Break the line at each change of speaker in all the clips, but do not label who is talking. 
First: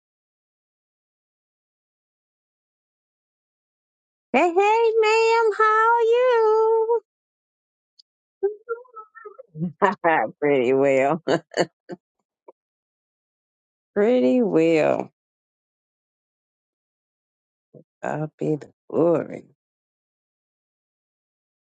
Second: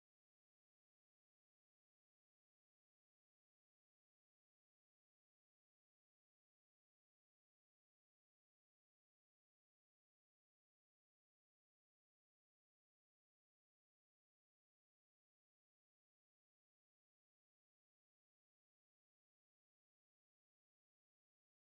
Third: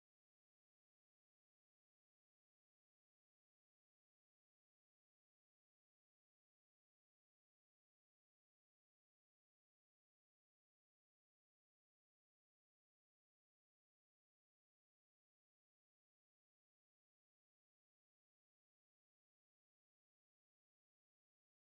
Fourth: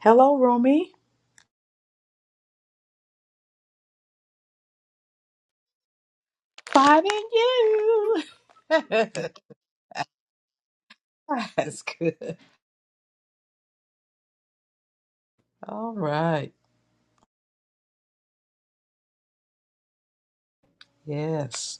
Hello, Romy.
Hey, hey, ma'am, how are you?
Finding you.
Pretty well.
That's good.
Pretty well.
All right.
I'll be the glory.
Yes.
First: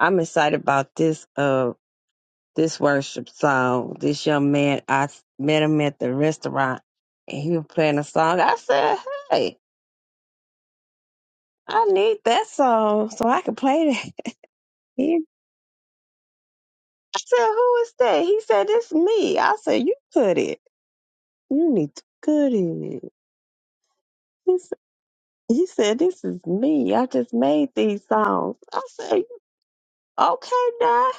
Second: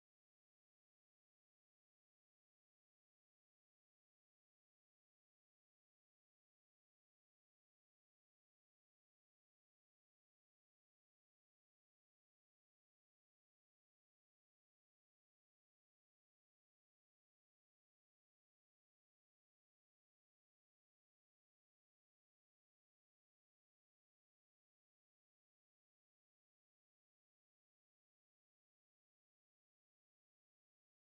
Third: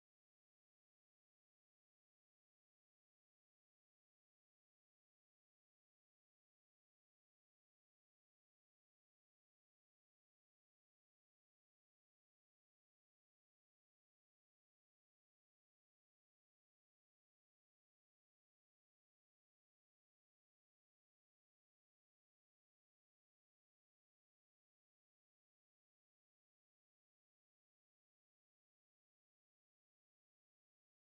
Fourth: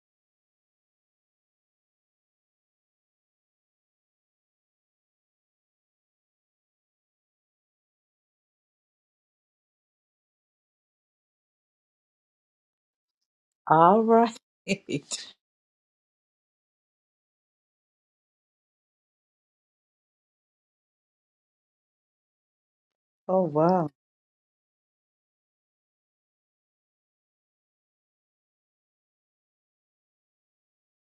I'm excited about this uh this worship song. This young man, I s- met him at the restaurant and he was playing a song. I said, Hey, I need that song so I can play
All
that.
right.
He, I said, Who is that? He said, It's me. I said, You put it. You need to put it.
Oh, wow.
He said, This is me. I just made these songs. I said, Okay, now.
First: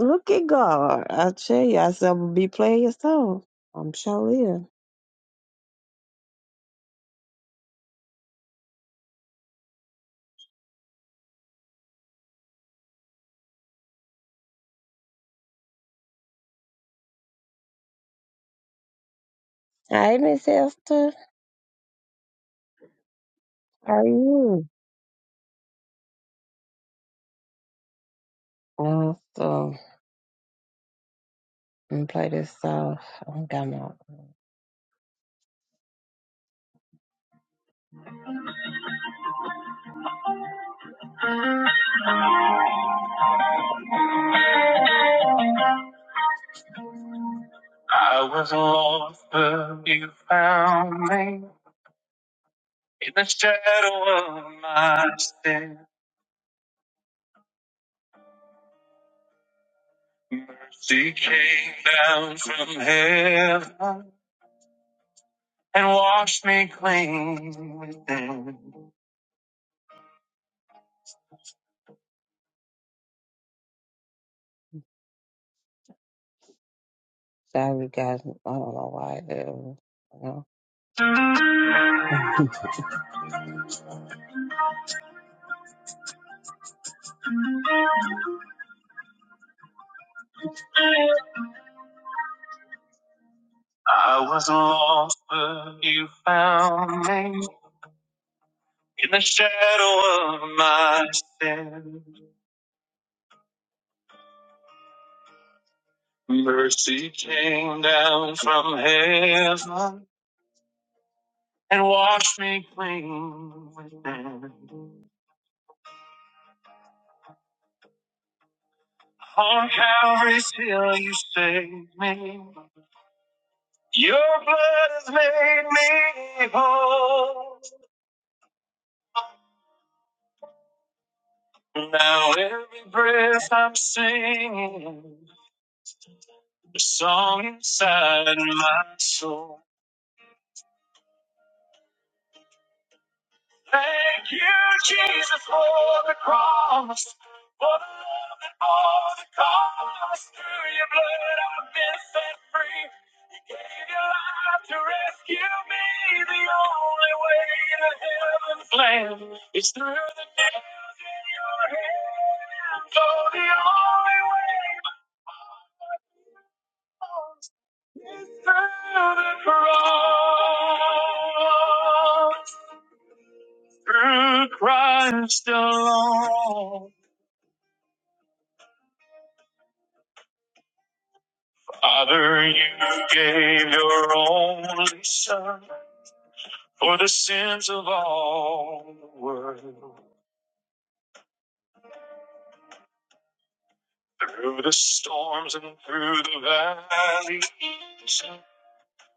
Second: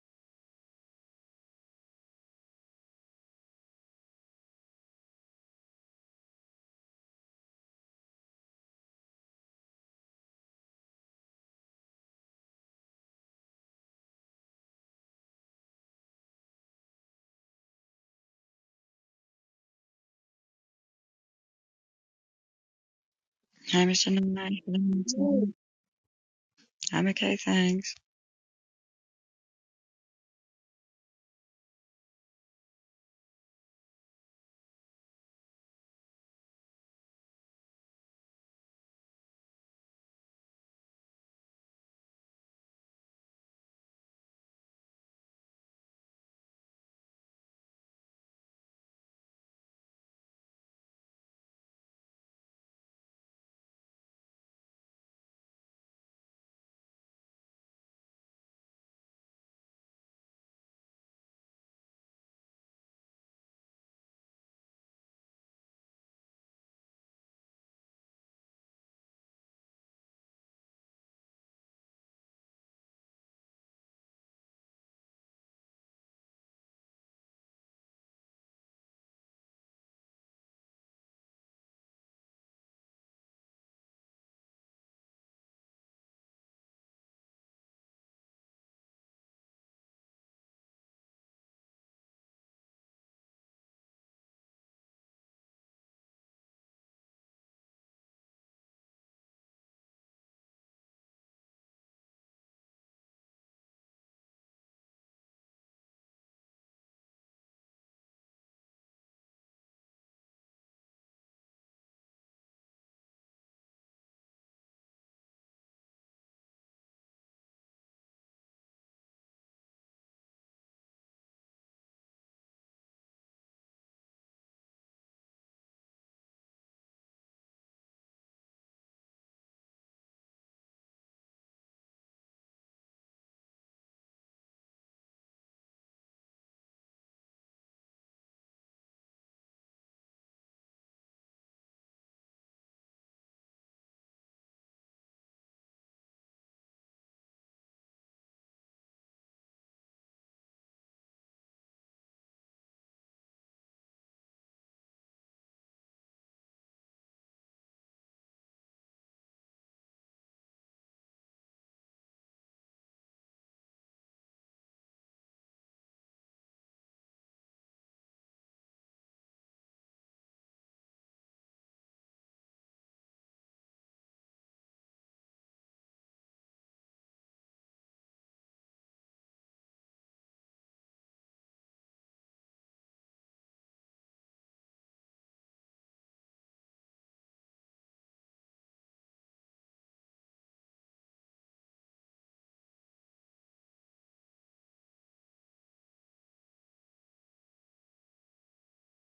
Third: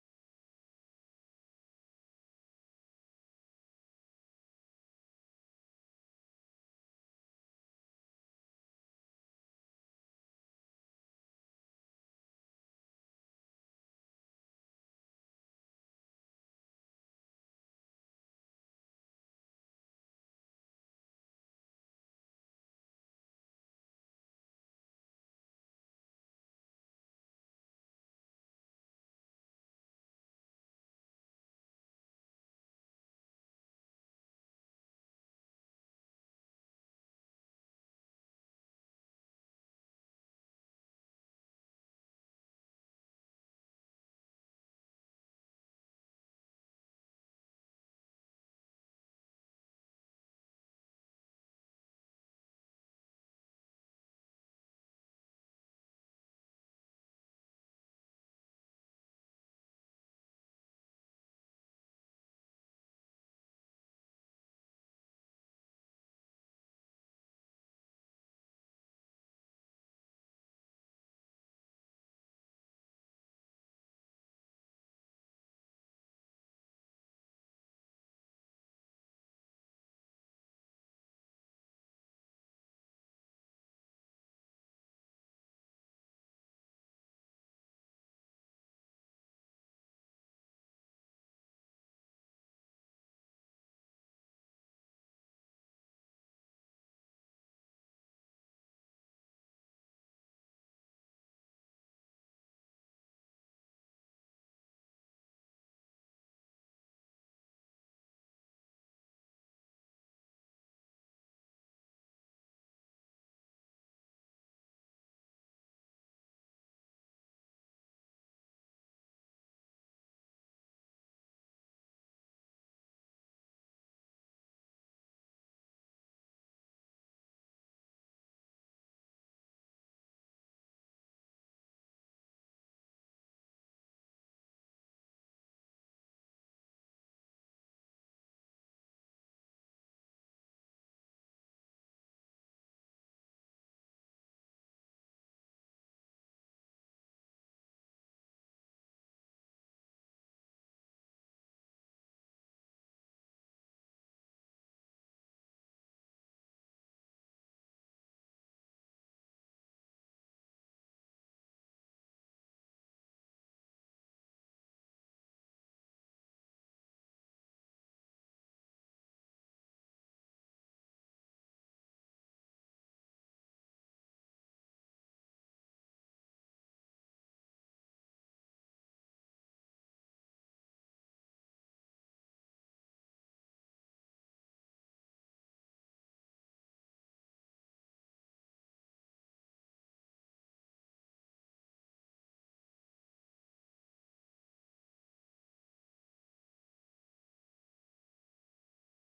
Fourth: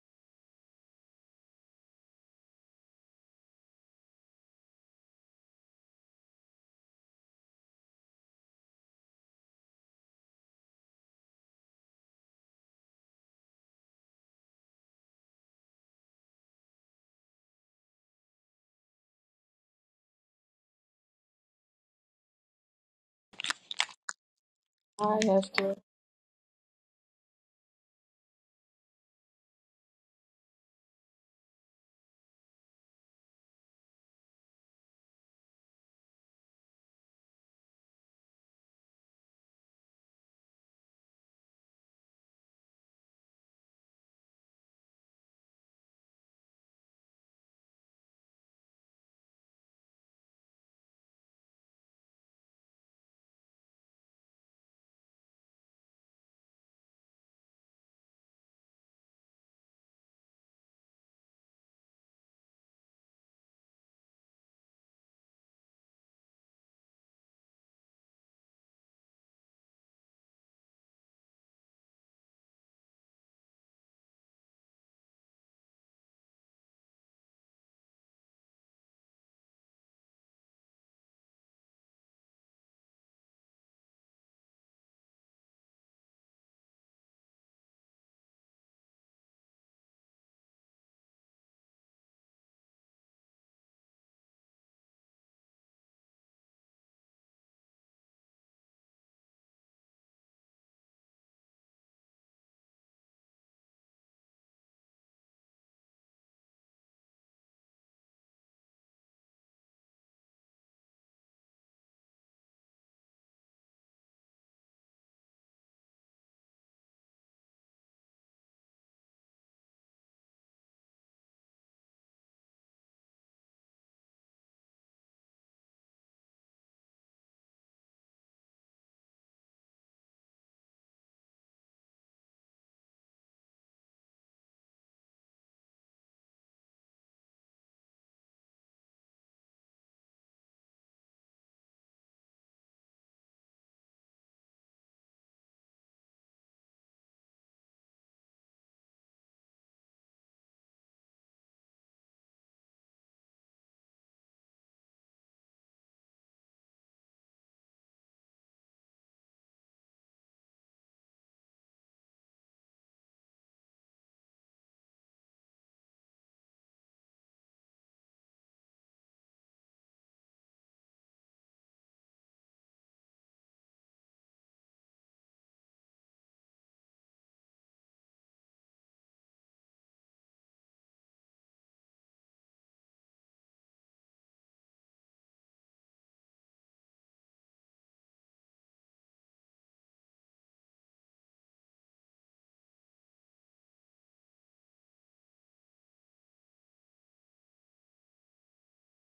Look at God. I tell you, I said, I'm going to be playing your songs. I'm sure is." Hey, Miss Esther.
I'm
How are you?
Shannon.
Hi, Hester.
I'm okay, thanks.
Uh, so, I'm going to play this song. I'm going to I was lost, but you found me. In the shadow of my sin, mercy came down from heaven. and wash me clean within. Sorry, guys. I don't know why. It was, you know. I was lost, but you found me in the shadow of my sin. Mercy came down from heaven and washed me clean within. On Calvary's hill, you saved me. Your blood has made me whole. Now every breath I'm singing, a song inside my soul. Thank you, Jesus, for the cross. For the love and all the cost. Through your blood, I've been set free. You gave your life to rescue me. The only way to heaven's land is through the nails in your hands. Oh, the only way. It's through the cross, through Christ alone. Father, you gave your only Son for the sins of all the world. Through the storms and through the valleys,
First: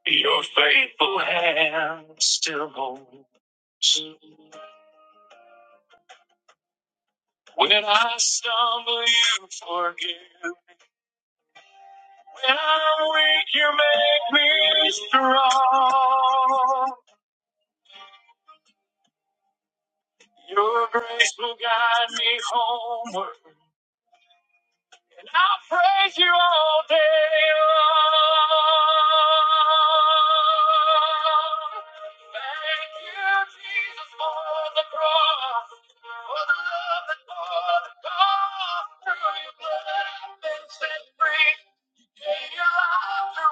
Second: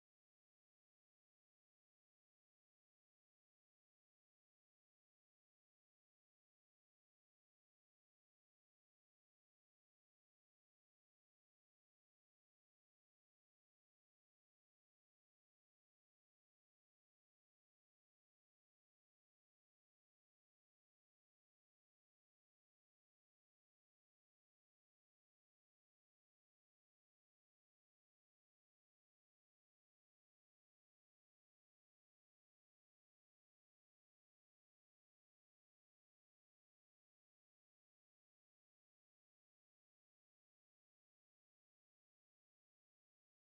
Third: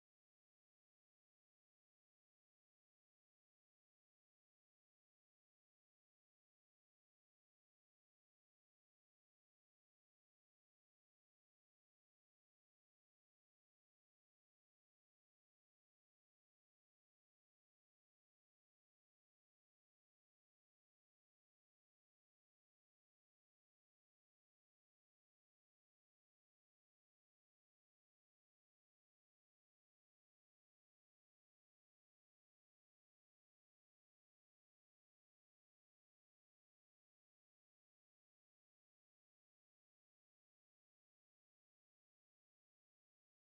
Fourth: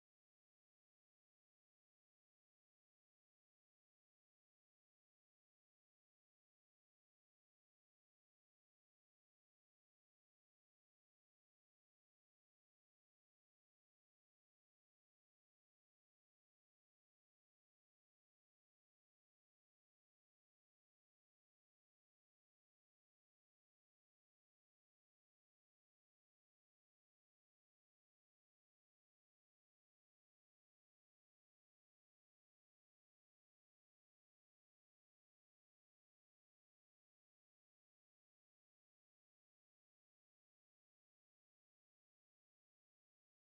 your faithful hand still holds. When I stumble, you forgive. me. When I'm weak, you make me strong. Your grace will guide me homeward, and I'll praise you all day long. Thank you, Jesus, for the cross, for the love and for the cost. Through your blood, I've been set free. You to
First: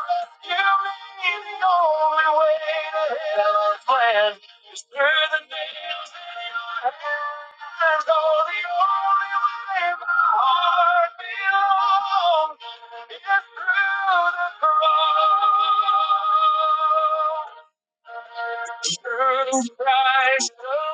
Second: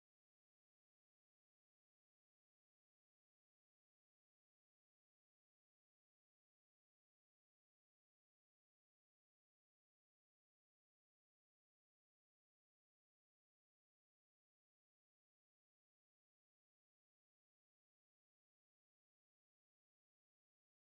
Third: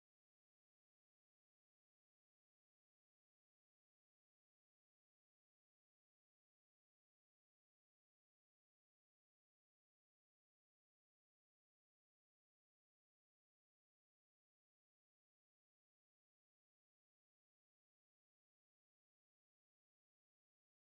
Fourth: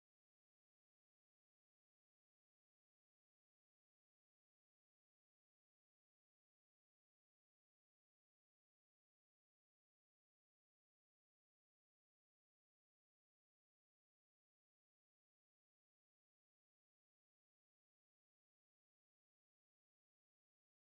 The only way to heaven's plan It's Through the the the nails in your hands. Oh, the only way my heart belongs is through the cross. Through Christ, alone.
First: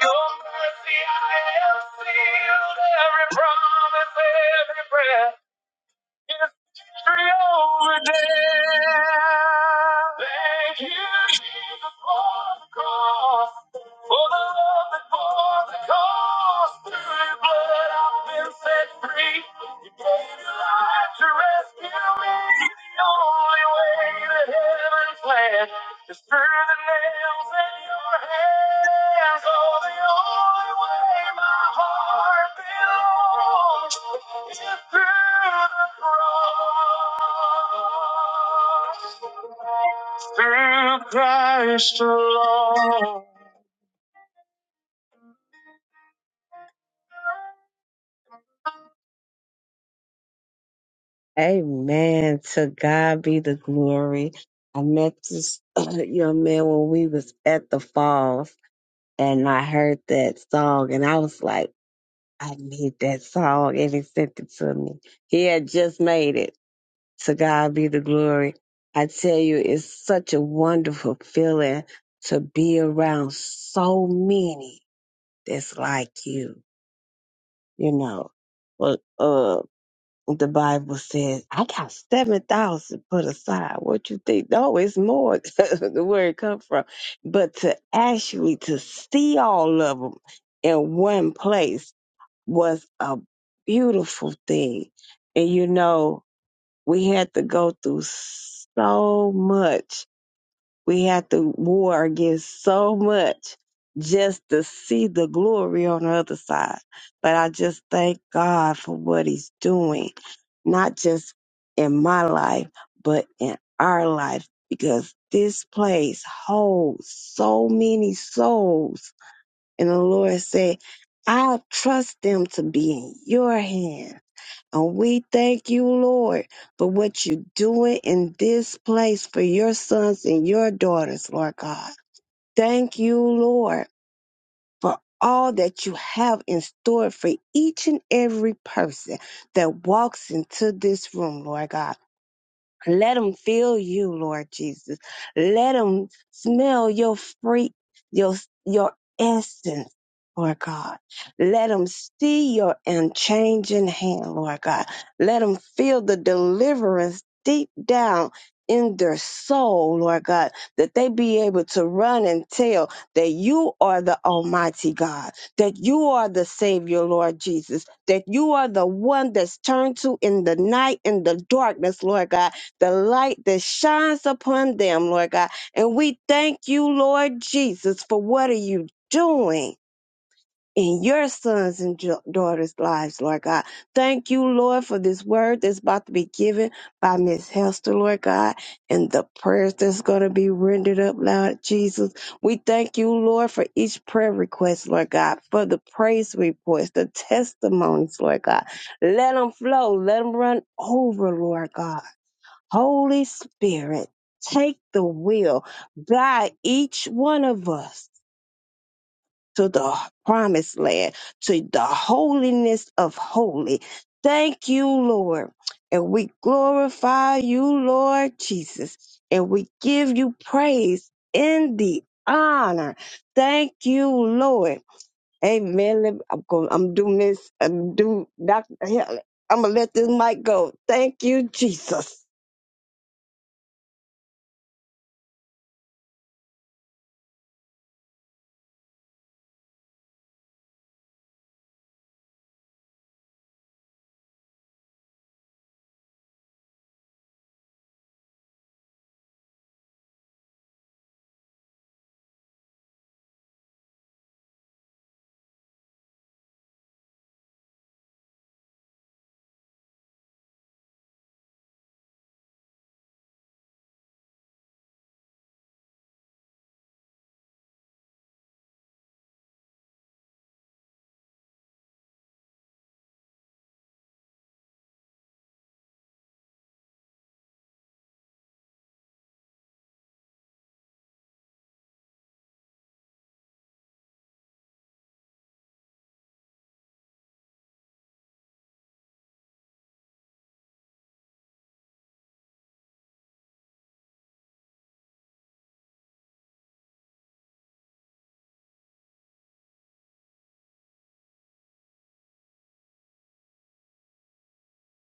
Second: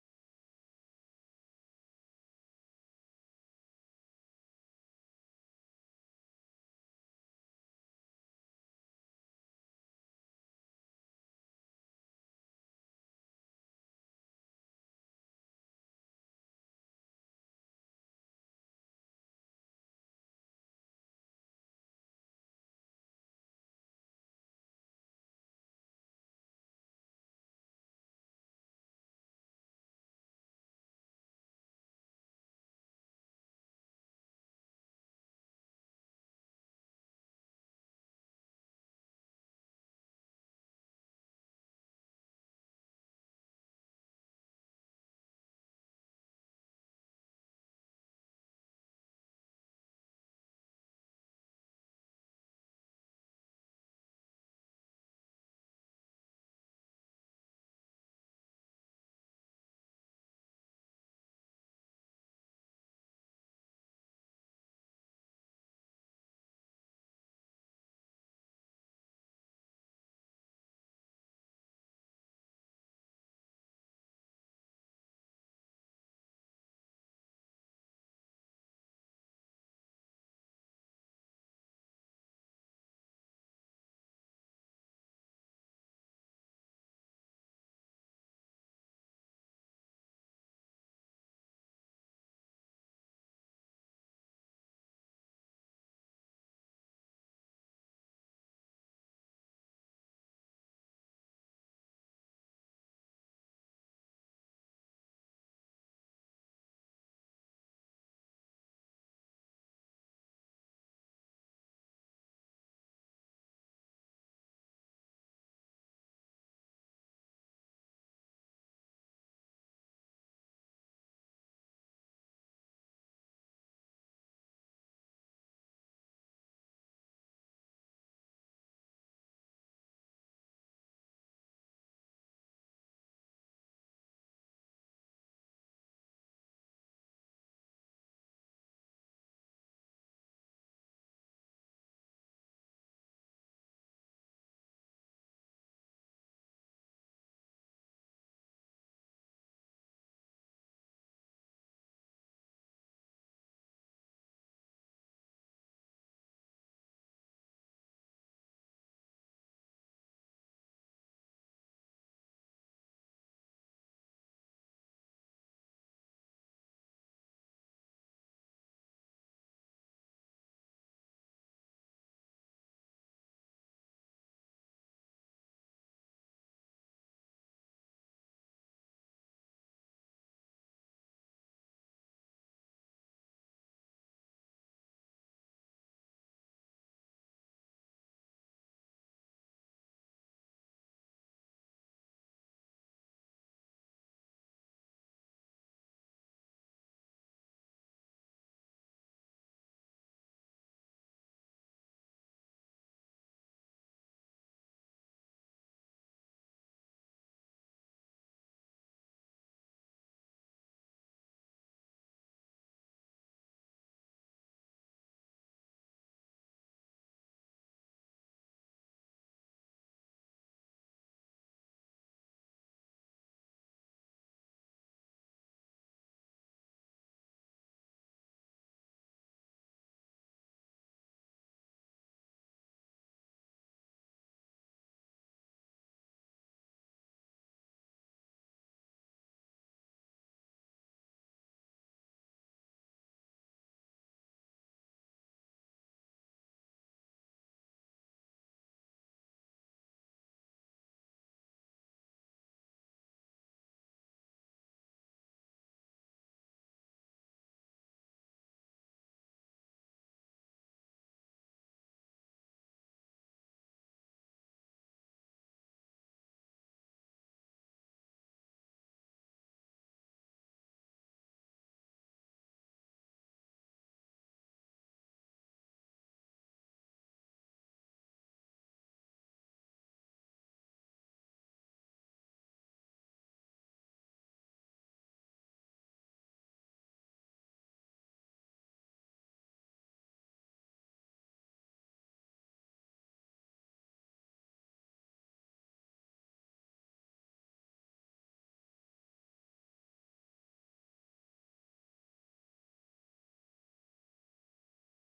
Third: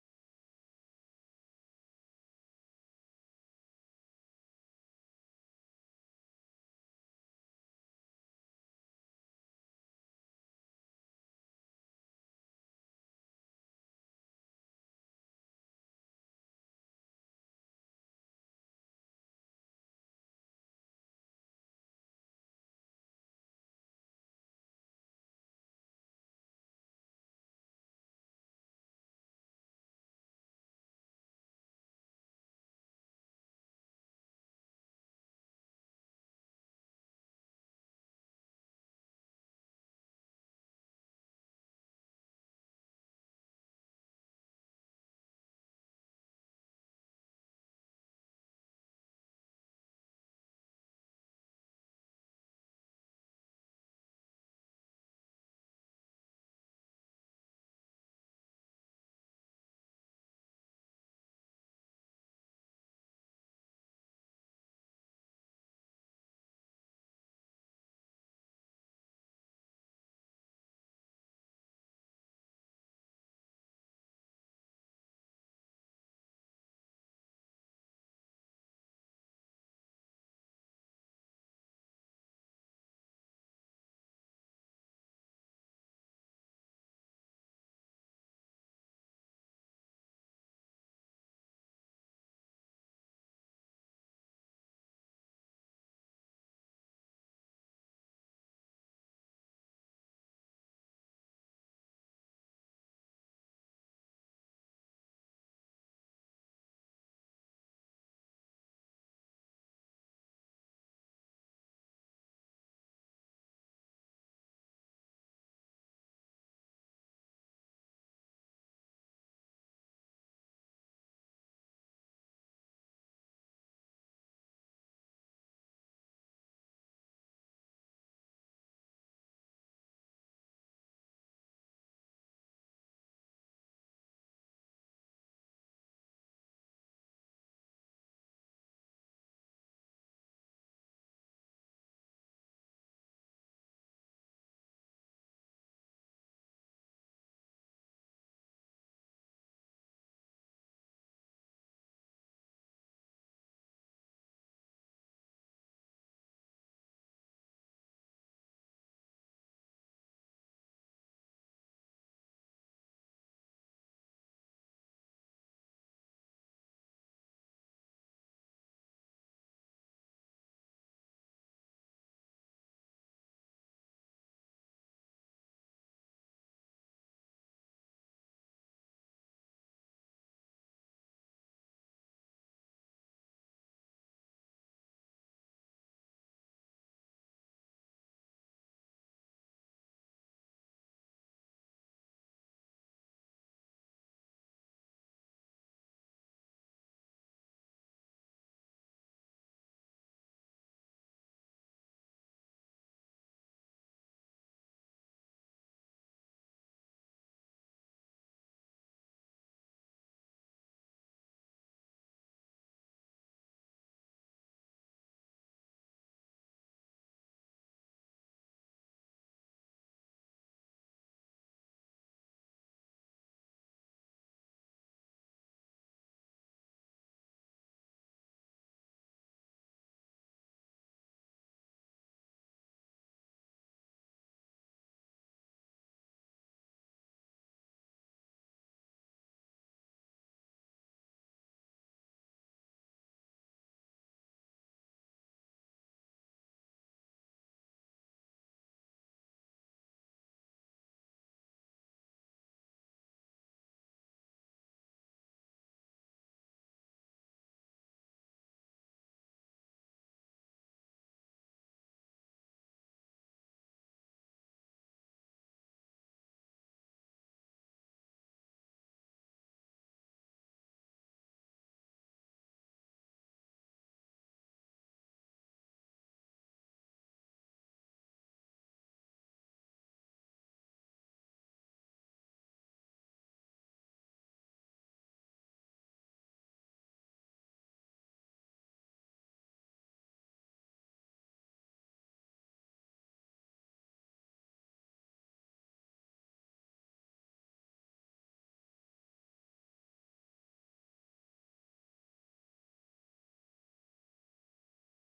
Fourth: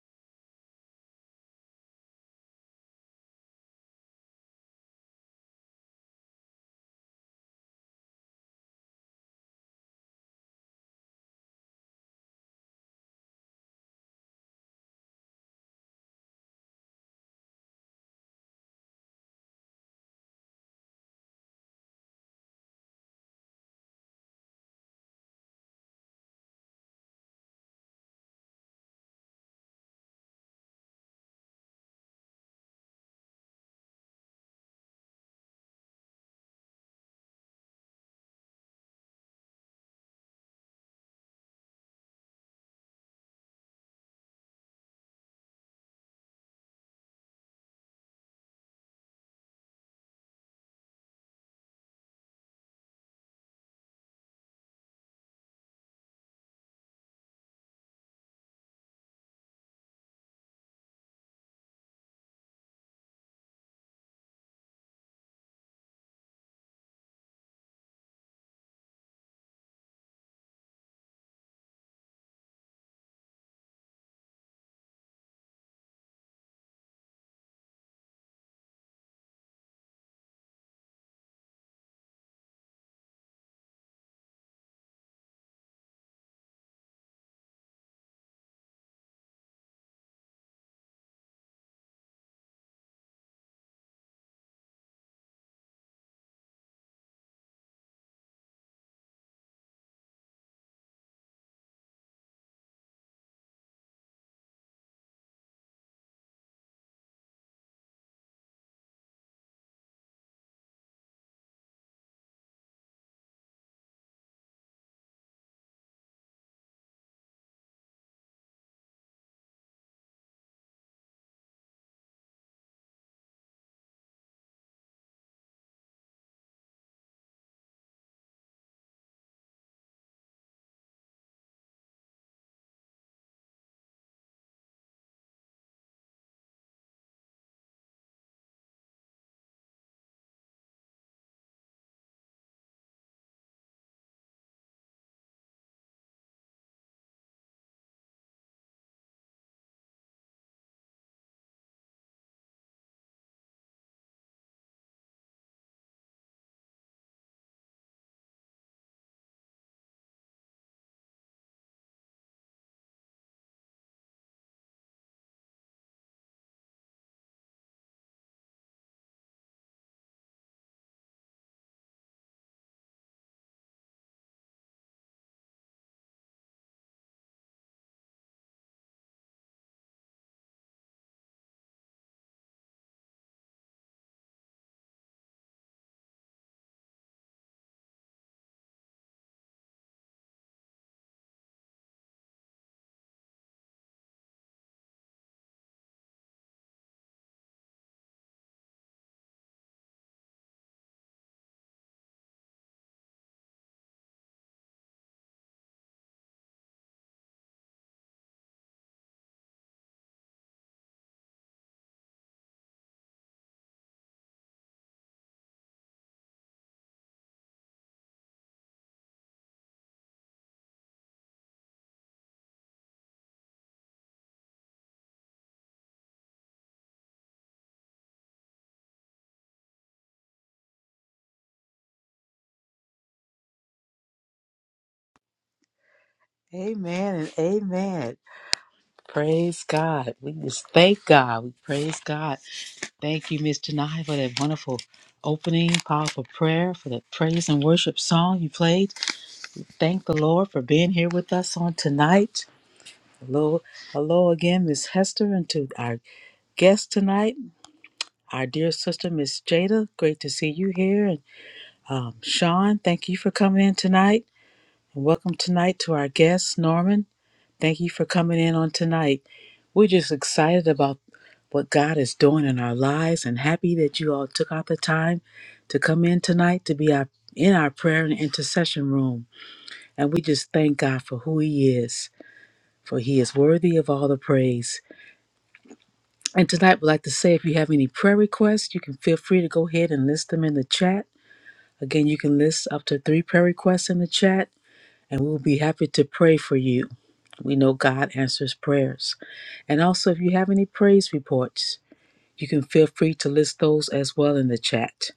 Your mercy, I am sealed. Every promise, every breath. It's victory over death. Thank you, Jesus, for the cross. For the love that bore the cost. Through your blood, I've been set free. You gave your life to rescue me. The only way. Just through the nails in your hands, oh, the only way my heart belongs is through the cross. Through Christ alone. Amen. To God be the glory. I met this young man when we was at the falls and I heard that song and I was like, I need that song and he sent it to me. He had just made it. To God be the glory. I tell you, it's such a wonderful feeling to be around so many that's like you, you know. Well, uh, the Bible says, I got 7,000 put aside. What you think? No, it's more where it come from. But to actually to see all of them in one place was a beautiful thing. And you know, we had to go through so much we have to war against so much just to see the glory on the other side. But I just thank God for what He's doing, not just in my life, but in our life, because this place holds so many souls. And the Lord said, I trust them to be in your hand. And we thank you, Lord, for what you're doing in this place for your sons and your daughters, Lord God. Thank you, Lord, for all that you have in store for each and every person that walks into this room, Lord God. Let them feel you, Lord Jesus. Let them smell your free, your, your essence, Lord God. Let them see your unchanging hand, Lord God. Let them feel the deliverance deep down in their soul, Lord God, that they be able to run and tell that you are the Almighty God, that you are the Savior, Lord Jesus, that you are the one that's turned to in the night, in the darkness, Lord God the light that shines upon them, Lord God. And we thank you, Lord Jesus, for what are you doing in your sons and jo- daughters' lives, Lord God. Thank you, Lord, for this word that's about to be given by Miss Hester, Lord God, and the prayers that's going to be rendered up loud, Jesus. We thank you, Lord, for each prayer request, Lord God, for the praise reports, the testimonies, Lord God. Let them flow, let them run over, Lord God. Holy Spirit, take the wheel, guide each one of us to the promised land, to the holiness of holy. Thank you, Lord. And we glorify you, Lord Jesus, and we give you praise in the honor. Thank you, Lord. Amen. Let me- I'm going. I'm doing this. I'm doing. Doctor, I'm gonna let this mic go. Thank you, Jesus.
Amen and amen. Praise God. We just thank God. We praise God. Thank you, Miss Janai, for that wonderful opening, powerful prayer, for the praise and worship song you played. Thank the Lord for being here with us on tonight. Hello, hello again, Miss Hester, and to our guest tonight, our dear sister, Miss Jada. Great to see you here. And um, Sean, thank you for coming in tonight. And welcome tonight to our guest, Norman. Thank you for coming in on tonight. We're just excited about what God is doing in our lives and happy that you all took out the time to come in tonight to be our, in our prayer and intercession room. And we just thank God for who He is, for He is worthy of all the praise. And tonight, we'd like to say if you have any prayer requests, you can feel free to go ahead and list them in the chat. Again, you can list up to three prayer requests in the chat, and we'll be happy to pray for you. We know God answers prayers. And also, if you have any praise reports, you can feel free to list those as well in the chat.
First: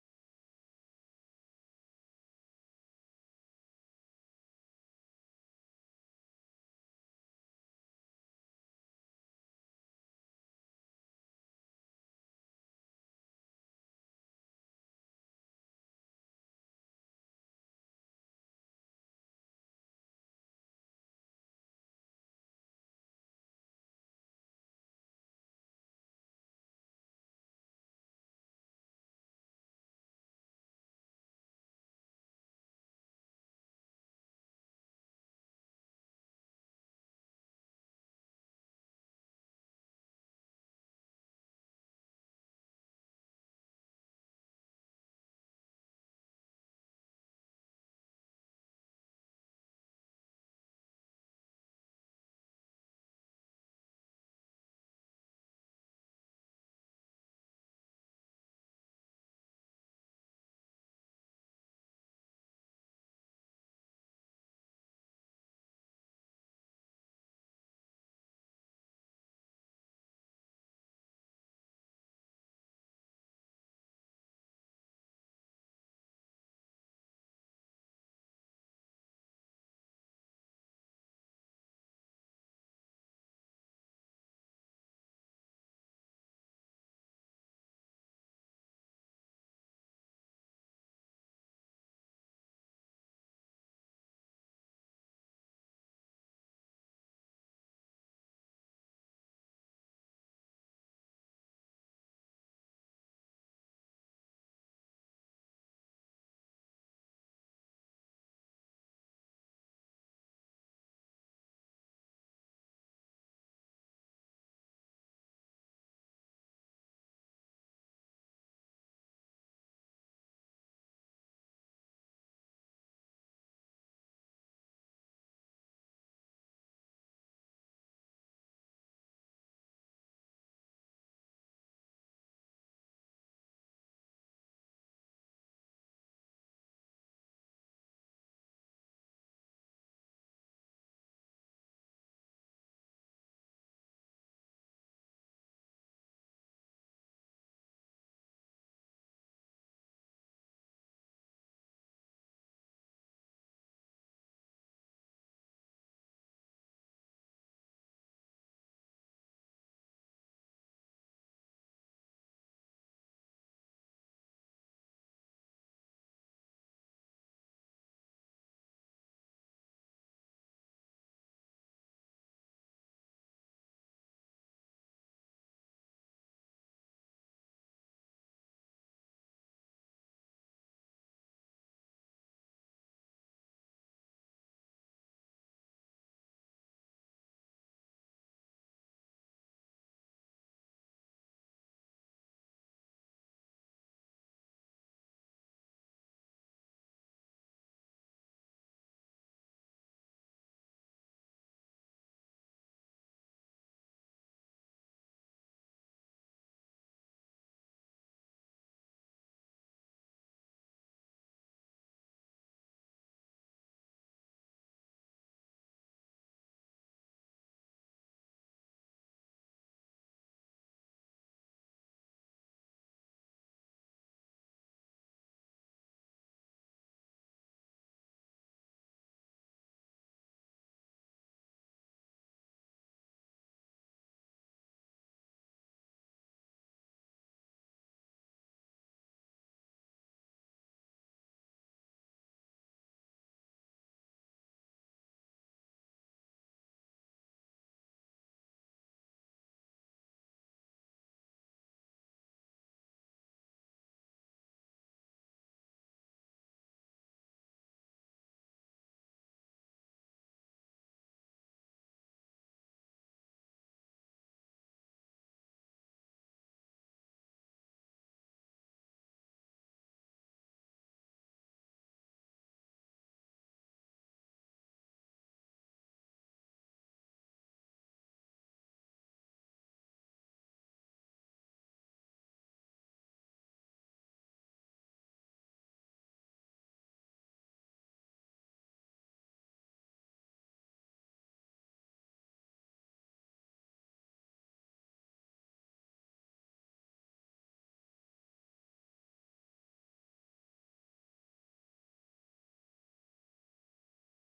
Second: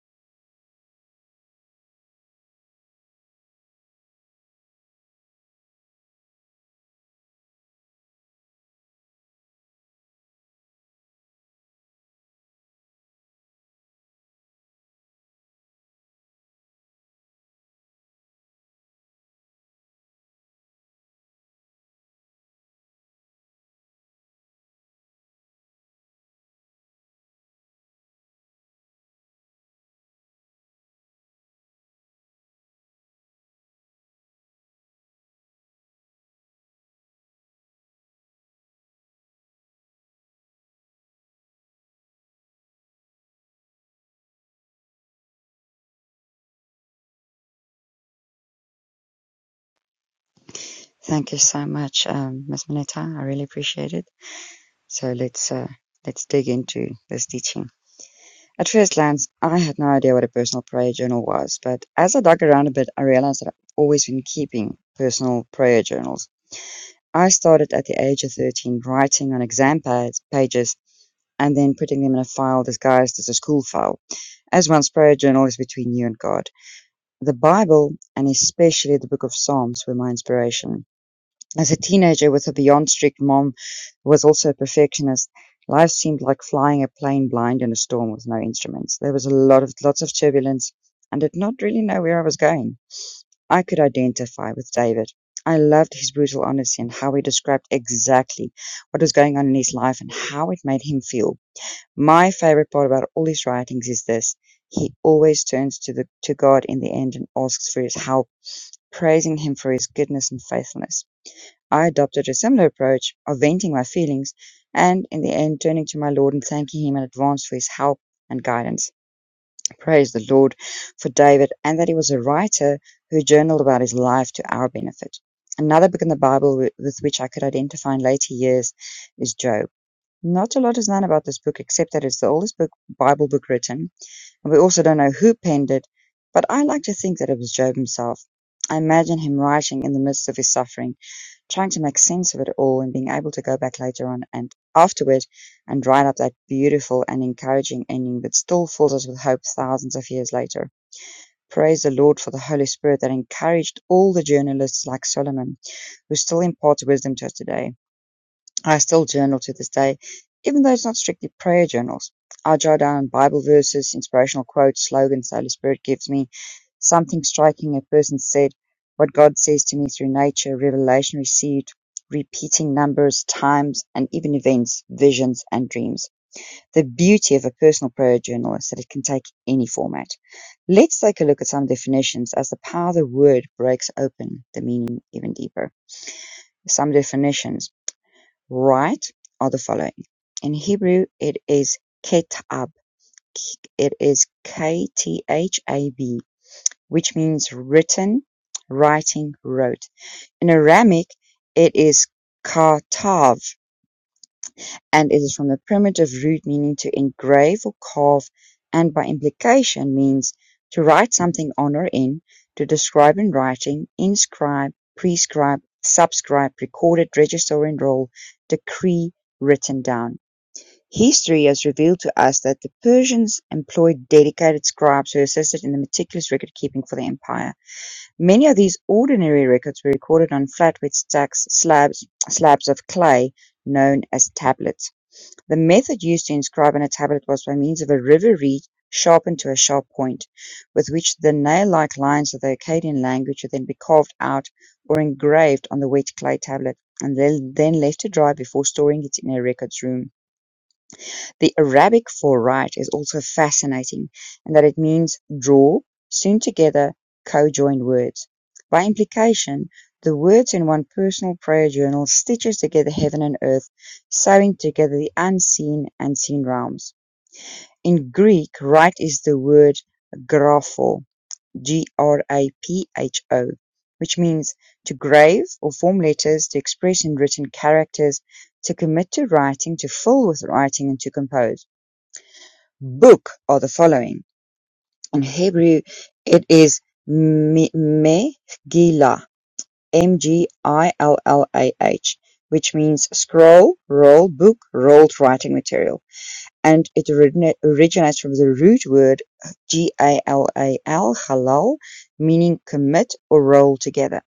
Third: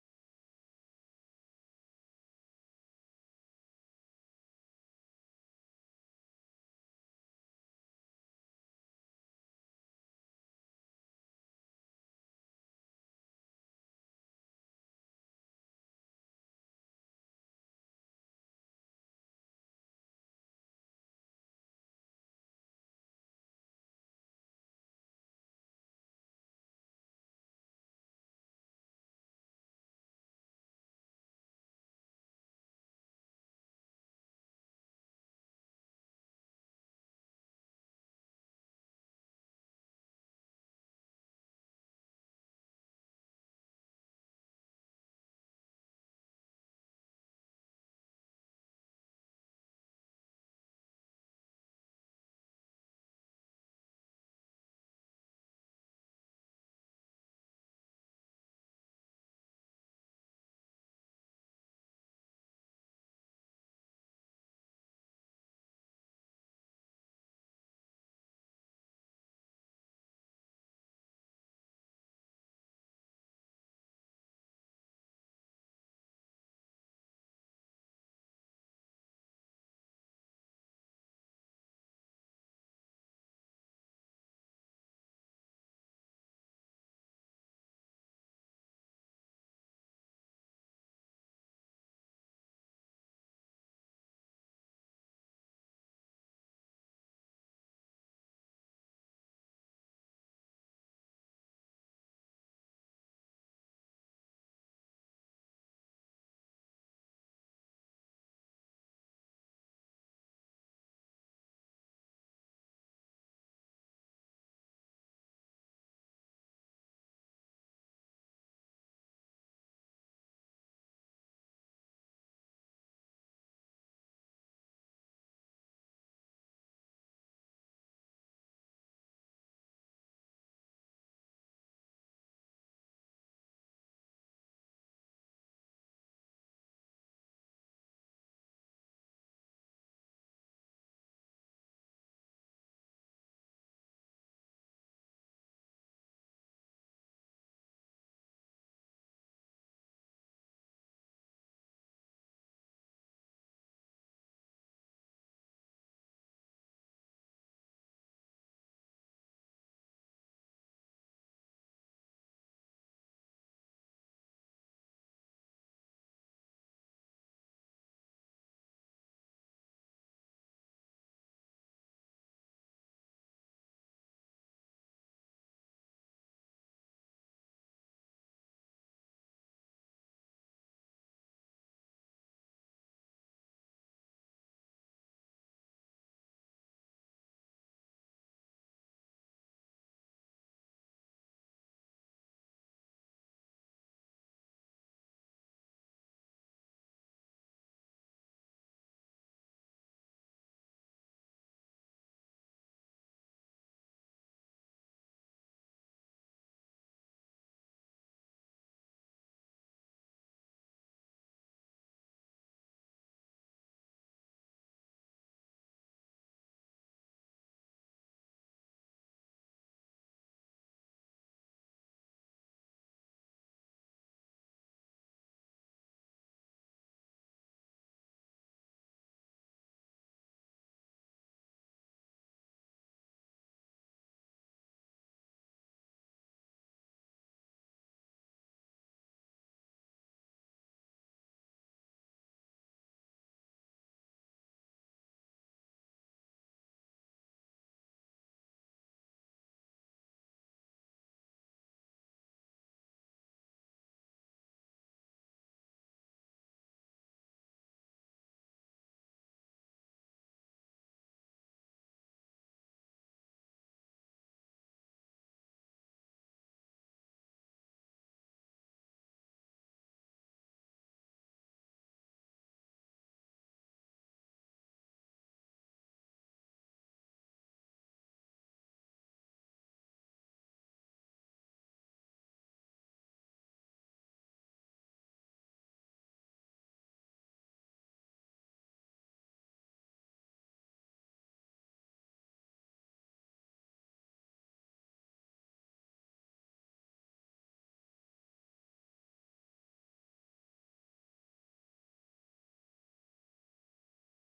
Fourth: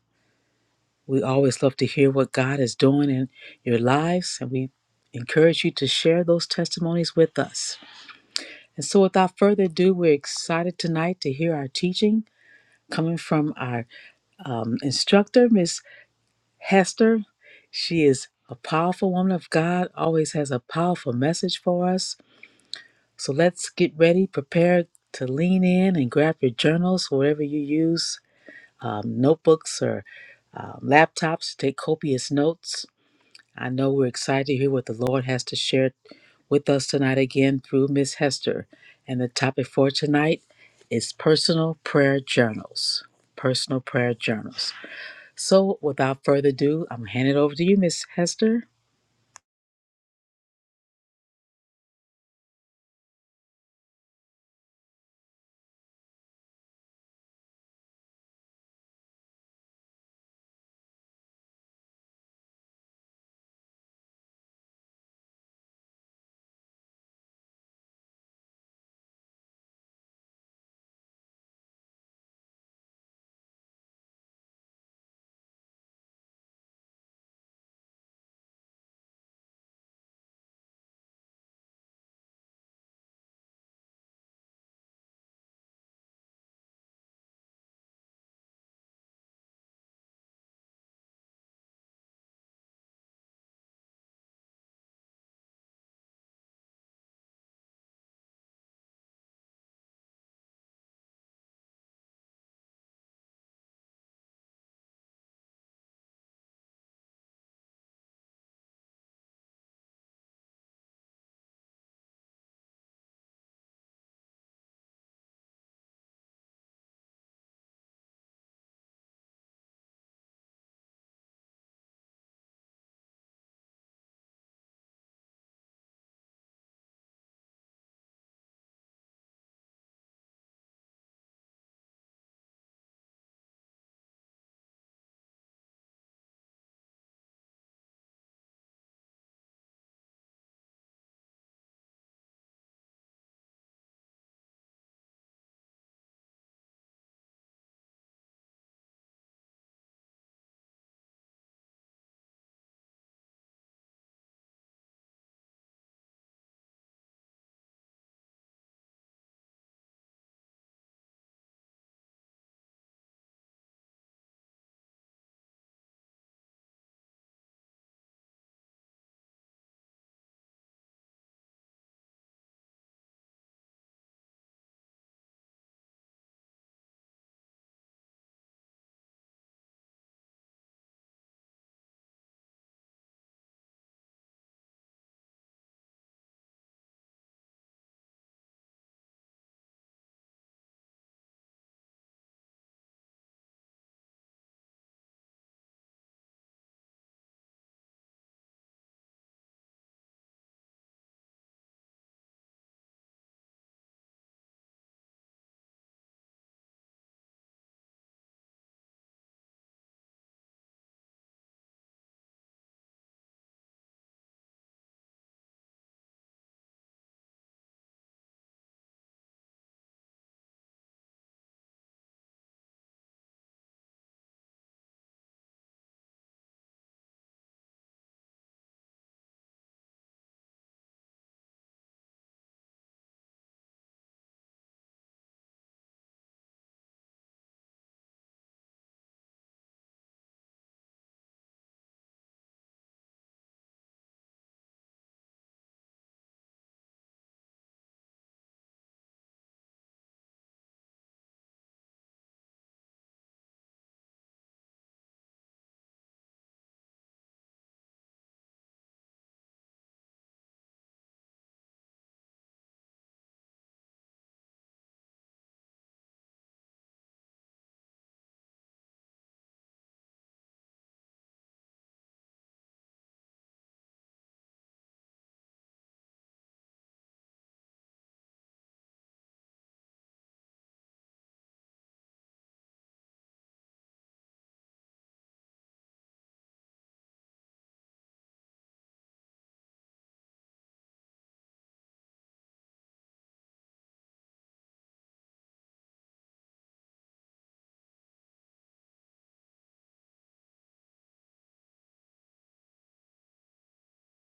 We always love to hear what God is doing in your lives, and we encourage you to share those testimonies with us. And so, without further ado, we're excited tonight to hear our teaching coming from our um, instructor, Miss Hester. She is a powerful woman of God, always has a powerful message for us. So let's get ready, prepare to lean in and grab your journals, whatever you use, um, notebooks or um, laptops to take copious notes. I know we're excited to hear what the Lord has to share with us tonight again through Miss Hester. And the topic for tonight is personal prayer journals. Personal prayer journals. So, without further ado, I'm handing it over to you, Miss Hester.
Thank you so much, um, Ms. Manetta. I really appreciate it. So let's uh, let's dig into this teaching. At first glance, I had no idea what a personal prayer journal was, but as I dug around a bit, I realized that I've always been keeping personal prayer journals. I started at the age of 13 writing on exam pads, pages and then putting them in a file disguised as a school file, as one's prayer journal is between you and God. The Bible, and especially the Book of Psalms, were my inspiration. As a teenager with a beyond strict mom who was also a perfectionist, life seemed like flying a plane blind in a storm with no instruments. There was a lot of lots of turbulence and did not really know where I was going. I could identify with David. I loved his brutal honesty and how he described exactly what was going on in his life and how it made him feel. My favorite part about all his writings is this. He always turns to the to God in the end and asks for his help praising him for his goodness and faithfulness. I adopted a similar approach of venting my feelings and, in the end, turning to my Lord and thanking him in advance for his help and guidance. Praise the Lord for David and that he was a writer who journaled about his life to our benefit. Another book in the Bible with which I could identify in later years is Job. Not a lot is known about this book except that it's the oldest book, Bible book written we also don't know who penned it, but I like to think that it was Job himself. I imagine him writing in the midst of his suffering, trying to make sense of it all and being able to go back later on and afterward and write up that beautiful and encouraging ending that still fills us with hope thousands of years later. Praise the Lord for the Holy Spirit that encouraged all the journalists like Solomon, who still imparts wisdom to us today. I still journal to this day, even though it's not strictly prayer journals. I jot down Bible verses, inspirational quotes, slogans the Holy Spirit gives me, something striking a person said, what God says to me through nature, revelation received, repeating numbers, times, and even events, visions, and dreams. The beauty of a personal prayer journal is that it can take any format. Let's take a look at some definitions as the power of the word breaks open the meaning even deeper. Some definitions right are the following. In Hebrew, it is ketab. It is K-T-H-A-B, which means written, writing, wrote. In Aramaic, it is katav, and it is from the primitive root meaning to engrave or carve, and by implication means to write something on or in, to describe in writing, inscribe, prescribe, subscribe, recorded, register, enroll, decree, written down. History has revealed to us that the Persians employed dedicated scribes who assisted in the meticulous record-keeping for the empire. Many of these ordinary records were recorded on flatware stacks slabs, slabs of clay known as tablets. The method used to inscribe on a tablet was by means of a river reed sharpened to a sharp point, with which the nail-like lines of the Akkadian language would then be carved out or engraved on the wet clay tablet and then, then left to dry before storing it in a records room. The Arabic for right is also fascinating in that it means draw, sewn together, co-joined words. By implication, the words in one personal prayer journal stitches together heaven and earth, sewing together the unseen and seen realms. In Greek, right is the word grapho, G-R-A-P-H-O, which means to grave or form letters, to express in written characters, to commit to writing, to fill with writing, and to compose book or the following. In Hebrew, it is Me- Megillah, M-G-I-L-L-A-H, which means scroll, roll, book, rolled writing material. And it origina- originates from the root word G-A-L-A-L, halal, meaning commit or roll together.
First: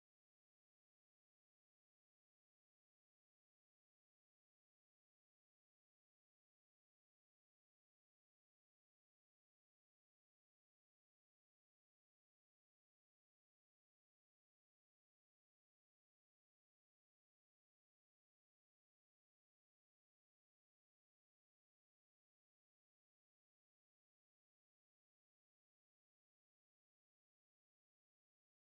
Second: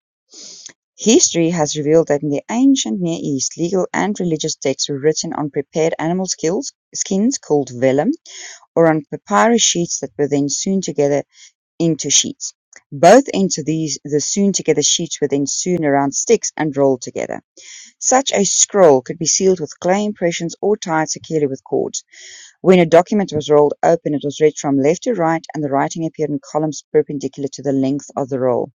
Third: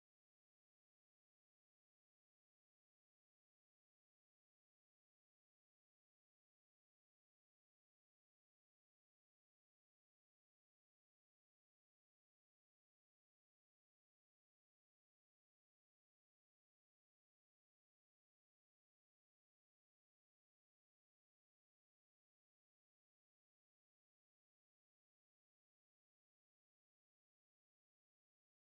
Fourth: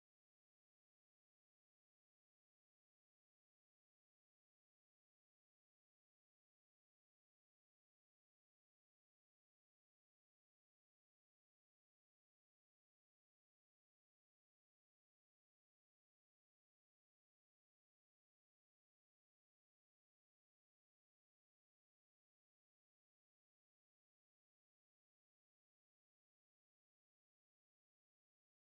History has revealed that in the ancient Near East, legal and religious texts were written on prepared animal skills, skins called vellum or on papyrus sheets that were then sewn together into sheets. Both ends of these, the sewn together sheets were then sewn around sticks and rolled together. Such a scroll could be sealed with clay impressions or tied securely with cords. When a document was rolled open, it was read from left to right and the writing appeared in columns perpendicular to the length of the roll.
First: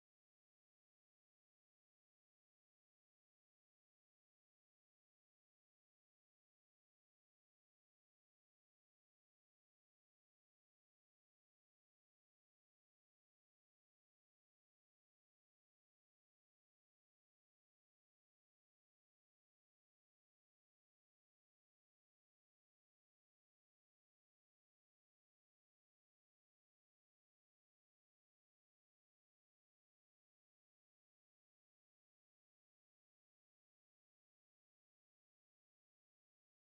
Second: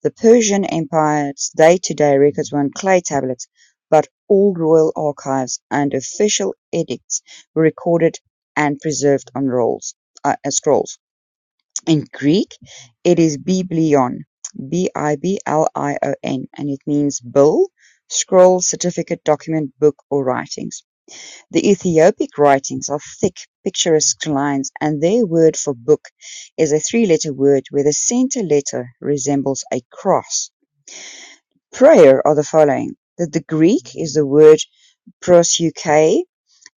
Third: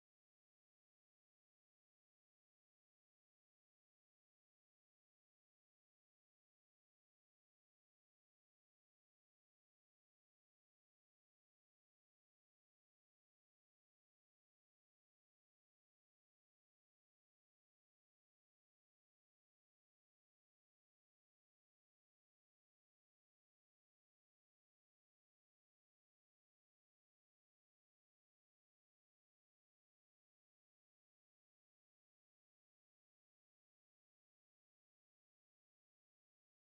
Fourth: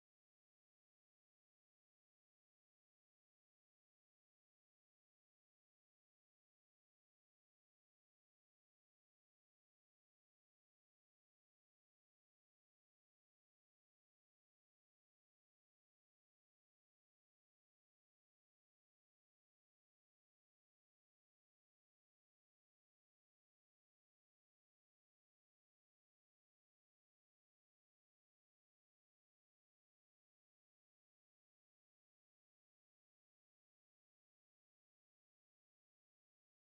The Persian Empire's day-to-day records were on clay tablets, but all royal archives and official edicts were recorded and preserved on rolls, uh, uh, scrolls. In Greek, it is biblion, B-I-B-L-I-O-N, and it means bill, scroll, certificate, document, book, or writings. The Ethiopic writings are thick, picturesque lines, and their word for book is a three-letter word where the center letter resembles a cross. Prior are the following: that the Greek is the word "prosuche"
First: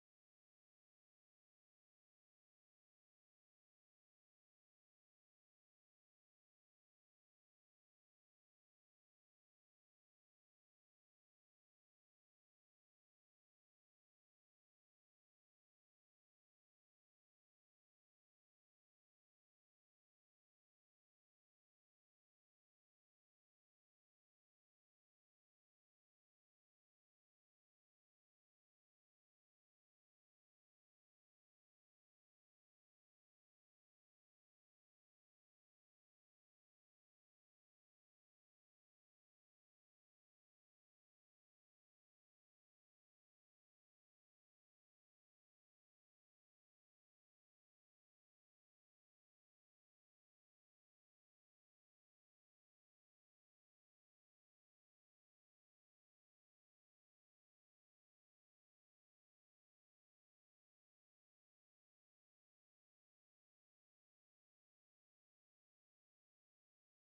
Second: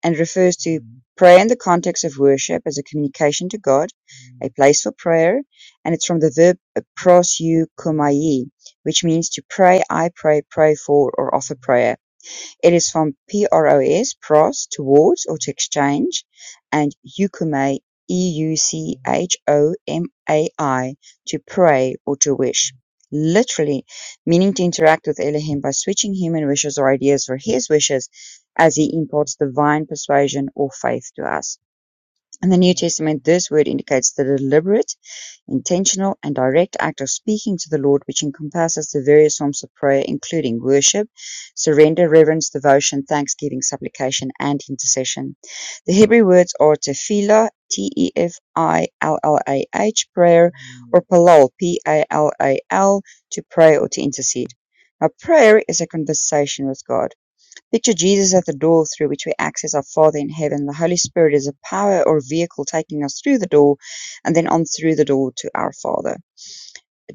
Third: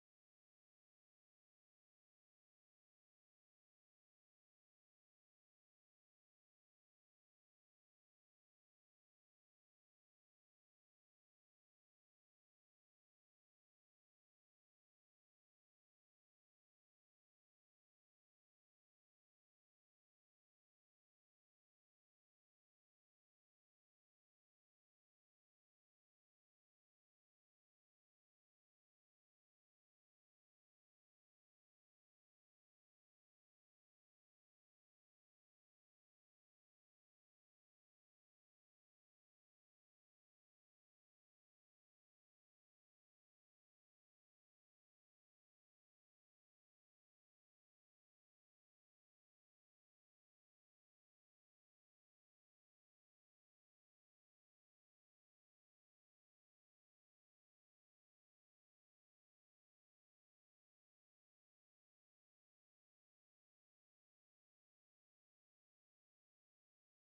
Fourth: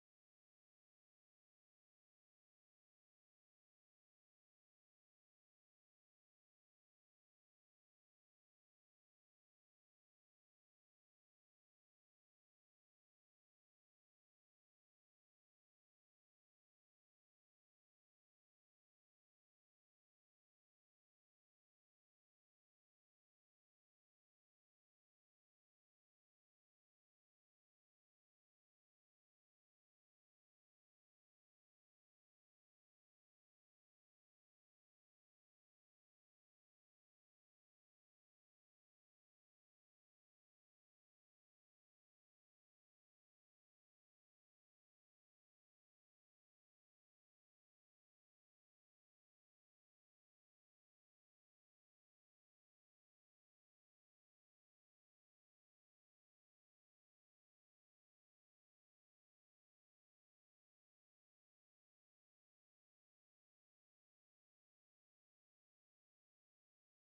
and refers to prayer in the context of worship as a communication to God, a place for prayer, and it's from the verb prosukomai, which means to pray, I pray, pray for, or offer prayer. It is from "pros", "pros", "towards" or "to exchange", and "euchomai", e u c h o m a i "to pray" or "to wish", literally meaning to interact with Elohim by switching human wishes or ideas for his wishes as he imparts divine persuasion or faith to us. In the New Testament, this word indicates the deliberate intentional and direct act of speaking to the Lord which encompasses the various forms of prayer, including worship, surrender, reverence, devotion, thanksgiving, supplication, and intercession. The Hebrew words are tefillah, T E F I L L A H, prayer, or palal, P A L A L, to pray or to intercede. Now, prayer is a conversation with God. Picture Jesus at the door through which we access our Father in heaven. The Holy Spirit is a power or vehicle taking us through the door and then on through the door to our Father.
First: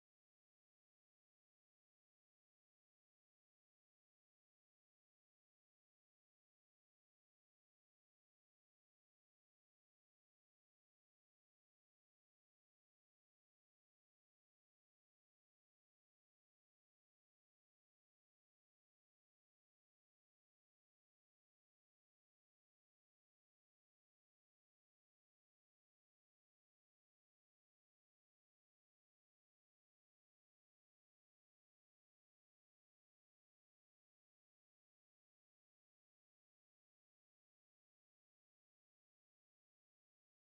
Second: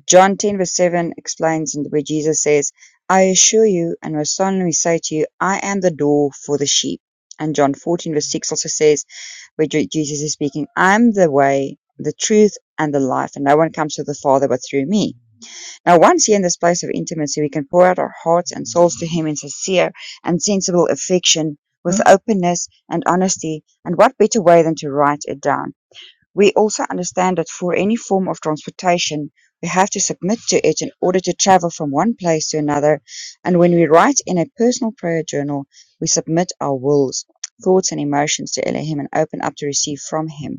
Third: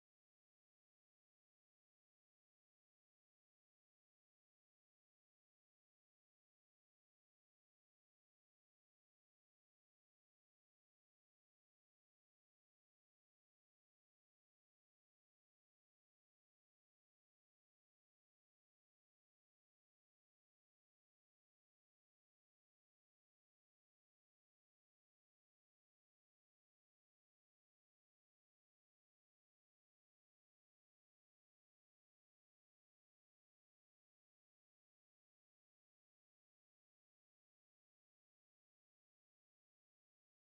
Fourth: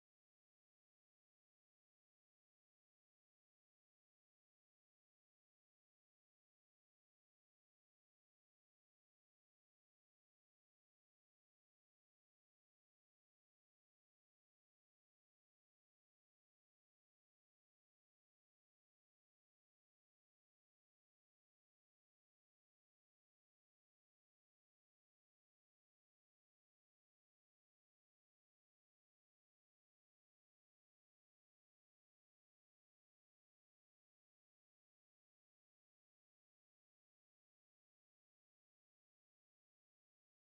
John 10 verse 7 explains where Jesus says, I assure you and most solemnly say to you, I am the door for the sheep. And John 14 verse 6 also says, where Jesus is speaking, I am the way, the truth, and the life, and no one comes to the Father but through me. Now, once here in this place of intimacy, we can pour out our hearts and souls to Him in sincere and sensible affection with openness and honesty. And what better way than to write it down? We also understand that for any form of transportation, we have to submit to it in order to travel from one place to another. And when we write in a personal prayer journal, we submit our wills, thoughts, and emotions to Elohim and open up to receive from Him.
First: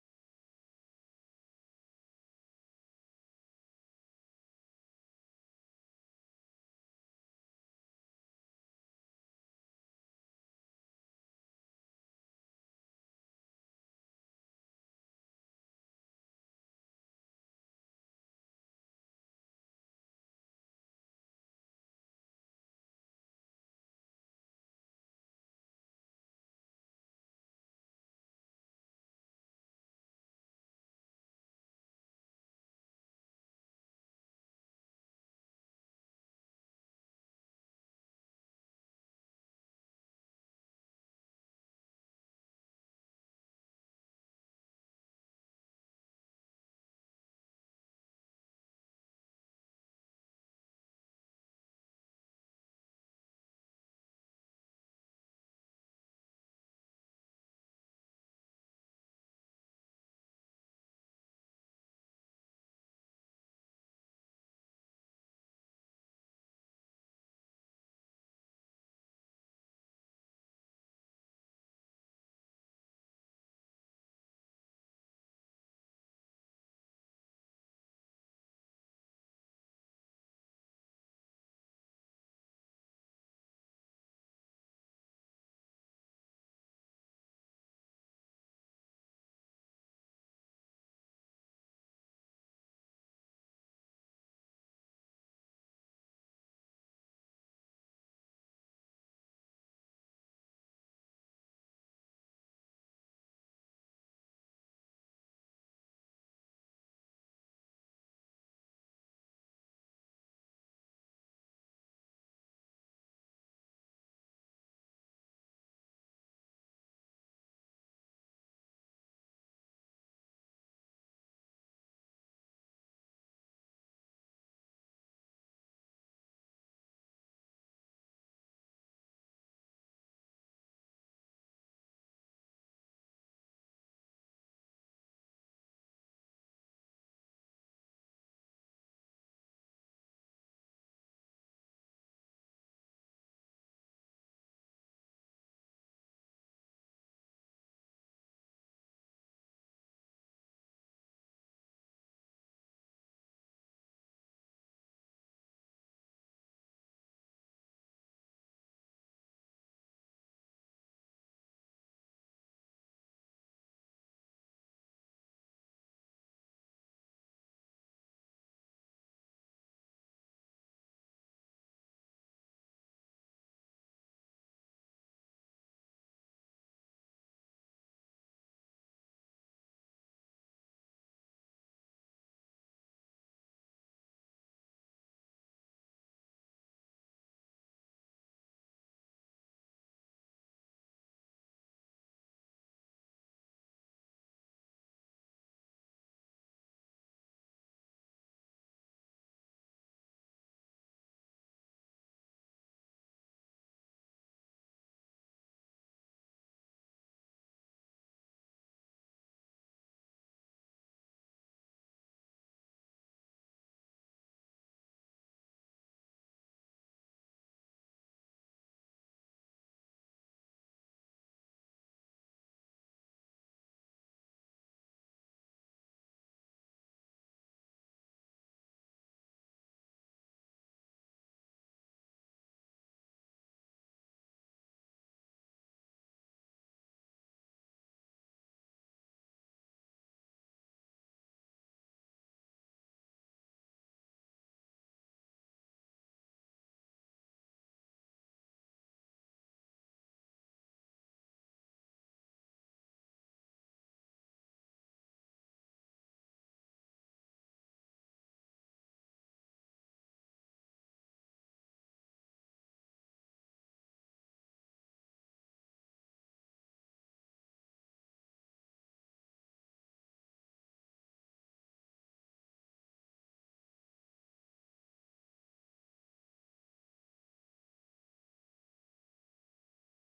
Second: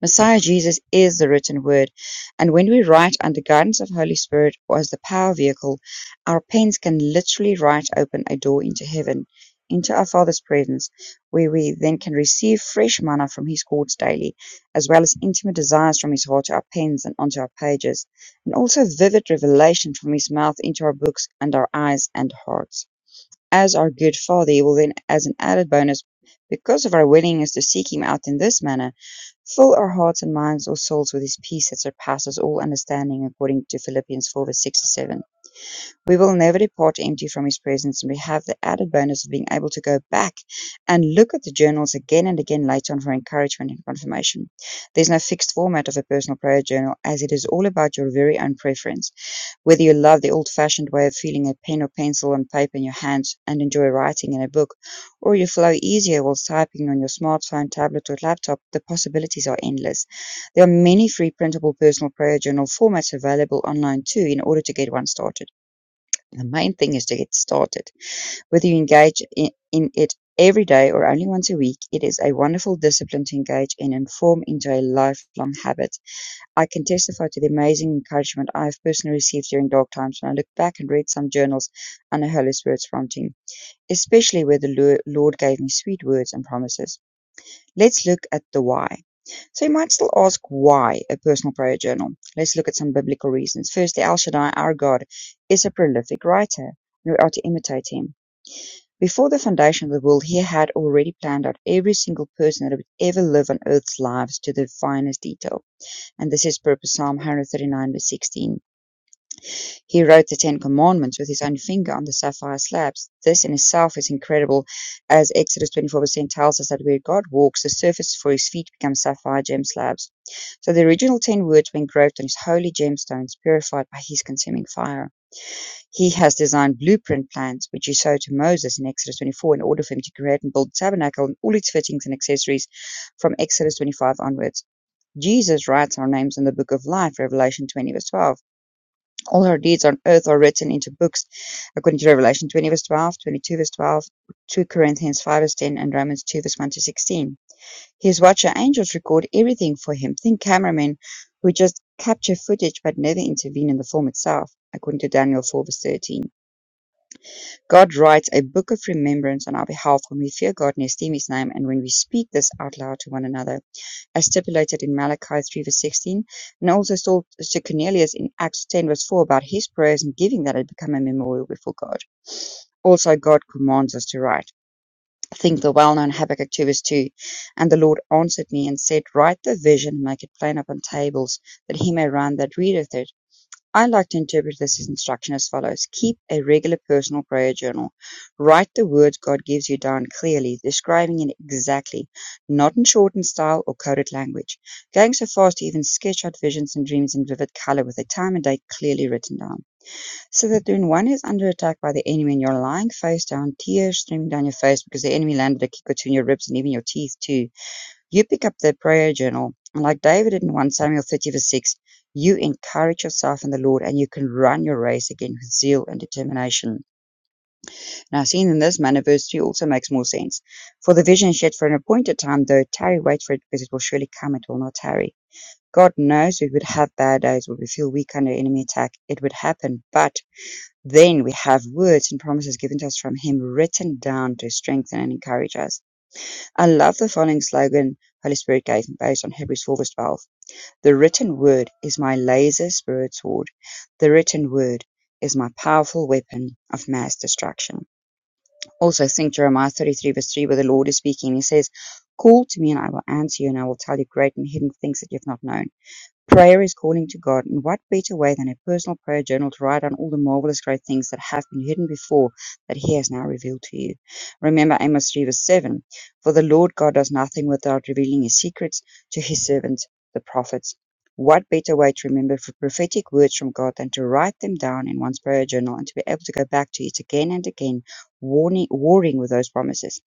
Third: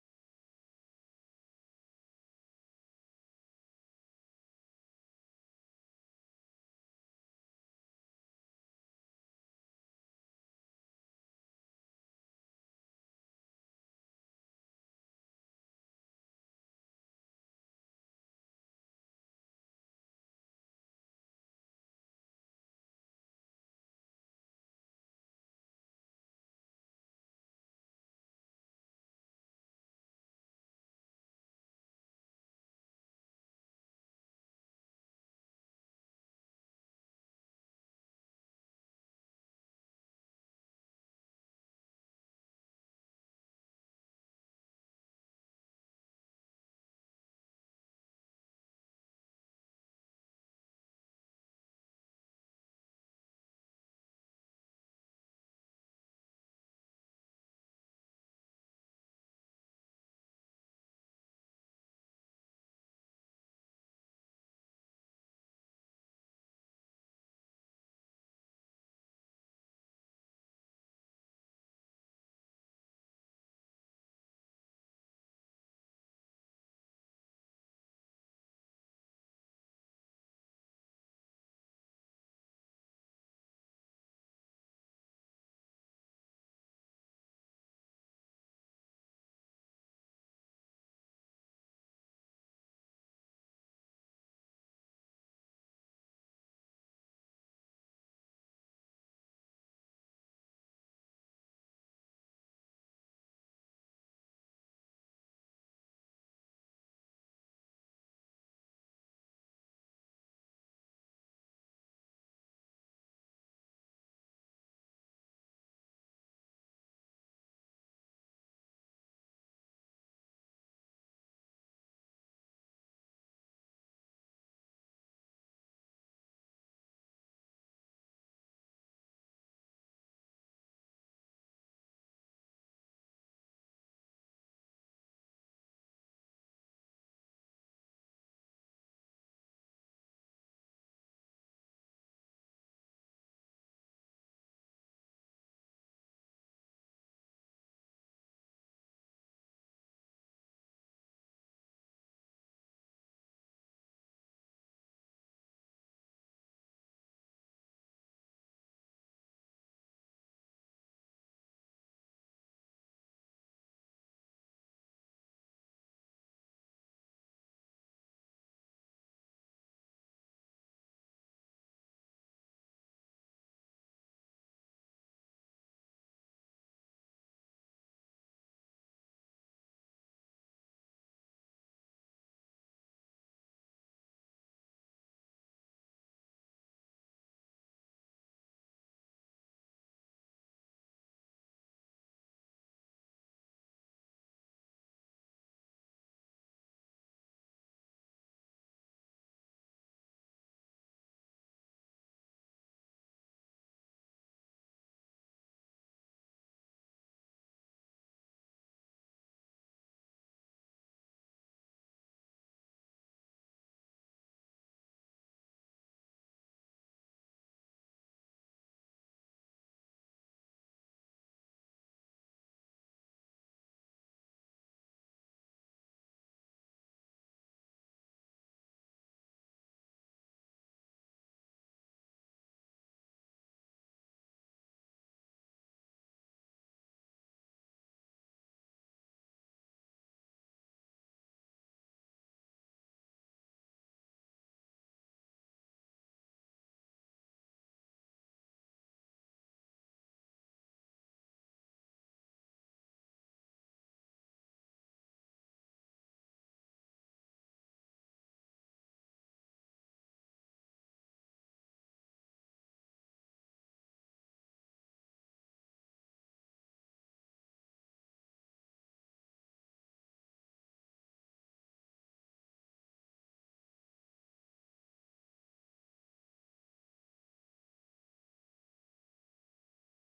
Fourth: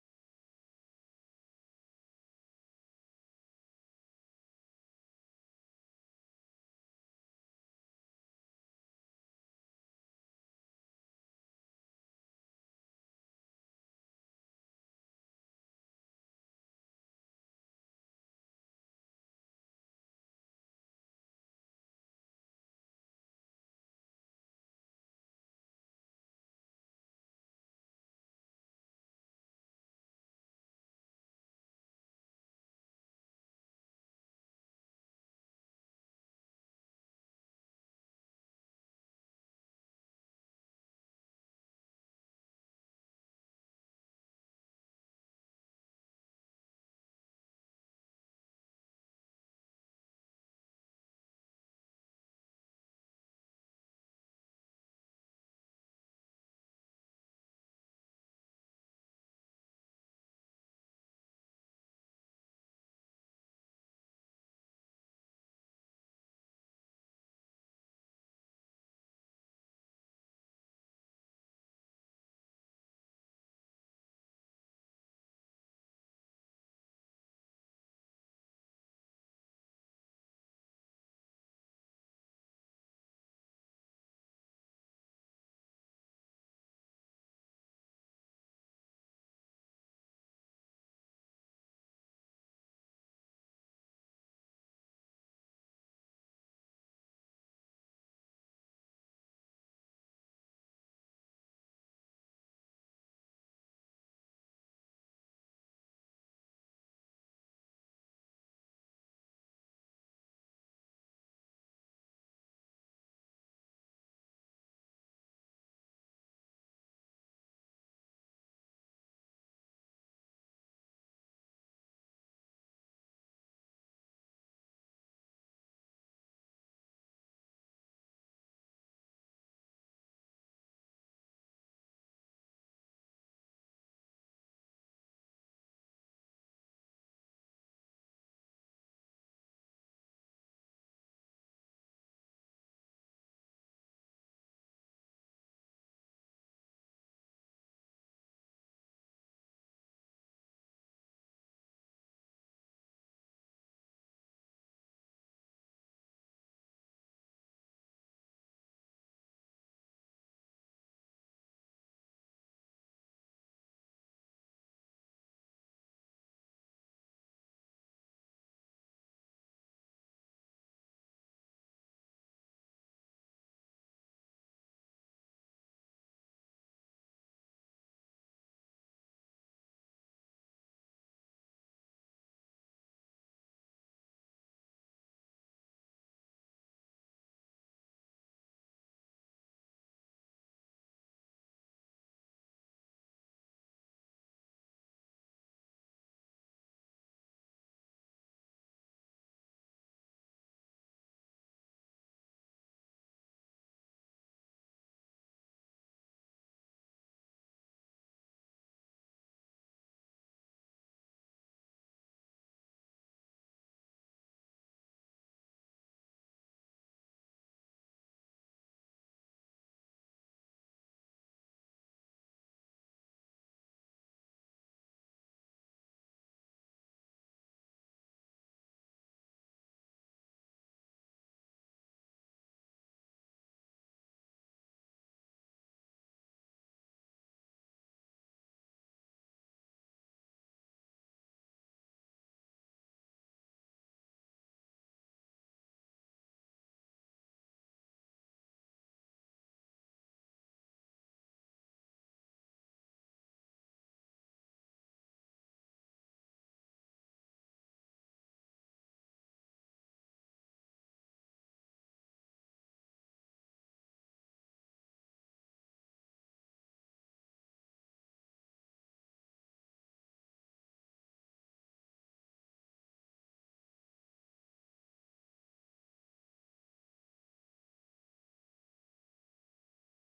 Messiah Jesus is the written word, and when we write under guidance of Holy Spirit or as the power vehicle, our pens can literally write open a door into heaven, into our Father's presence, where we then can receive fresh manna from His courts daily, as well as intimate desires from His heart to our pens and onto our pages, and also vivid revelation from His mouth into our books and our eyes and hearts. As our good Father, He will then, as an added bonus, because of our willingness to seek Him out in this manner, Fill our hearts and minds or souls with his peace that surpasses all understanding, according to Philippians 4 verse 6 to 7. We will never depart empty from his presence, and we have the added bonus of being able to go back and look at the journals again and again later on for encouragement and confirmation. There's no fixed format of a personal prayer journal, as it is all about your very own preference. Whether you love the old-fashioned way of feeling a pen or pencil and paper in your hands and enjoy writing in a book, or you flow easier while typing on your smartphone, tablet, or laptop, the possibilities are endless. There are many free printable personal prayer journal formats available online too in order to get one started. The main thing is to get started. Whether you engage in, in it every day or only once a week, it is a wonderful discipline to engage in and form into a lifelong habit. I can testify to the amazing encouragement I have personally received during dark times when I look back and read some journals under Holy Spirit's prompting, especially where the Lord gave me sweet words and promises. Let's look at the why. So you might still ask why a personal prayer journal. Let's look at some biblical reasons. Firstly, El Shaddai, our God, is a prolific writer, and we are to imitate him. Before the foundation of the world, he had already planned out every single person that would ever live on earth's lives to the finest detail and this is purpose Psalm 139 verse 16. He wrote the Ten Commandments with his own finger on the sapphire slabs. This in itself is incredible, as Exodus 24 verse 10 tells us that where God walks, the surface for his feet becomes sapphire gem slabs. So the original ten words were engraved on his holy gemstones, purified by his consuming fire. He has designed blueprint plans, which he showed to Moses in Exodus 24 in order for him to create and build the tabernacle and all its fittings and accessories from Exodus 25 onwards. Jesus writes our names in the book of life, Revelation 20, verse 12. All our deeds on earth are written into books, according to Revelation 20, verse 12, twenty-two, verse 12, 2 Corinthians 5, verse 10, and Romans 2, verse 1 to 16. His watcher angels record everything for him. Think cameramen who just capture footage but never intervene in the film itself, according to Daniel 4, verse 13. God writes a book of remembrance on our behalf when we fear God and esteem his name, and when we speak this out loud to one another as stipulated in Malachi three verse sixteen, and also told to Cornelius in Acts ten verse four about his prayers and giving that had become a memorial before God. Also, God commands us to write. Think the well known Habakkuk 2 verse 2. And the Lord answered me and said, Write the vision and make it plain upon tables, that he may run that readeth it. I like to interpret this instruction as follows. Keep a regular personal prayer journal. Write the words God gives you down clearly, describing it exactly, not in shortened style or coded language. Going so far as to even sketch out visions and dreams in vivid color with a time and date clearly written down. So that when one is under attack by the enemy and you're lying face down, tears streaming down your face because the enemy landed a kick or two in your ribs and even your teeth too, you pick up that prayer journal, and like David in 1 Samuel 30, verse 6, you encourage yourself in the Lord and you can run your race again with zeal and determination. Now, seen in this manner, verse 3 also makes more sense. For the vision is yet for an appointed time, though tarry, wait for it, because it will surely come, it will not tarry. God knows we would have bad days, we would feel weak under enemy attack. It would happen, but then we have words and promises given to us from Him written down to strengthen and encourage us. I love the following slogan Holy Spirit gave me based on Hebrews 4 verse 12. The written word is my laser spirit sword. The written word is my powerful weapon of mass destruction. Also think Jeremiah 33 verse 3 where the Lord is speaking. He says, Call to me and I will answer you and I will tell you great and hidden things that you've not known. Prayer is calling to God, and what better way than a personal prayer journal to write down all the marvelous great things that have been hidden before that He has now revealed to you? Remember Amos 3 verse 7 For the Lord God does nothing without revealing His secrets to His servants, the prophets. What better way to remember for prophetic words from God than to write them down in one's prayer journal and to be able to go back to it again and again, warning, warring with those promises?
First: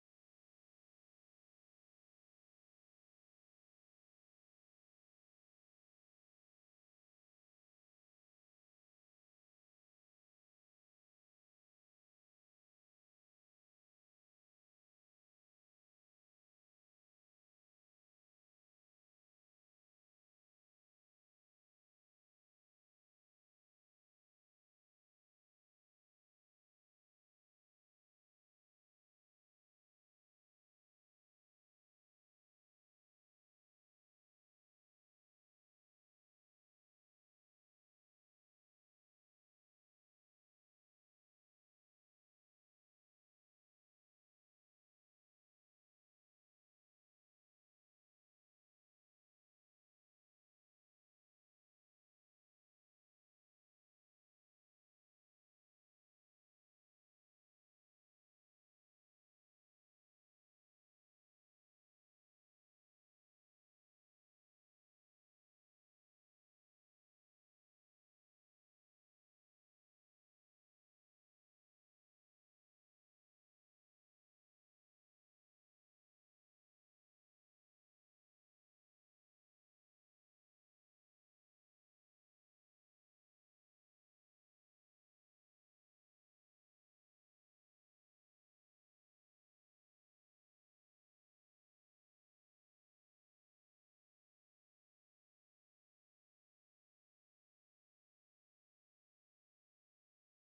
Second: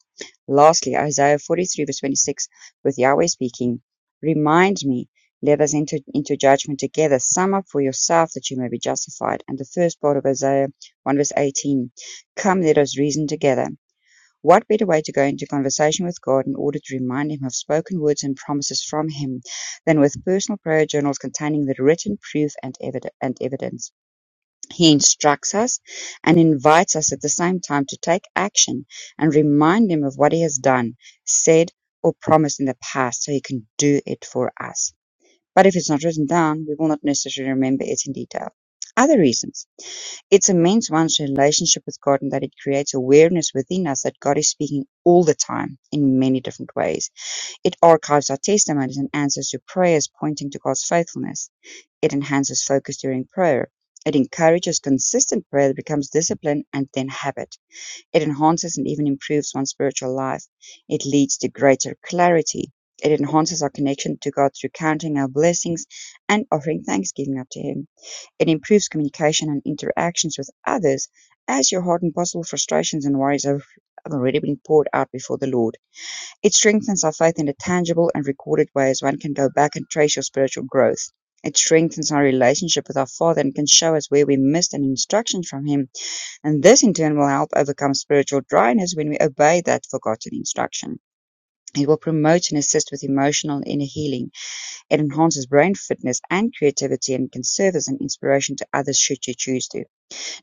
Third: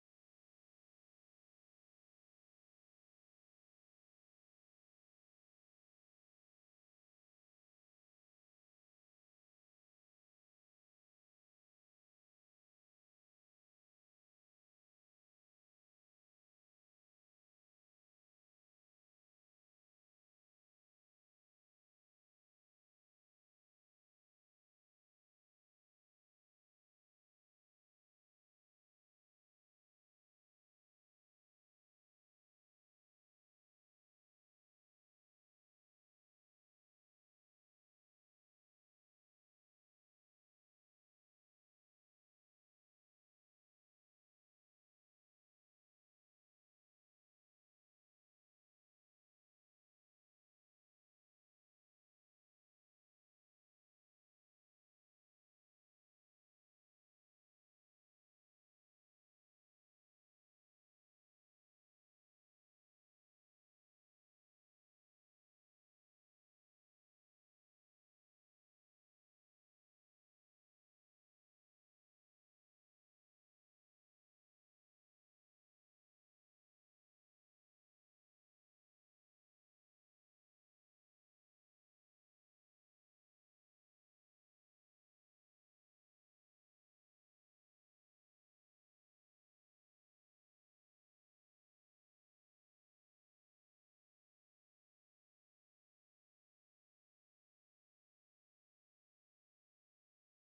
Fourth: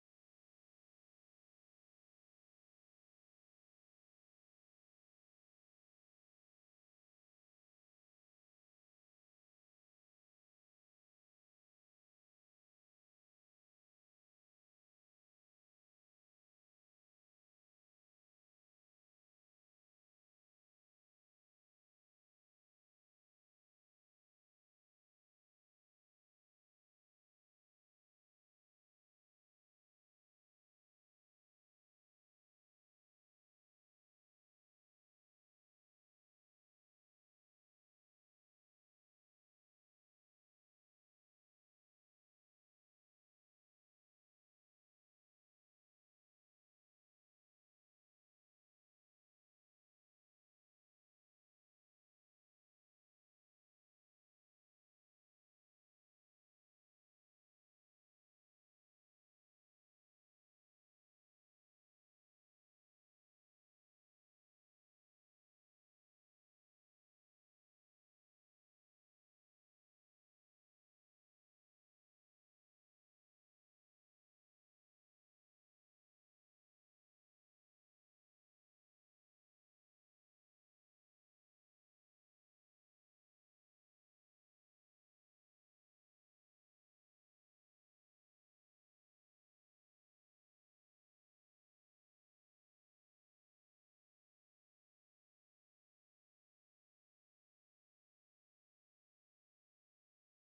Lastly, Isaiah 43 verse 26, with Yahweh speaking, Remind me let us enter into judgment together. Sum up for yourself that you may be justified. And the first part of Isaiah 1 verse 18. Come, let us reason together. What better way to go into conversation with God in order to remind Him of spoken words and promises from Him than with personal prayer journals containing the written proof and, evid- and evidence? He instructs us and invites us at the same time to take action and remind Him of what He has done, said, or promised in the past so He can do it for us but if it's not written down, we will not necessarily remember it in detail. Other reasons. It's a means one's relationship with God and that it creates awareness within us that God is speaking all the time in many different ways. It archives our testimonies and answers to prayers pointing to God's faithfulness. It enhances focus during prayer. It encourages consistent prayer that becomes discipline and then habit. It enhances and even improves one's spiritual life. It leads to greater clarity. It enhances our connection to God through counting our blessings and offering thanksgiving up to Him. It improves communication and interactions with others as your heart and possible frustrations and worries have have already been poured out before the Lord. It strengthens our faith in a tangible and recorded way as one can go back and trace your spiritual growth. It strengthens our relationship with our Father and can show us where we missed an instruction from Him and this in turn will help overcome spiritual dryness when we obey that forgotten instruction. It will promote and assist with emotional and inner healing. It enhances brain fitness and creativity and can serve as an inspiration to others should you choose to.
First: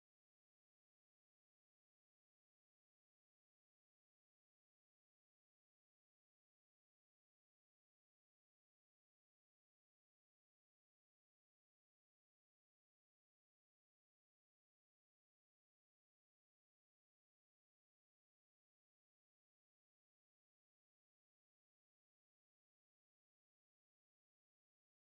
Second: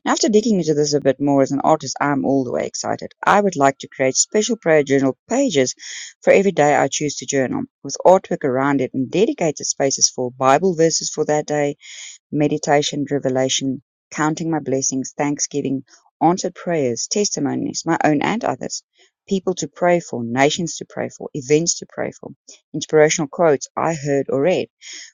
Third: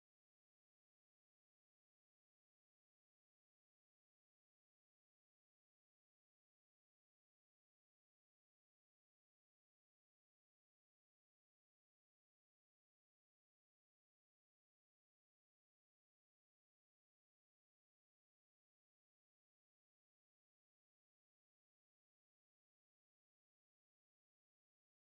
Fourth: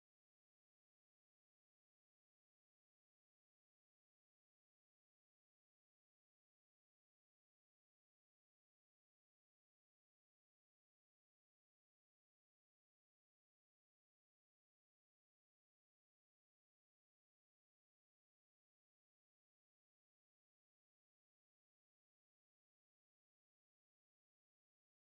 Now, after digging into this a bit more as an artist, I'm all the way excited. I would like to create special prayer journal pages for every day I choose to journal, with artwork around it and dedicated spaces for Bible verses for that day, meditation, revelation, counting my blessings, thanksgiving, answered prayers, testimonies, my own and others, people to pray for, nations to pray for, events to pray for, inspirational quotes I heard or read,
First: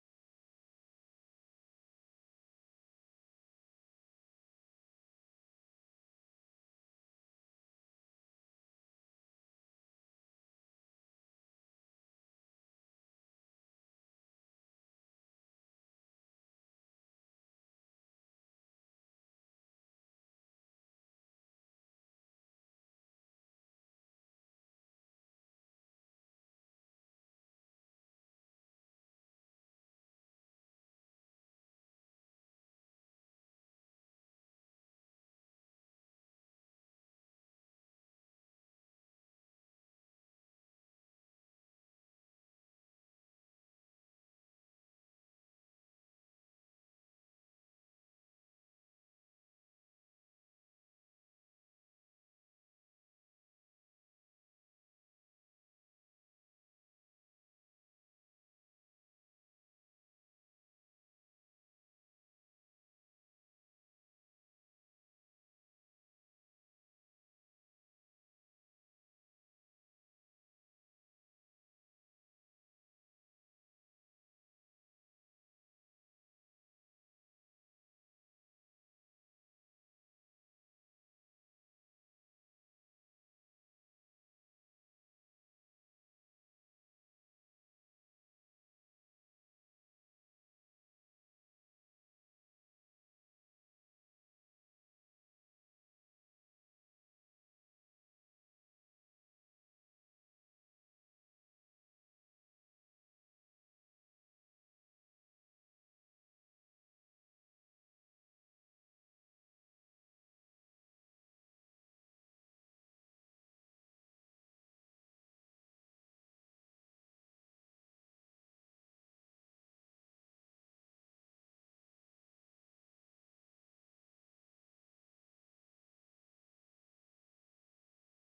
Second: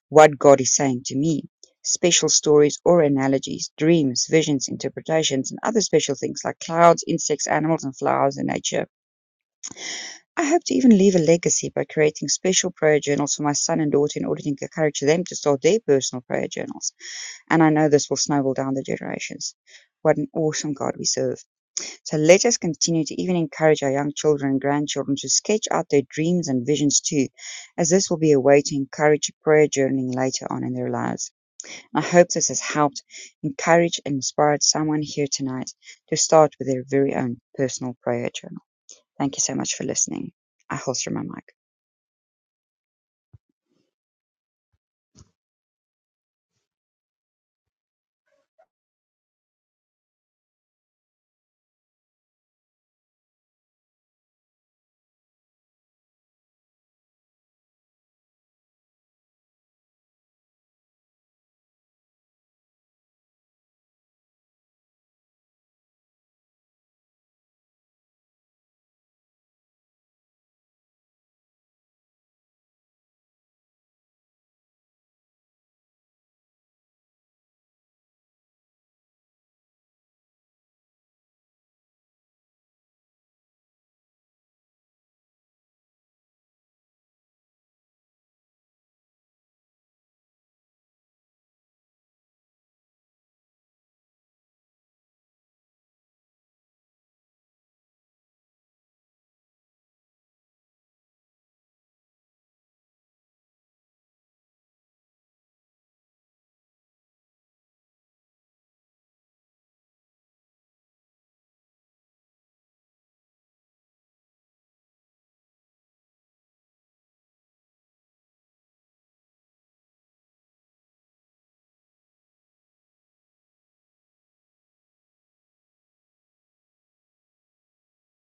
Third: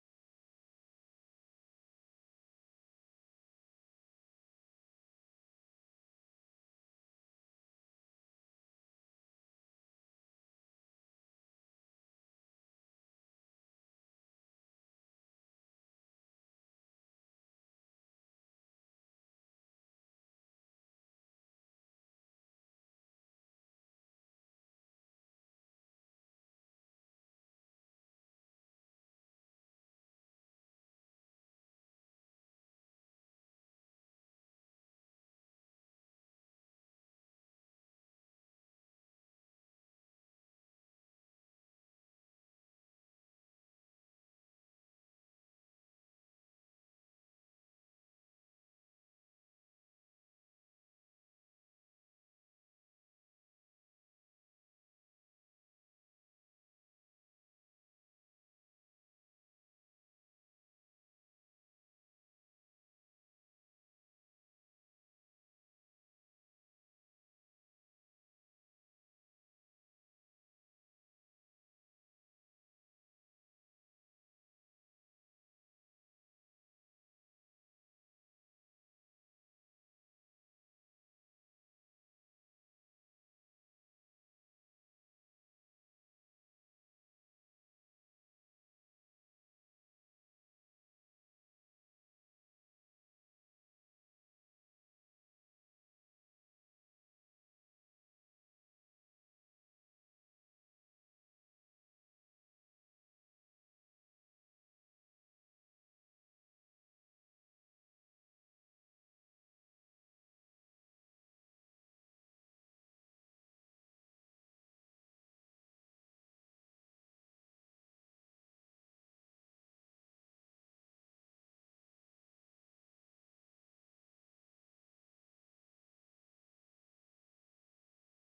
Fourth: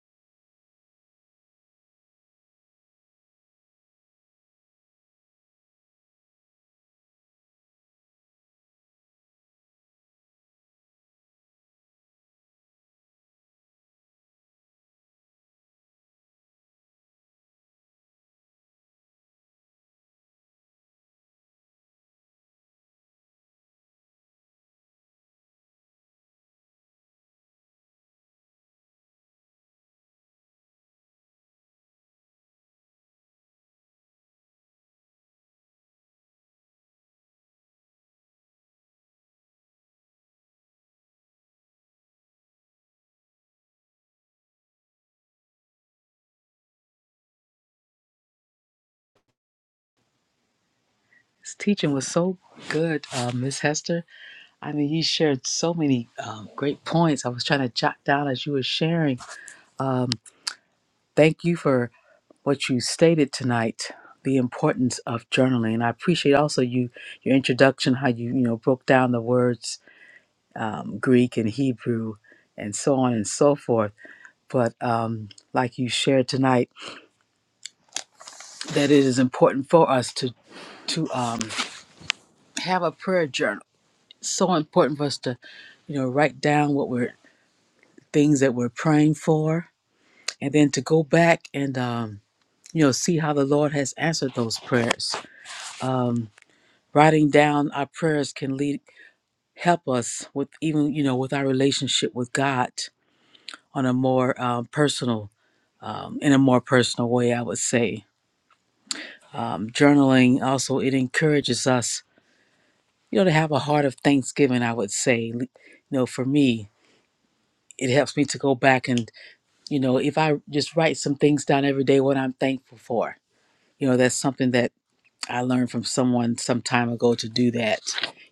what God is saying to me, special stories or analogies, dreams, visions, interpretations, and other special things like clouds, insects, animals, and flowers in nature. I hope to even leave a legacy by creating special prayer journals for my son and daughter in order to encourage them to start their personal prayer journals. And I know this will snowball down the generations. What an awesome God we serve. So let us continue to even encourage our young children and grandchildren to sketch out their dreams and visions too, as this will be a way to encourage prayer journaling later on in their lives. I hope this has helped encouraged, and inspired someone here tonight to start with their very own personal prayer journal. Thank you so much for listening. I holster my mic.
This teaching was so good, uh, Miss Hester. I mean, you shared so many um, great points. I was trying to jot down as you were sharing. Um, thank you for what you stated tonight, the importance of journaling. and I appreciate also you your introduction, how you you know broke down the words Greek and Hebrew, and so on and so forth. But um, like you shared tonight, that it is important for us to to um, have a prayer journal. So important for us to, you know, write down what we're things that we're praying for, and then to go back and, um, you know, see how the Lord has answered those prayers. Um, writing down our prayers can lead help us with even, you know, with our relationship with God on a more um, personal, um, in a more personal way, I would say. Um, journaling also it encourages us, you know, to have a heart of thanksgiving. I would say, you know, for me, it helps me to go back and You know, if I just write some things down every day, what I'm thankful for, you know, that's something that I learned from someone some time ago to do that.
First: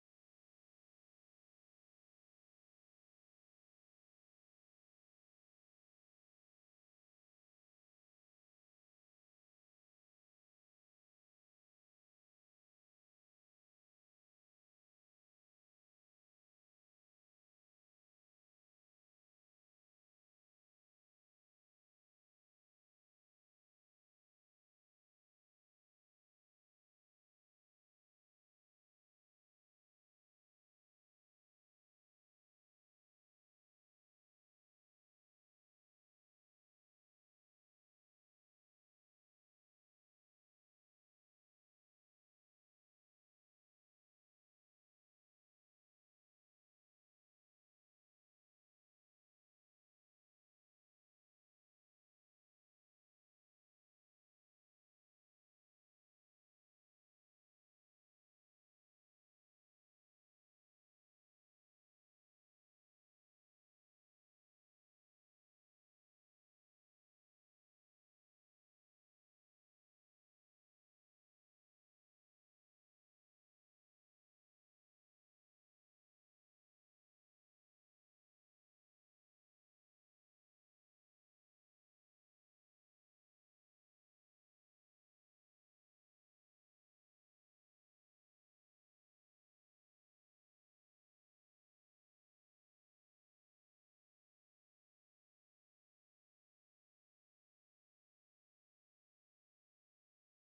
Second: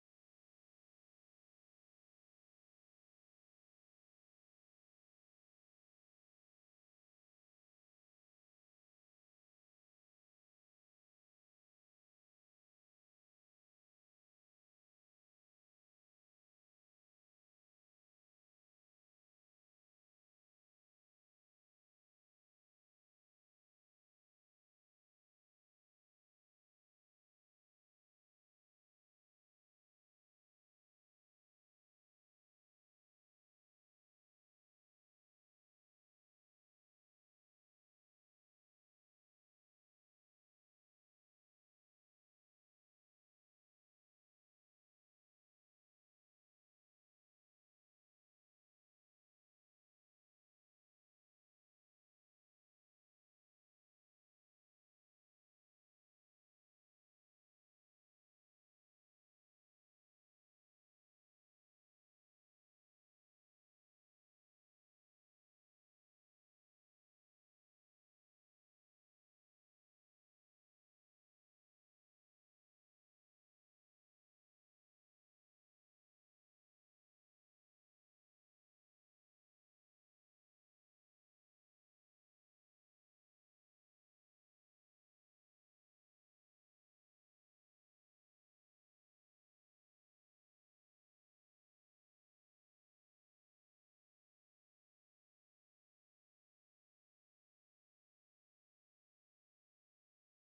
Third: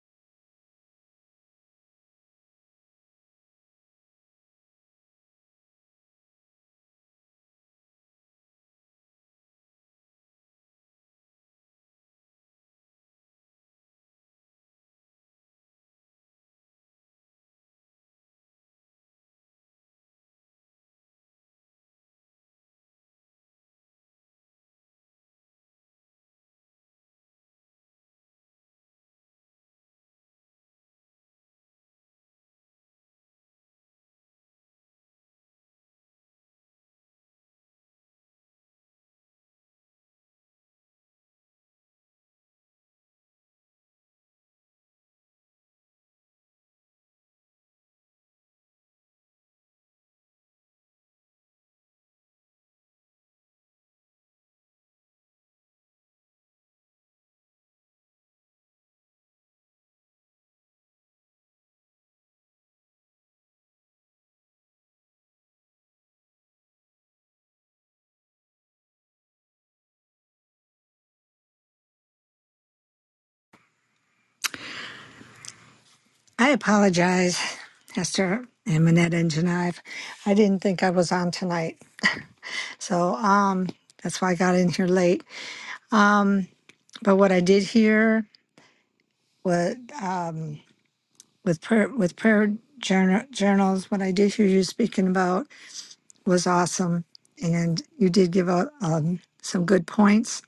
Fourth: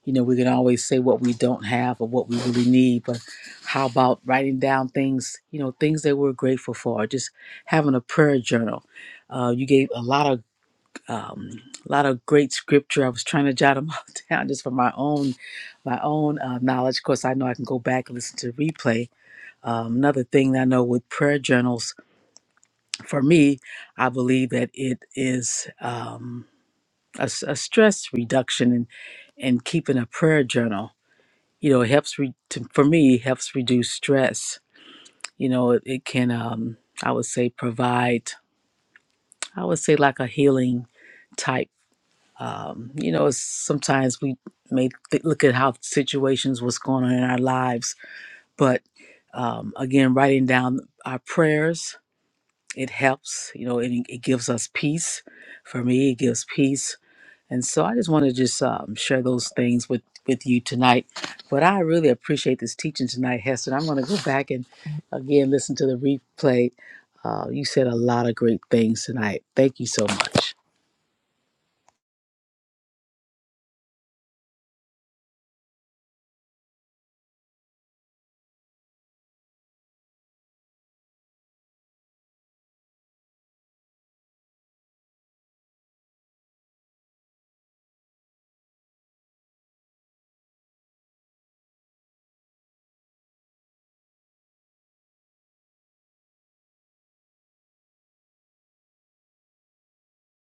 You know, we can always say what we don't have or what we really need, but how about writing down things, you know, things that we're grateful for, just having a prayer journal. Uh, you gave a lot of, um, a lot of great scripture. I was trying to jot them all down just for my own, my own uh, knowledge. Of course, I know I can go back and listen to the replay. Um, another thing that I know with prayer journals for me, I believe that it is um, a, s- a stress reduction and, and keeping a prayer journal. You know, it helps re- to, for me it helps reduce stress. You know, it, it can um, I would say provide I would say like a healing type. Um, you know, it's, sometimes we may th- look at how situations what's going on in our lives, but um, again, writing down our prayers It helps, you know, It it gives us peace. For me, it gives peace. And so I just want to just um, share those things with, with you tonight. But I really appreciate this teaching tonight, Hester. I'm going to go back and again listen to the replay. Uh, you said a lot of great things tonight. Thank you so much.
I apologize, Esther and Minette and Geneve. I didn't think I was on tonight. So um, that's why I got in here late. Um, but what I did hear what um, with prayer, with prayer journal, journals, what I did hear you speaking about was awesome, and you did give out um, some good points.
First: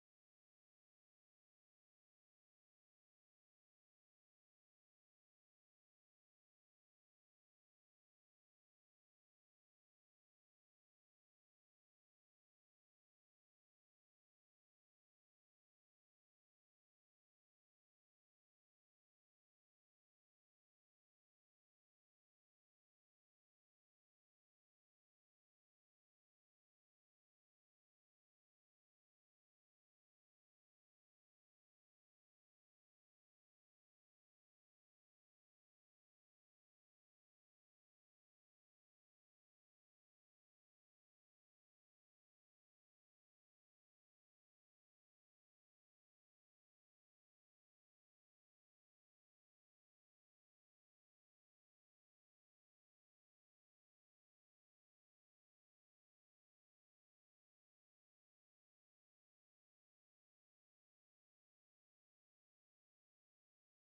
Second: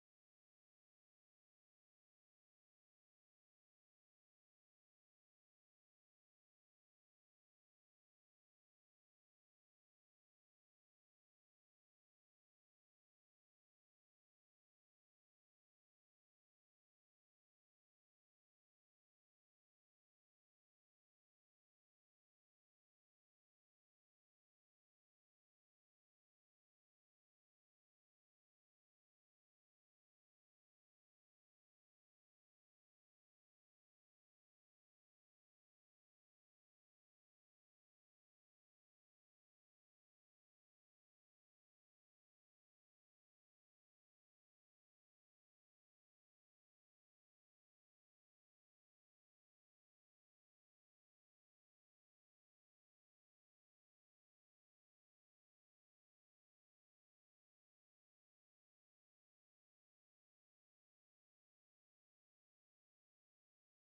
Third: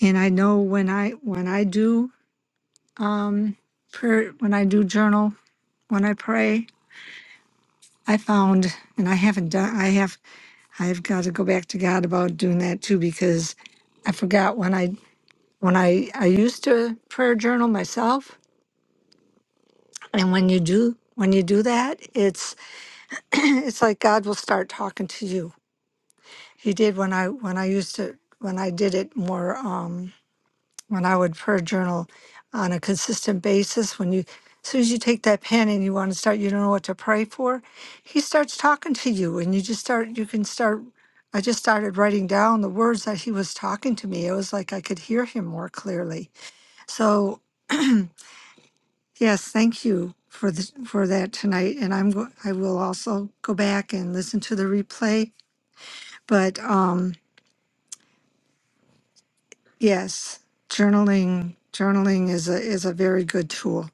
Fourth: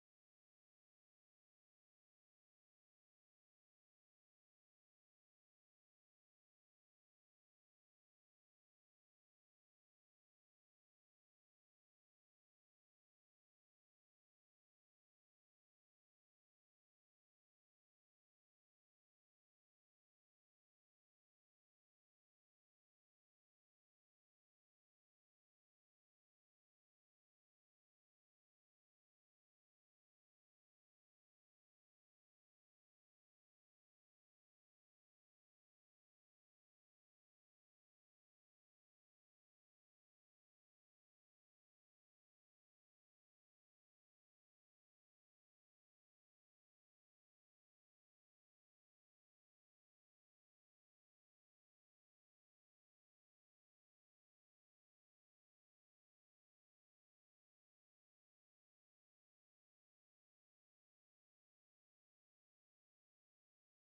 And I know when I when I do um, prayer, when I do journal, when I pray, I found, and I haven't done, I have I've got to go back to God about doing that too because I forgot when I when I I used to prayer journal myself and when you do when you do that it's it's like God will start talking to you. He did when I when I used to when I did it more Um, when I would prayer journal on a consistent basis, when you, as soon as you take that pen and you want to start, you don't know what to pray for, he starts talking to you and you just start, you can start. I just started writing down the words that he was talking to me. It was like I could hear him more clearly. So yes, thank you for the, for that tonight. And I'm go, I will also go back and listen to the replay. But um, yes, journaling journaling is a is a very good tool.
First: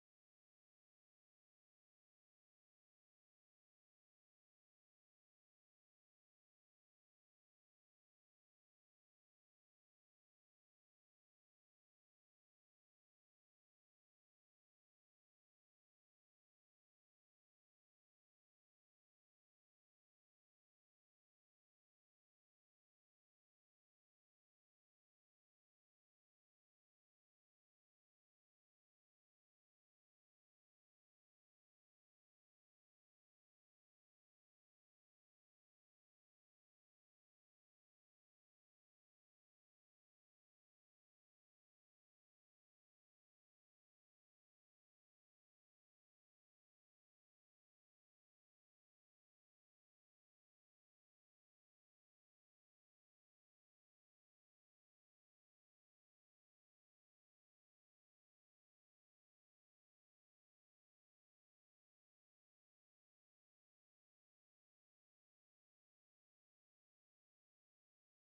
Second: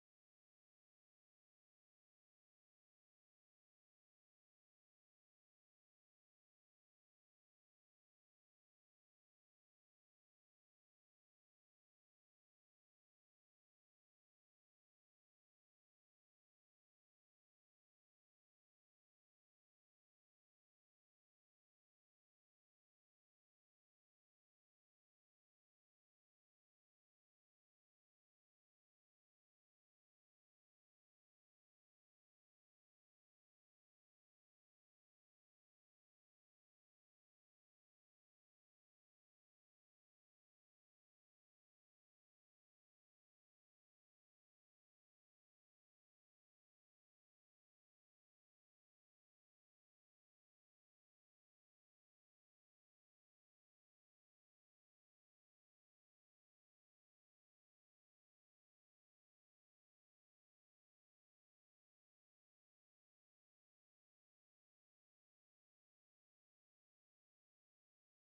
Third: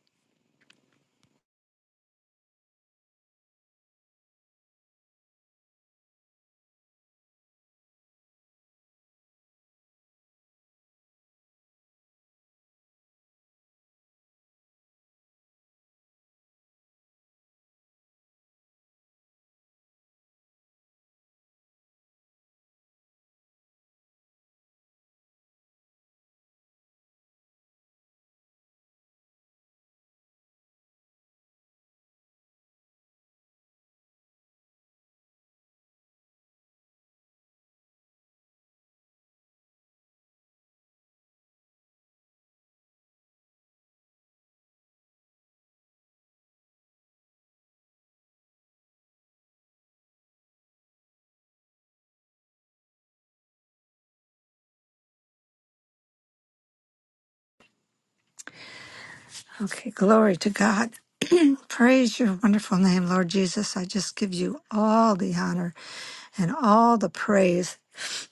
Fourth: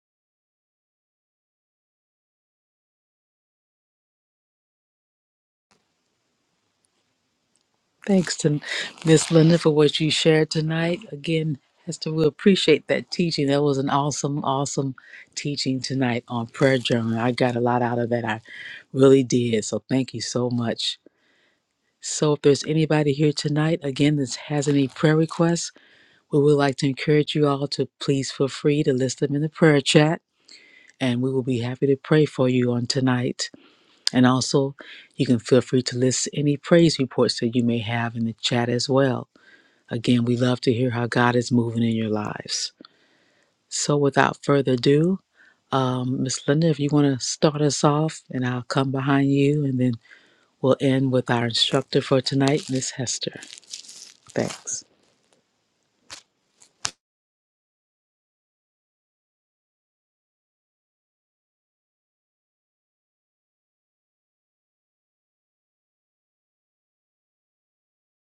Thanks to Miss Linda for what you shared tonight. Again, Hester, we appreciate that teaching. That was an awesome, awesome teaching tonight on prayer journaling. I got a lot out of that. I really did. So thank you so much. So if there's anybody here tonight, again, that has any prayer requests, we would like to encourage you all to please feel free to list them in the prayer chat. And we will be happy to pray for you on tonight. And also, you can feel free to list any praise reports that you may have in the chat as well. Again, we love to hear how God is moving in your lives. So, without further ado, um, Miss Linda, if you want to start us off, and I'll come behind you, and then we'll end with our instructor for tonight, Miss Hester. Thanks.
Okay, glory to God. Praise your wonderful name, Lord Jesus. I just give you all the honor and all the praise.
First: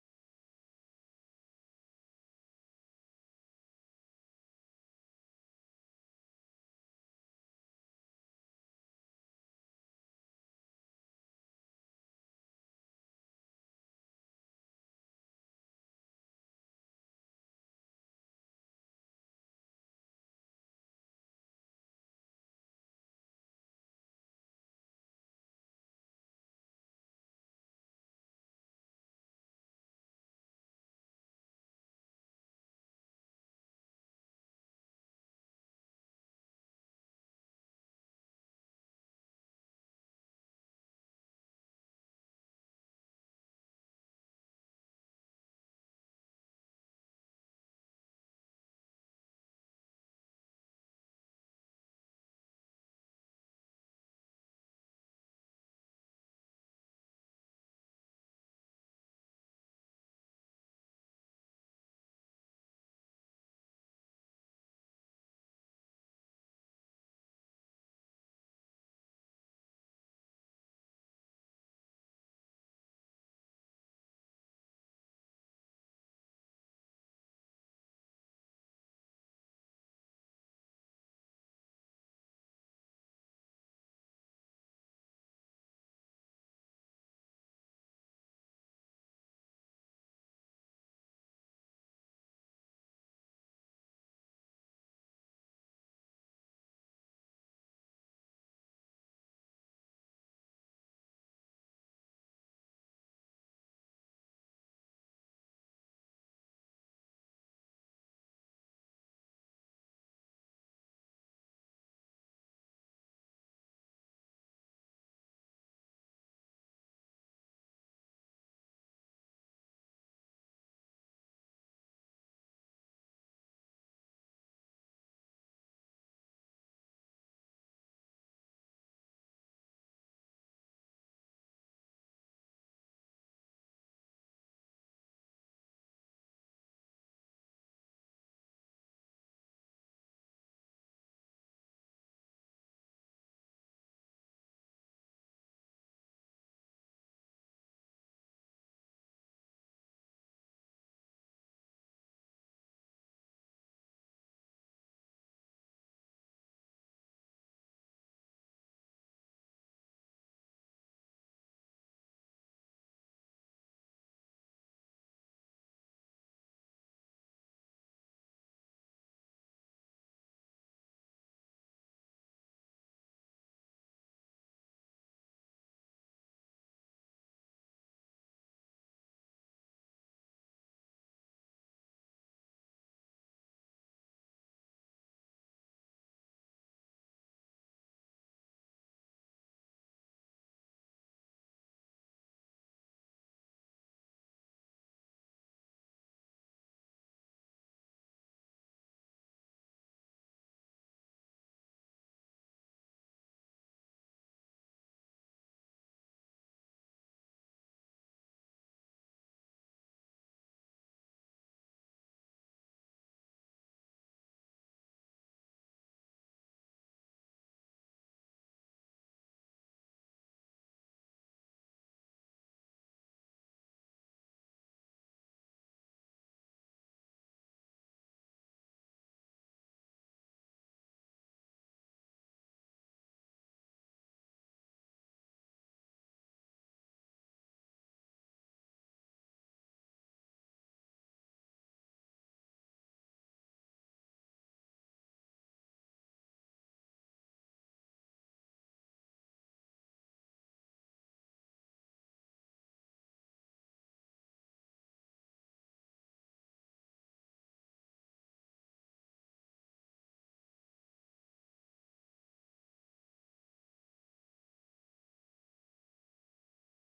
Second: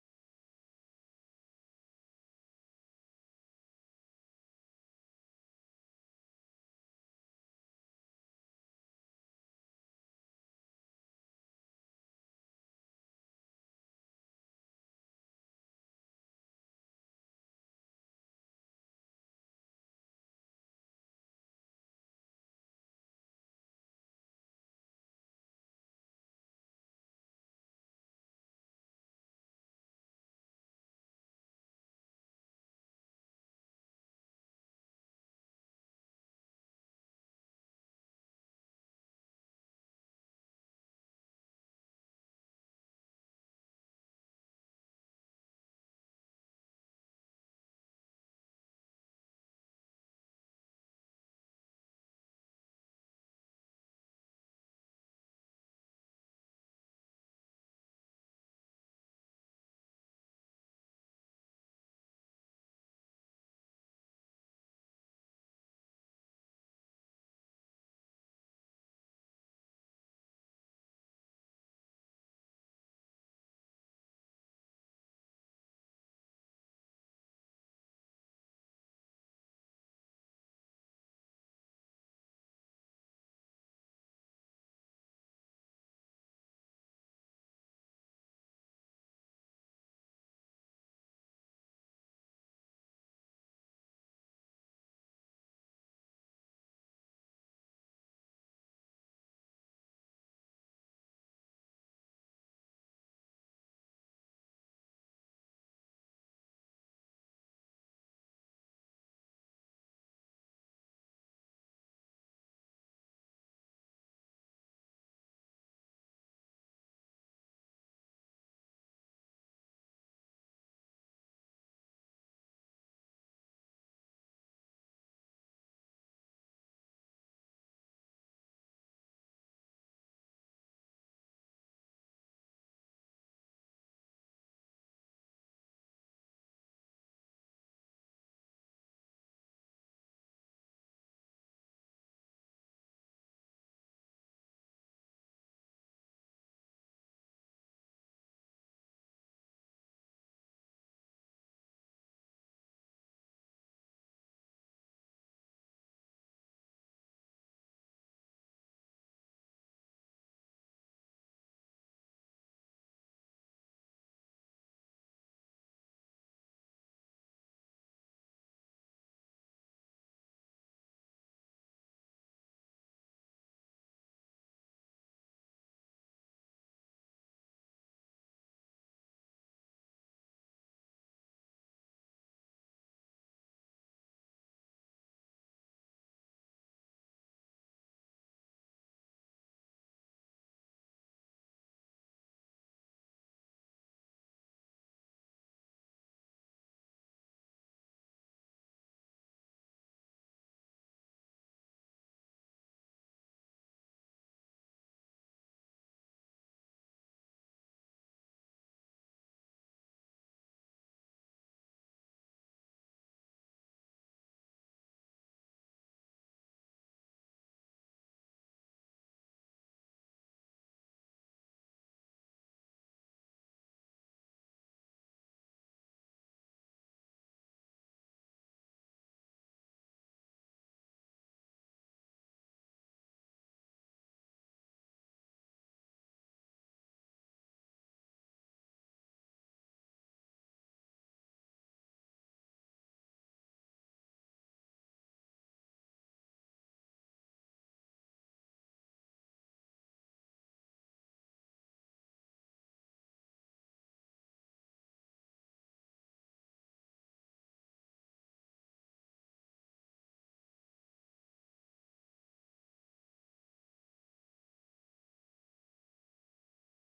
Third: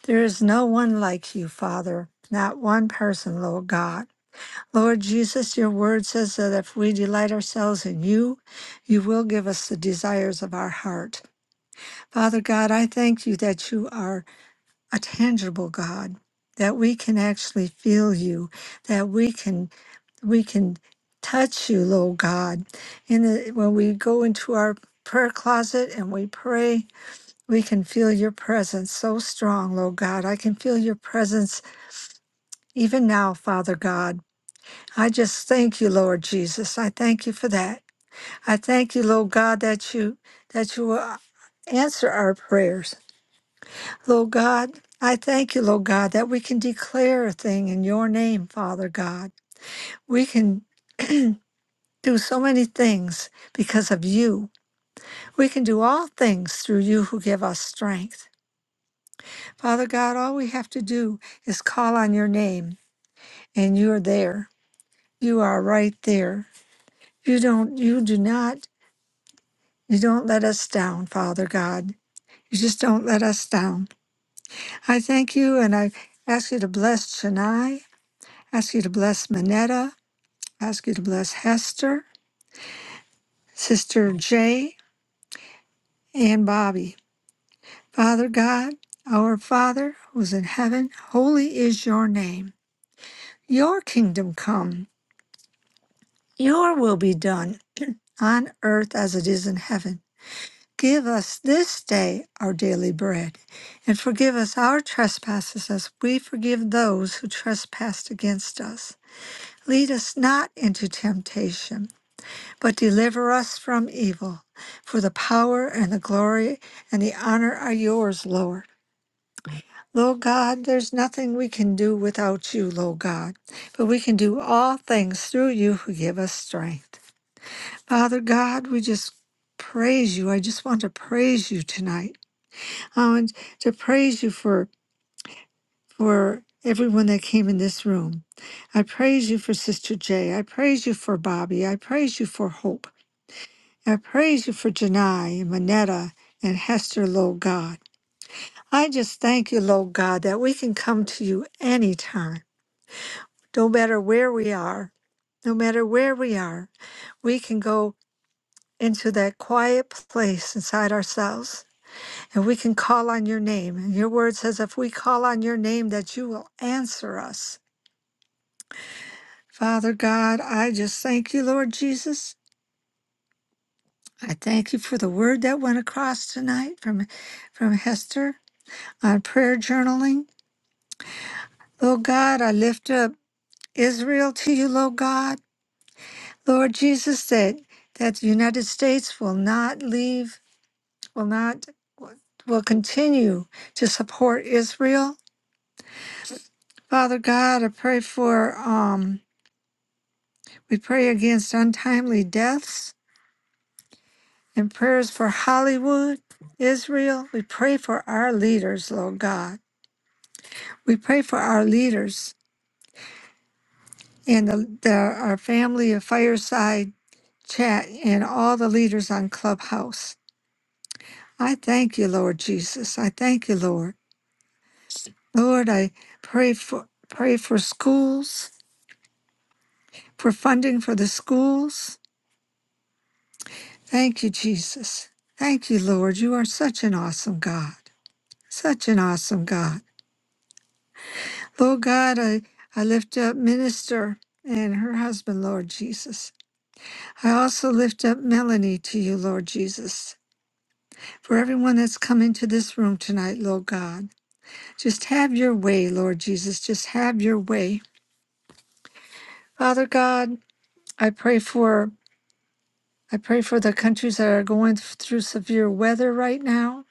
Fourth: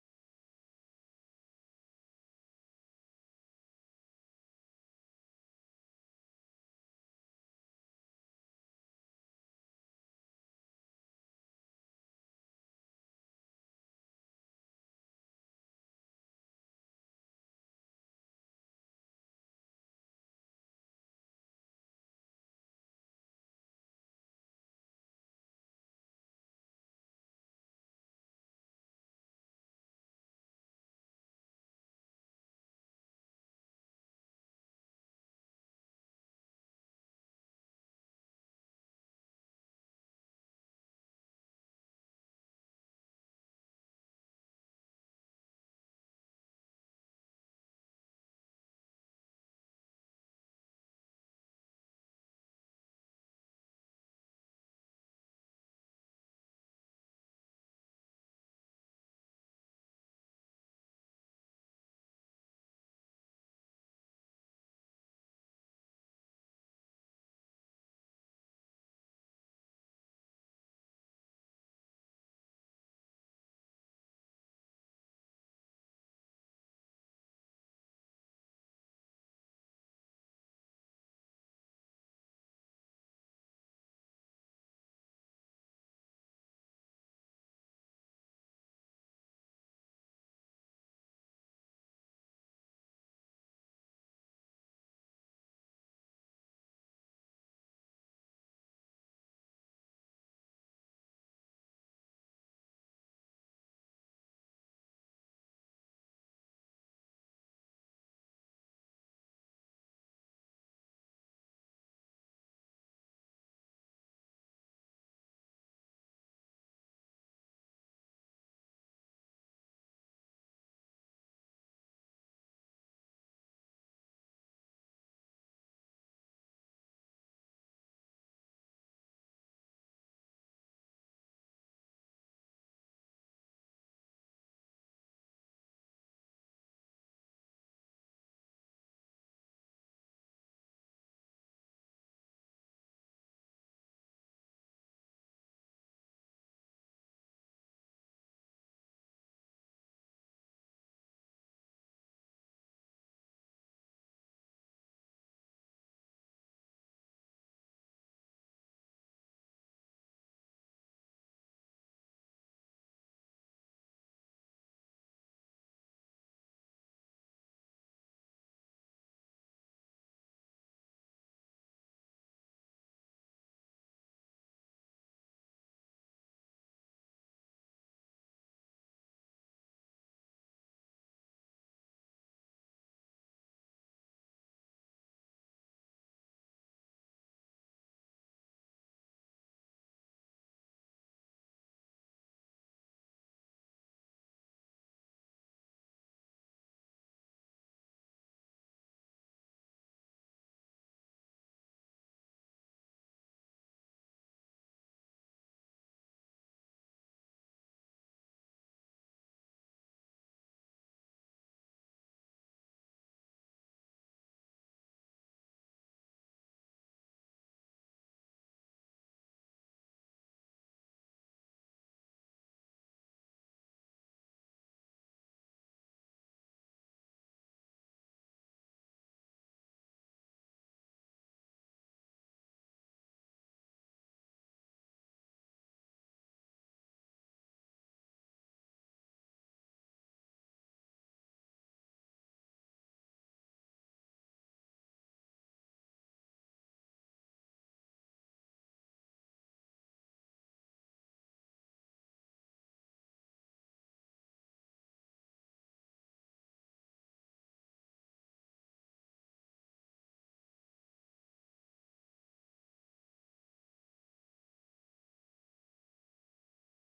There is no one like you, Father, not one person, Lord God. Lord Jesus, your word says that if we delight ourselves in you, you will give us the desires of our heart. Father God, I thank you that you are a tangible God, that we can actually feel you, that we can we can touch you, Lord God. And that when we go into our prayer closet and we pray, we can feel your presence so strong, Lord God. I can feel your presence even now, Father God. I just thank you, Lord Jesus. I thank you for that. I thank you, Lord God, that you that you will answer our prayers. Lord God, I thank you, Lord God, that we can declare a thing in your name, Father God. We can do so many things because of you. We can do all things through you who give us strength. Father God, all we have to do is call on your name and you're there. You are right there. You don't, you do not, you don't let us down, Father God. You just don't let us down. I thank you and I ask you to bless Chennai, ask you to bless Manetta, ask you to bless Hester, Sister Jay, and Bobby. Father God, our Father who's in heaven, holy is your name. Your kingdom come, your will be done on earth as it is in heaven. Give us this day our daily bread, and forgive us our trespasses as we forgive those who trespass against us. Lead us not into temptation, but deliver us from evil. For the power and the glory and the honor are yours, Lord Lord God, there's nothing we can do without you, Lord God, but we can do all things through you who give us strength. Father God, we just praise you. I just want to praise you tonight. I want to praise you for for everyone that came in this room. I praise you for Sister Jay. I praise you for Bobby. I praise you for Hope. I praise you for Janai and Manetta and Hester, Lord God. I just thank you, Lord God, that we can come to you anytime. no matter where we are, no matter where we are, we can go into that quiet place inside ourselves and we can call on your name. And your word says, if we call on your name, that you will answer us. Father God, I just thank you, Lord Jesus. I thank you for the word that went across tonight from, from Hester on prayer journaling. Lord God, I lift up Israel to you, Lord God. Lord Jesus, that, that the United States will not leave will not will continue to support Israel. Father God, I pray for um we pray against untimely deaths and prayers for Hollywood, Israel. We pray for our leaders, Lord God. We pray for our leaders and the, the our family of fireside chat and all the leaders on Clubhouse. I thank you, Lord Jesus. I thank you, Lord. Lord, I pray for pray for schools for funding for the schools. Thank you, Jesus. Thank you, Lord. You are such an awesome God. Such an awesome God. Lord God, I, I lift up Minister and her husband, Lord Jesus. I also lift up Melanie to you, Lord Jesus. For everyone that's come into this room tonight, Lord God, just have your way, Lord Jesus. Just have your way. Father God, I pray for I pray for the countries that are going through severe weather right now.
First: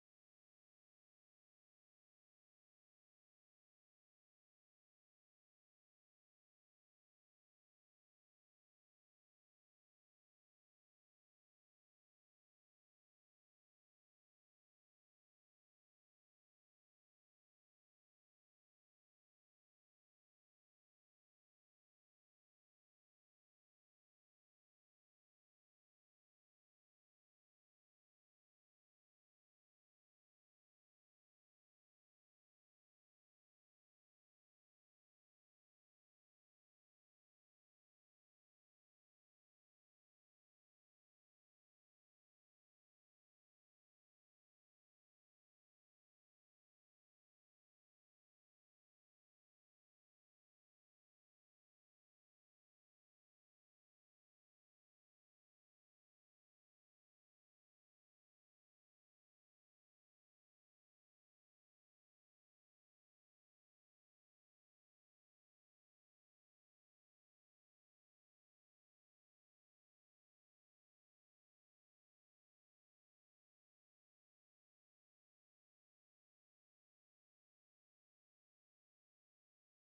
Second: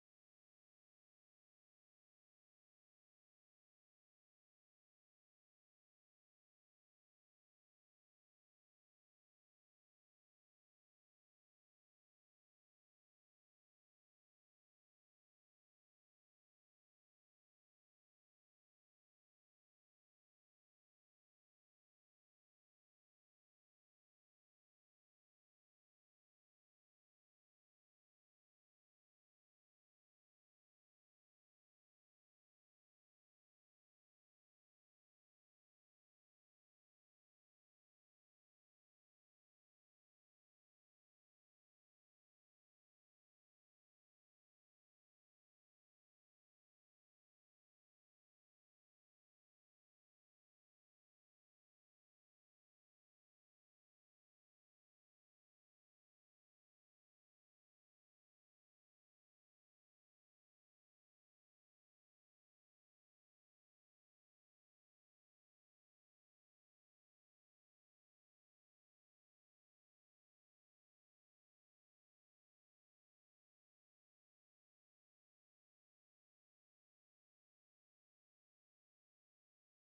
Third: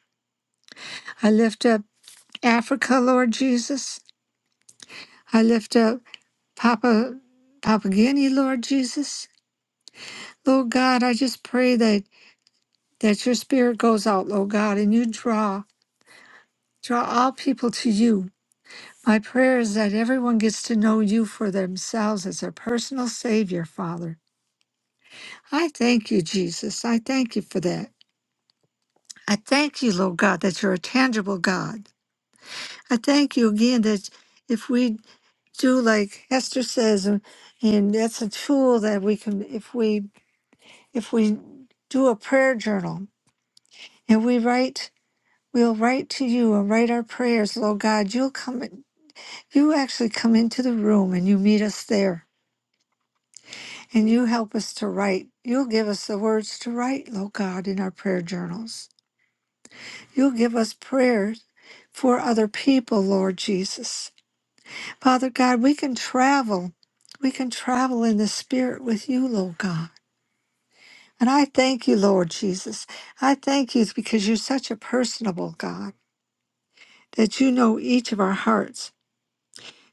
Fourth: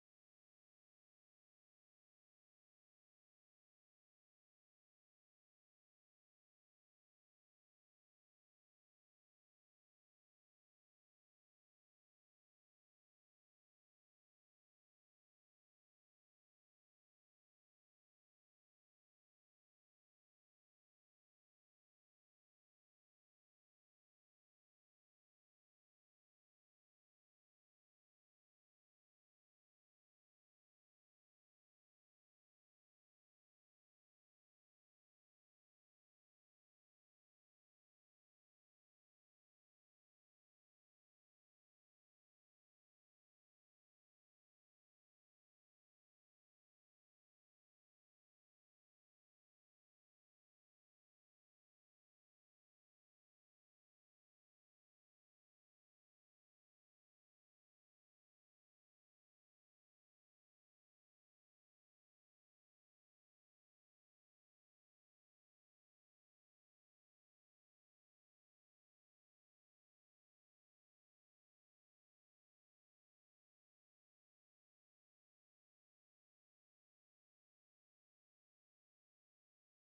I lift up Africa, Lord Jesus. I lift up Papa Papua Guinea, Lord Jesus. Lord God, I just pray that that your spirit goes out, Lord God, and you draw draw all people to you. My prayer is that everyone gets to know you for themselves as their personal Savior, Father. I thank you, Jesus. I thank you for that. I thank you, Lord God, that you're a tangible God. I thank you again that if we do like Hester says, and, and that's a tool that we can, if we, if we do a prayer journal and we write, we'll write to you and write our prayers, Lord God, you'll come, in- you actually come into the room and you meet us there and you help us to write. You'll give us the words to write, Lord God, in our prayer journals. You'll give us prayers for other people, Lord Jesus. Father God, we can travel. We can travel in the spirit with you, Lord God. And I thank you, Lord Jesus. I thank you because you're such a personable God that you know each of our hearts.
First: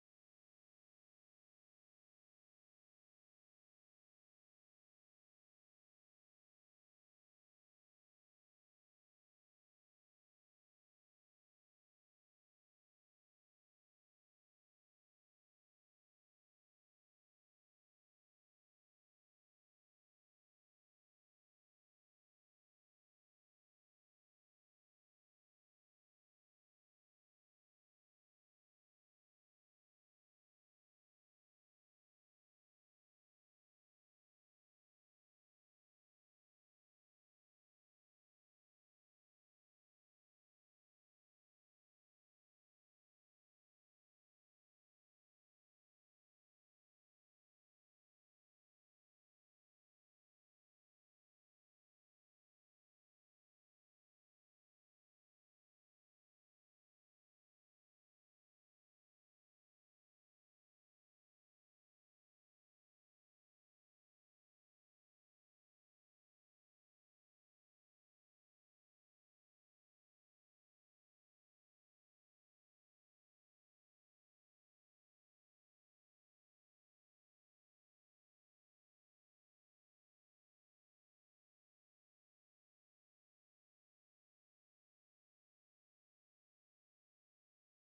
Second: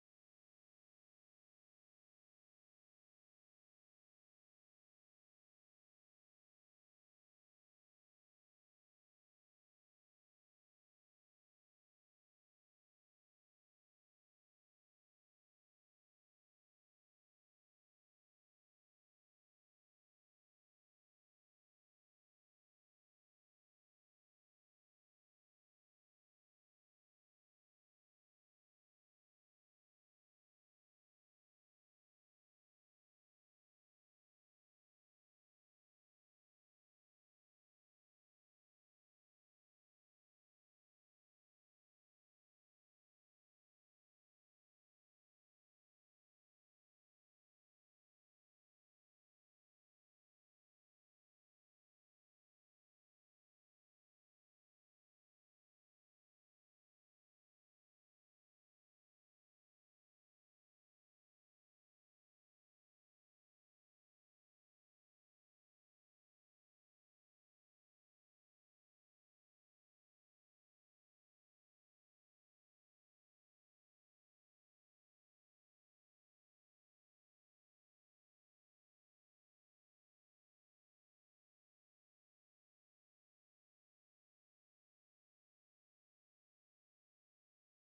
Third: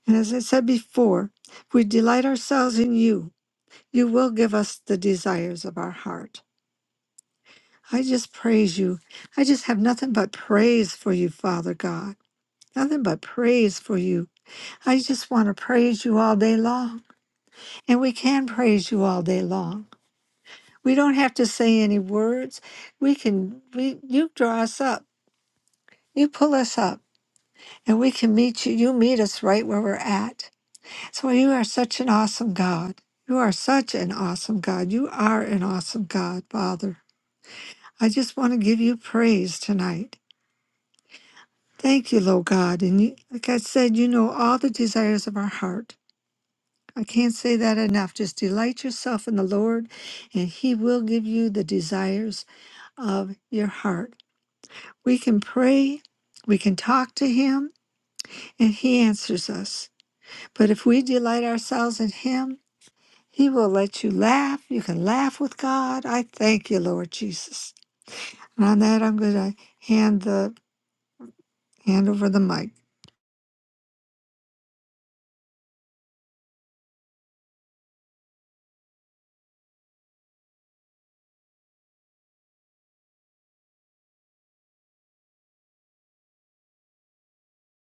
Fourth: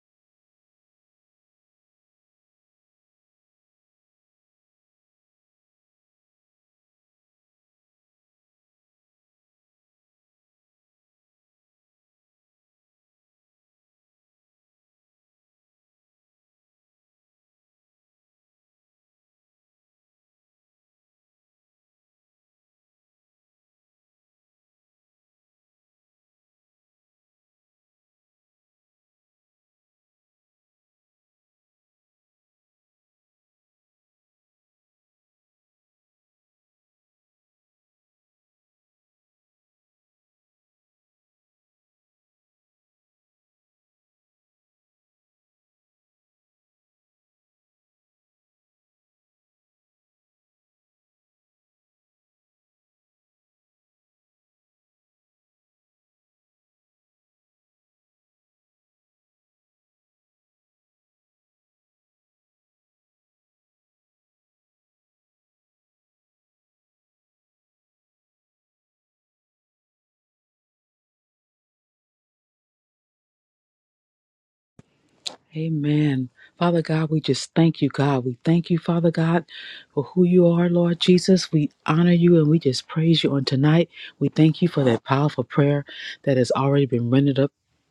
And as I said before, if we delight ourselves in you, you will give us the desires of our heart. I just praise you. I just have nothing but praise for you, Father God. Nothing but praise for you. I just want to praise you all day long. And we can praise you all day long. We don't have to say any words. We can we you draw us up. You pull us up. and we can meet you. You meet us right where we're at. So you are such an awesome God. You are such an awesome God. You are an awesome God, Father. I just want to give you praise tonight. Thank you, Lord God. And you, like I said, you know all the desires of our heart. I can't say that enough. Just delight yourself in the Lord, and He will give you the desires of your heart. We can pray, we can talk to Him, and He answers us. But if we delight ourselves in Him, He will let you laugh. You can laugh with God. I thank you, Lord Jesus. And on that, I'm going to hand the hand over the mic.
Amen. Father God, we just thank you, God. We thank you, Father God, for who you are, Lord Jesus. We honor you and we just praise you on tonight. We thank you for that powerful prayer that has already been rendered up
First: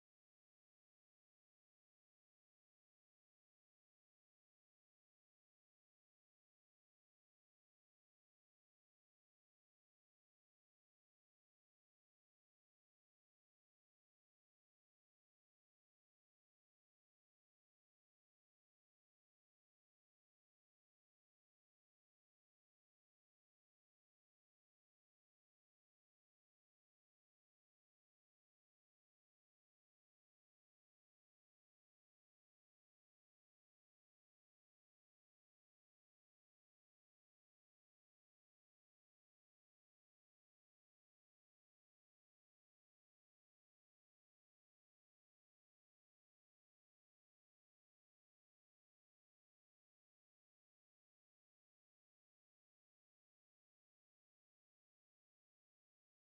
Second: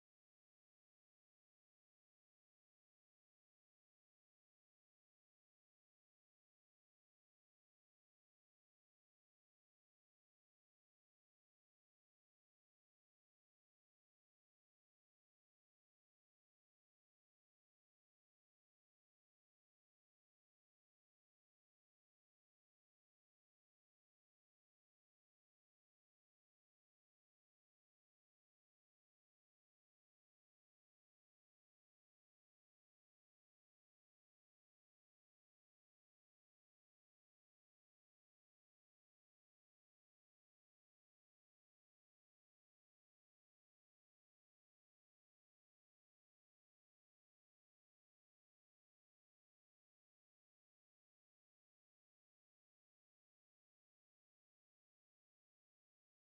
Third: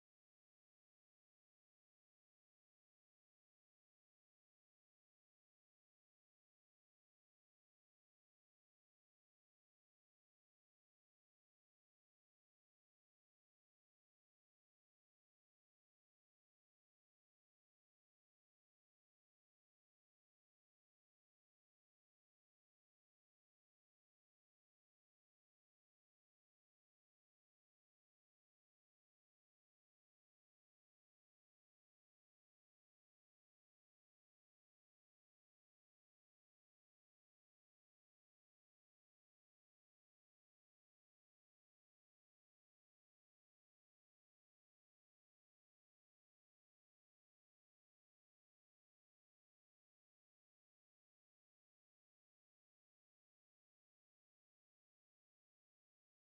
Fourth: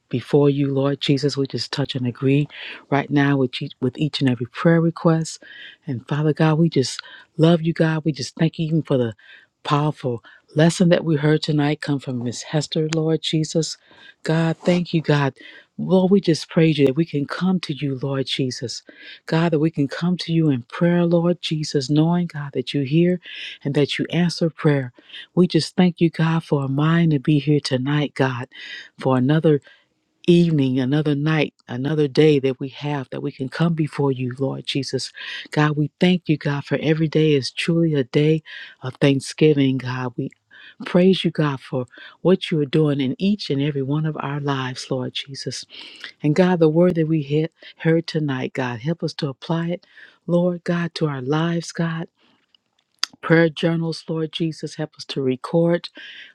before you, Lord Jesus. We just touch and agree right now with each, with each and every prayer request. And Father God, we just love you, God. We just thank you even for the powerful lesson that we heard tonight come from Miss Hester, Lord Jesus. God, thank you, God. Lord, we just praise you that we can come to you, Lord Jesus. God, that we can come to you in prayer, Lord Jesus, knowing, God, that you hear and that you answer prayer. We just thank you, God, for a mind to be here tonight, God, for another evening, another night, another day that we have, that we can come before you, Lord Jesus. God, we thank you, God, for every day is truly a day of thanksgiving, God. We praise you, God, for what you are doing in each and every one of our lives, Lord Jesus. And God, the word that we he- heard tonight, God, help us to apply it, Lord God, to our lives, God. Prayer journals, Lord Jesus, help us to record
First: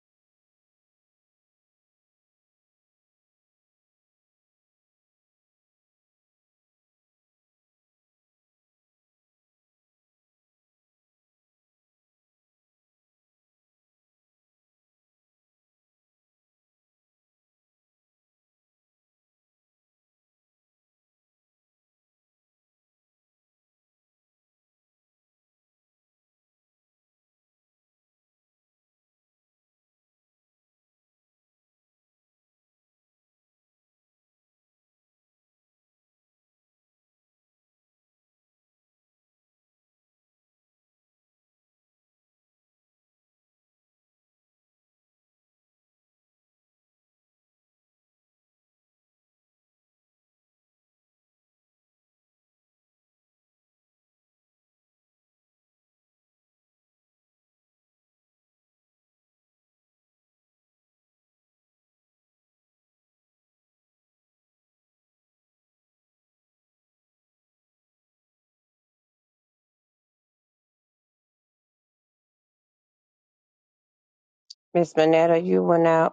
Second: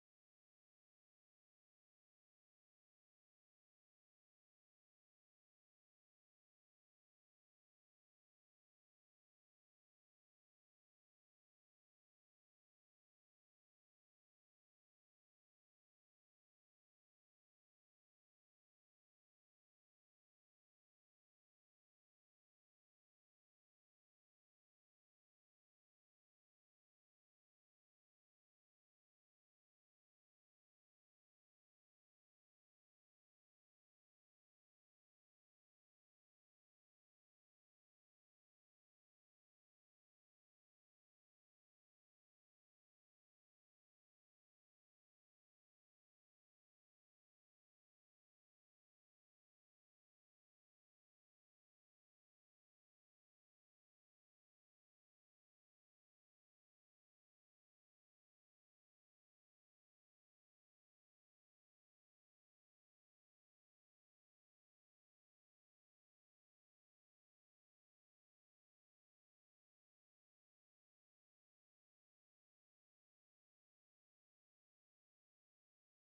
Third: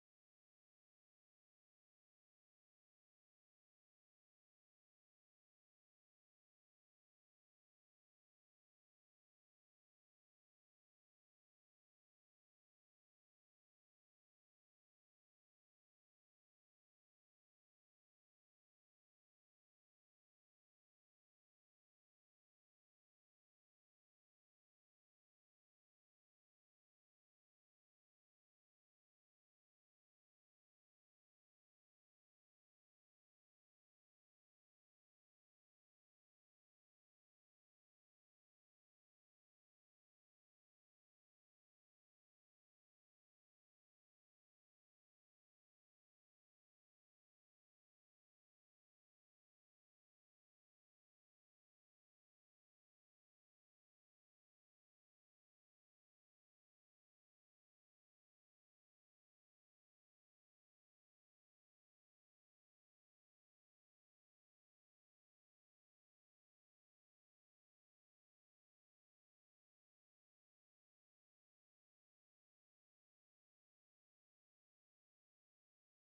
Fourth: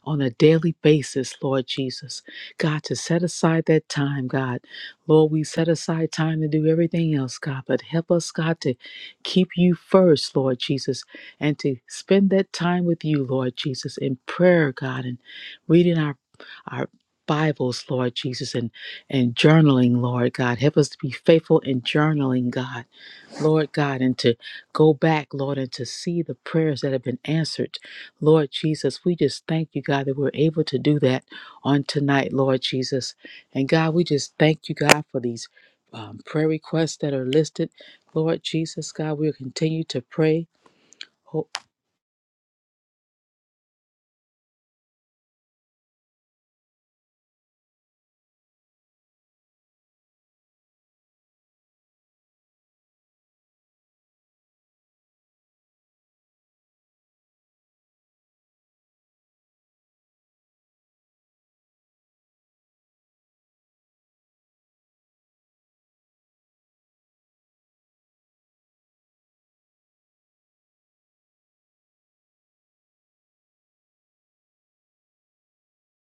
on a daily basis, Lord Jesus. God, to set aside that time, God. Lord, we set aside time to do everything else, God, but help us, God, to keep you first, Lord Jesus, and to spend that time with you, Lord Jesus, in prayer, God, and reading our our Bibles, Lord Jesus, and and journaling, Lord God. Help us to be faithful in journaling, God. Lord God, and to go back, Lord, and to see the prayers that have been answered. Lord Jesus, we just thank you, God, that we're able to do that on tonight, Lord Jesus. And God, we just thank you, God, for these um, prayer requests that are listed. Lord Jesus, God, we'll continue to pray.
Miss Manetta, you went out.